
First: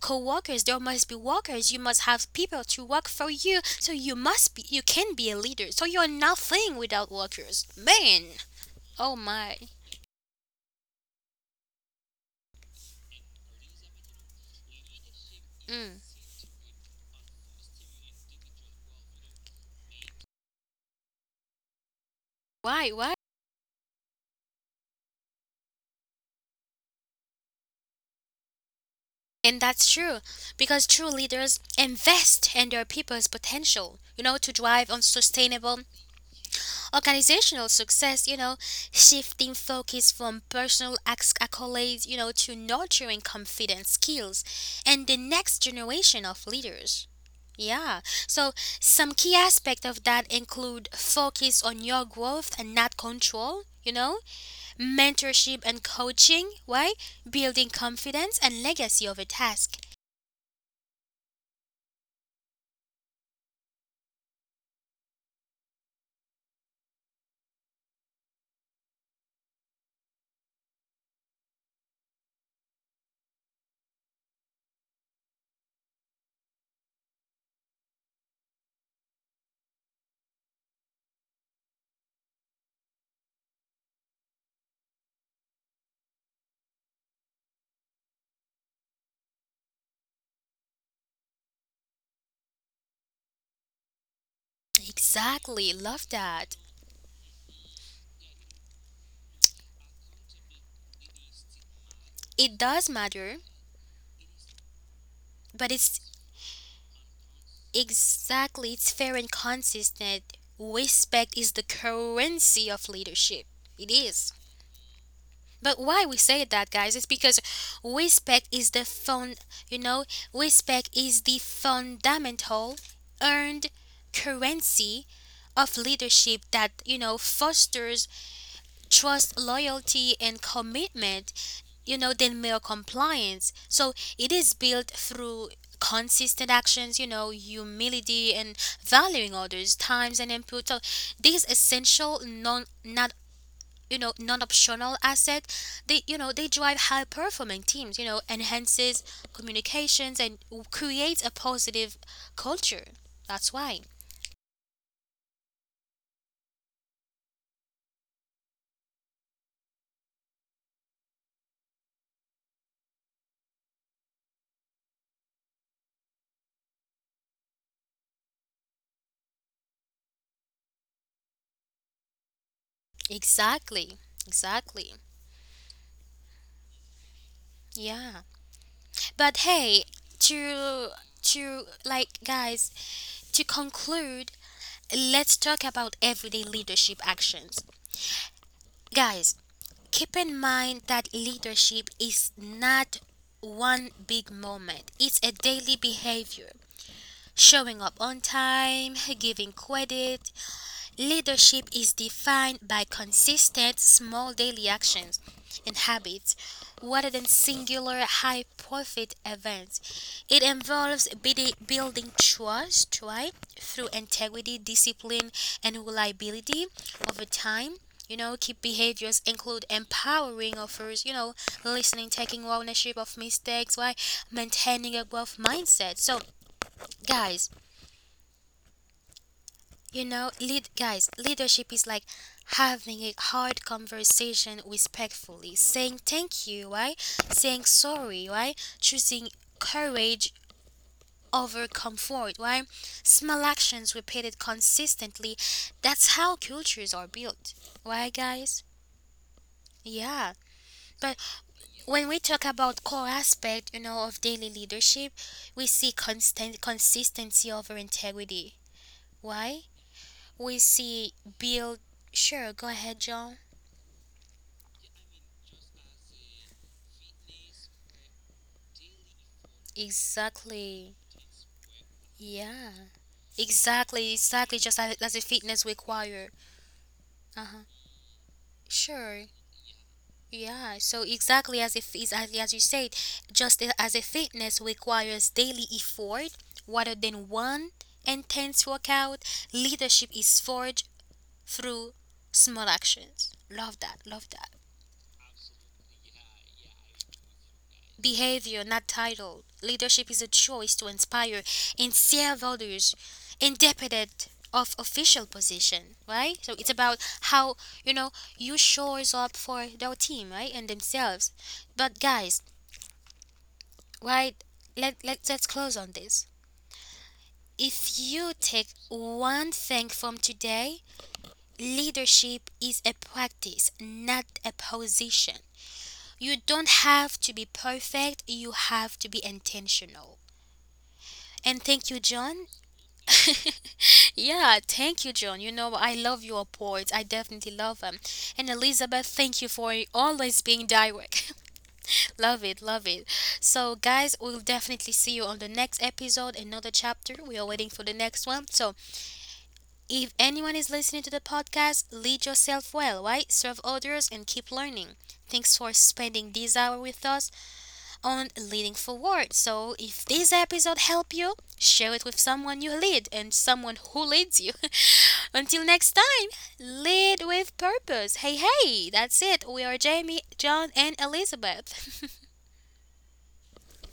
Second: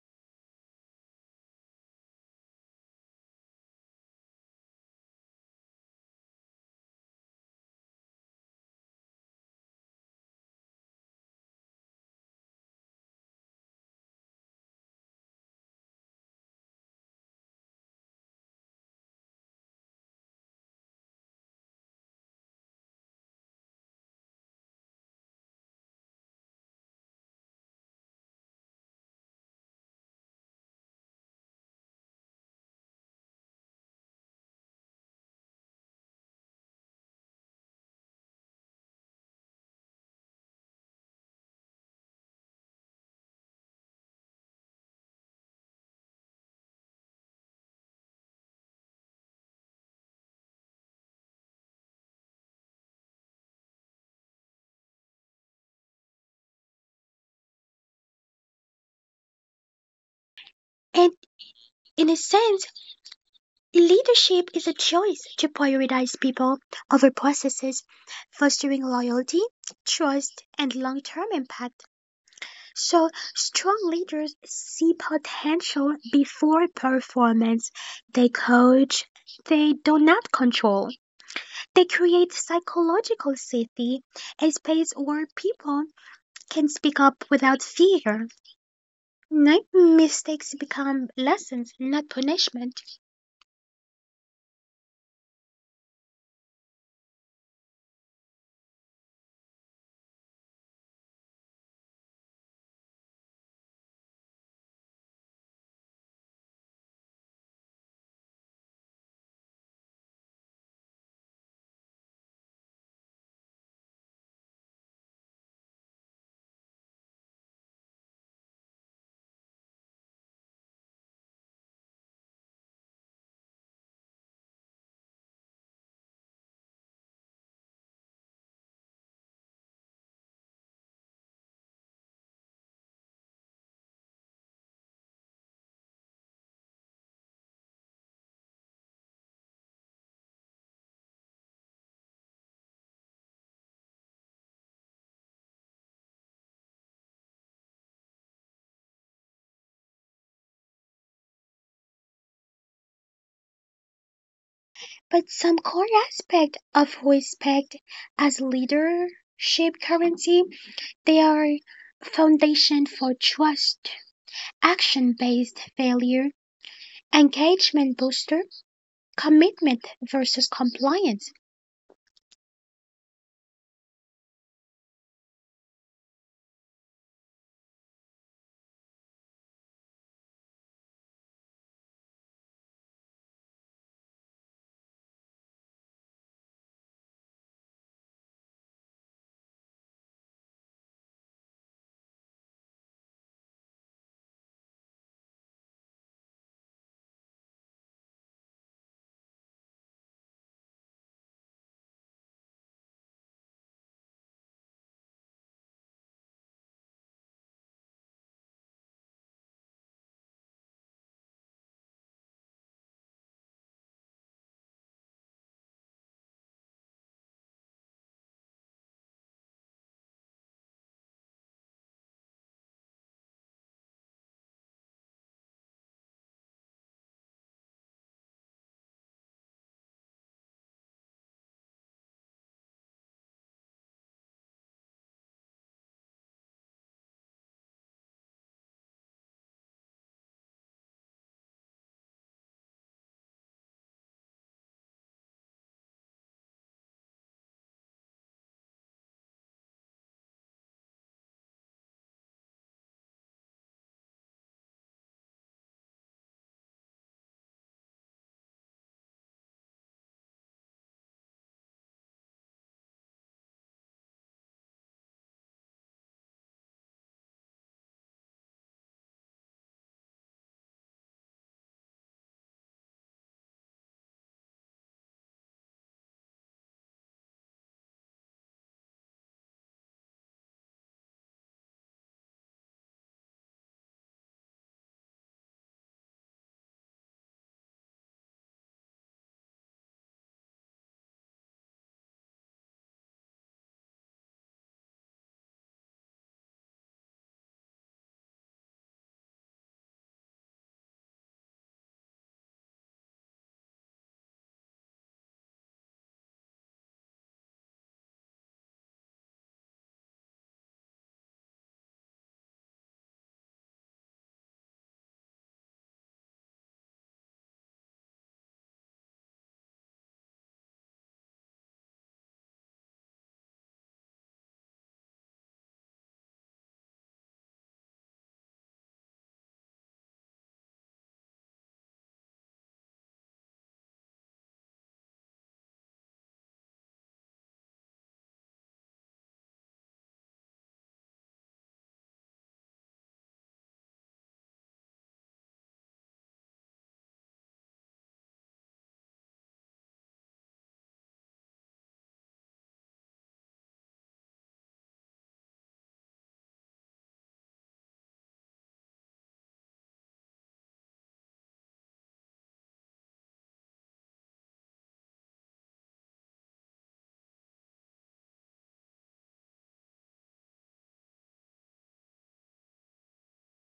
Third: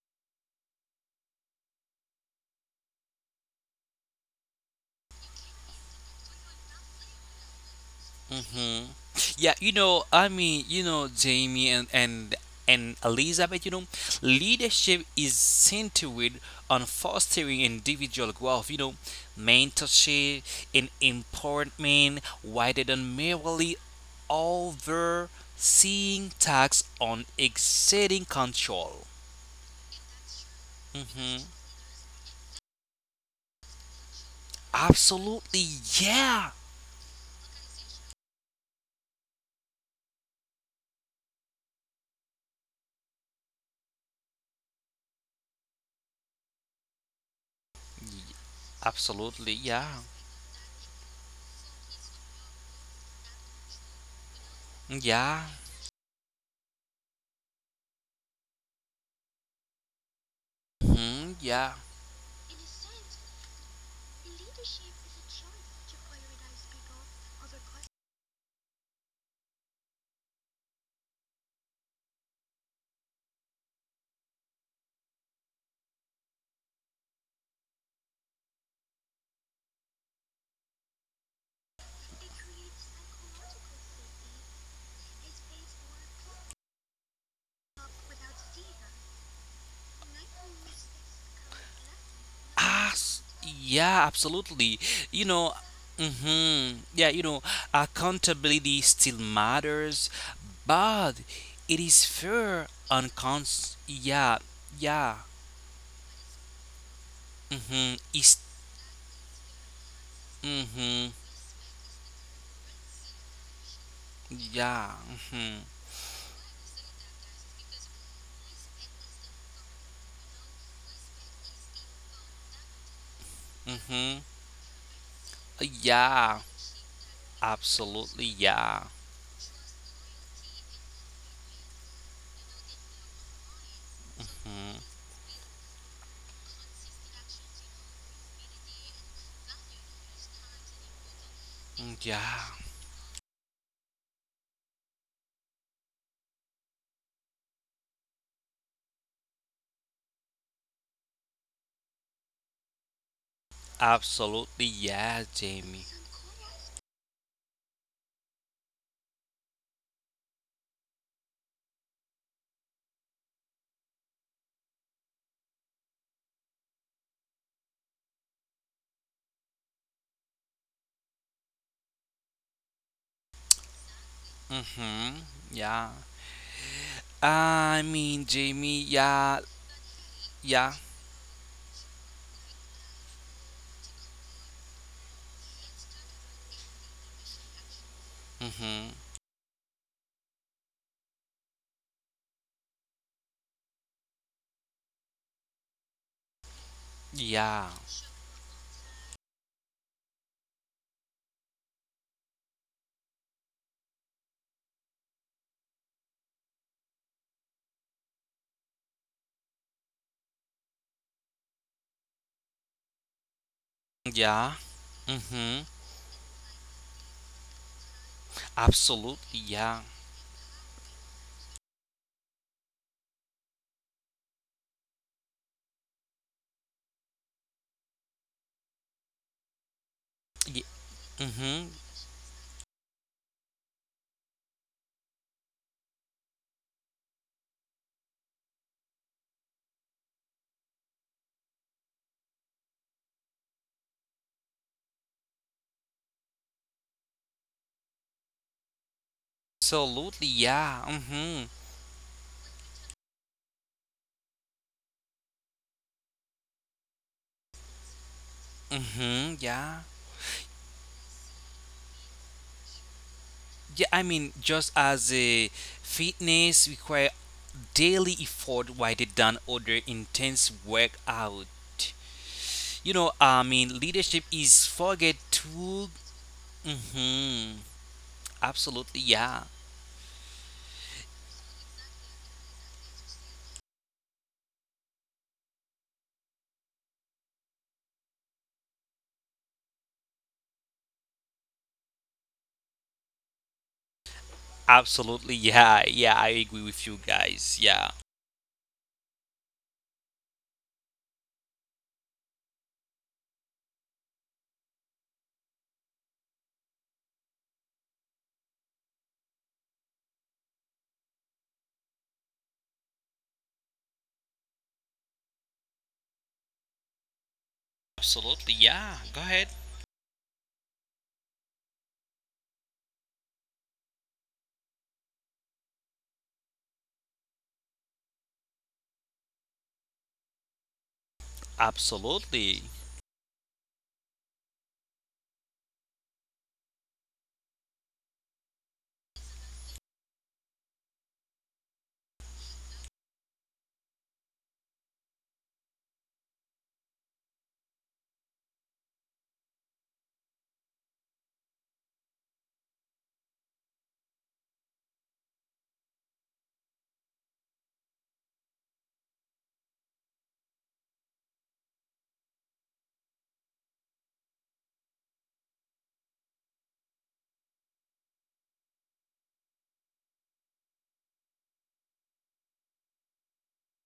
co-workers, there must be workers, you must have people to work for you so you must be you can be a leader, so you're nothing without workers, man. Hmm. Oh my. Yeah, I mean, Jamie and Elizabeth, leadership is Mm. centered on fostering individual growth, mentorship and empowerment Why rather why. than merely overseeing tasks on exceeding control. And that's true, because true hmm leaders invest in their people's potential, you know, to drive on sustainable Absolutely, yeah. organizational success, you know, shifting focus from personal accolades, you know, to nurturing confidence skills and the next generation of leaders. Yeah. So some key Absolutely, aspect of yeah. that include focus on your growth and not control, you know, mentorship Yeah. and coaching. Why? Building confidence and legacy of a task. And Hmm. Yeah. in a sense, leadership is a choice to prioritize people over processes, fostering loyalty, trust, and long term impact. So, strong leaders see potential before performance. They coach, they do not control. They create psychological safety, a space where people can speak up without fear. Night mistakes become lessons, not punishment. Yeah, absolutely. You Exactly. know, Love that. Yeah, accountability still matters, but it is It does fair matter, and cons. Yeah, yeah, but it's is, exactly, it's fair and consistent. Respect hmm is the currency of leadership. It is. yeah, But hmm why we say that, guys, is because respect is the fund, you know, respect is the fundamental earned hmm currency of leadership that, yeah, you know, fosters absolutely, yeah, trust, loyalty, and commitment, you know, than mere compliance. So it is built mm through consistent actions, you know, humility and valuing others times and input. So these essential non yeah, not, you know, non-optional asset, they you know they drive high performing teams, you know, enhances communications and creates a positive culture, that's why. absolutely, But some yeah, core Jamie. aspect of respect as leadership currency, they are foundation for trust, action-based failure, engagement booster, commitment versus compliance. Exactly, exactly, hmm yeah. yeah. I mean, Jamie, But hey, yeah, to yeah. to like guys, to conclude, let's talk about everyday leadership actions. Guys, hmm keep in mind that leadership is not one big moment. It's a daily behavior. Showing up on Yeah. time, giving credit. Leadership is defined by consistent small daily actions and habits rather than singular high profit events. It involves building trust, right, through integrity, Yeah. discipline, and Mhm. reliability over time. You know, key behaviors include Absolutely. Yeah. empowering others, you know, listening, taking ownership of mistakes, right, maintaining a growth mindset. So, guys, you know, Ye- leadership is like Mhm. having a hard conversation respectfully, saying thank you, right? Saying sorry, right? Choosing courage over comfort, right? Small actions repeated consistently. That's how cultures are built. Why, guys? Yeah. Absolutely. But Yeah. when we Mhm. talk about core aspect, you know, of daily leadership, we see constant consistency over integrity. Why? Mhm. Yeah. We see build. Sure, go ahead, John. Yeah. I mean, just as a fitness require daily effort, while they done other Exactly. intense workout. Yeah. Exactly. I mean, Exactly. Just leadership as the is fitness forget require. to. Uh huh. Mhm. Sure. Absolutely. Yeah. Yeah. So exactly as if is as you said, as a fitness requires daily effort rather than one intense workout, leadership is forged through small actions. Love that. Love that. Absolutely. Yeah. Yeah. I agree with you guys. Yeah. Behavior, not title. Leadership is a choice to inspire and serve others independent of official position, right? So it's about how, you know, you shows up for their team, right? And themselves. But guys, right, let's close on this. If you take Absolutely. Yeah. one Go thing ahead. from today, leadership is a practice, not a position. You don't have to be perfect, you have to be intentional. And thank you, John. Absolutely. *laughs* Yeah, thank you, John. You know, I love your poets. I definitely love them. And Elizabeth, thank you for always being direct. *laughs* Love it, love it. So, guys, we'll definitely see you on the next episode, another chapter. We are waiting for the next one. So, if anyone is listening to the podcast, lead yourself well, right? Serve others and keep learning. Thanks for spending this hour with us on Leading Forward. So if this episode helped you, share it with someone you lead and someone who leads you. *laughs* Until next time, lead with purpose. Hey, hey, that's it. We are Jamie, John, and Elizabeth. *laughs*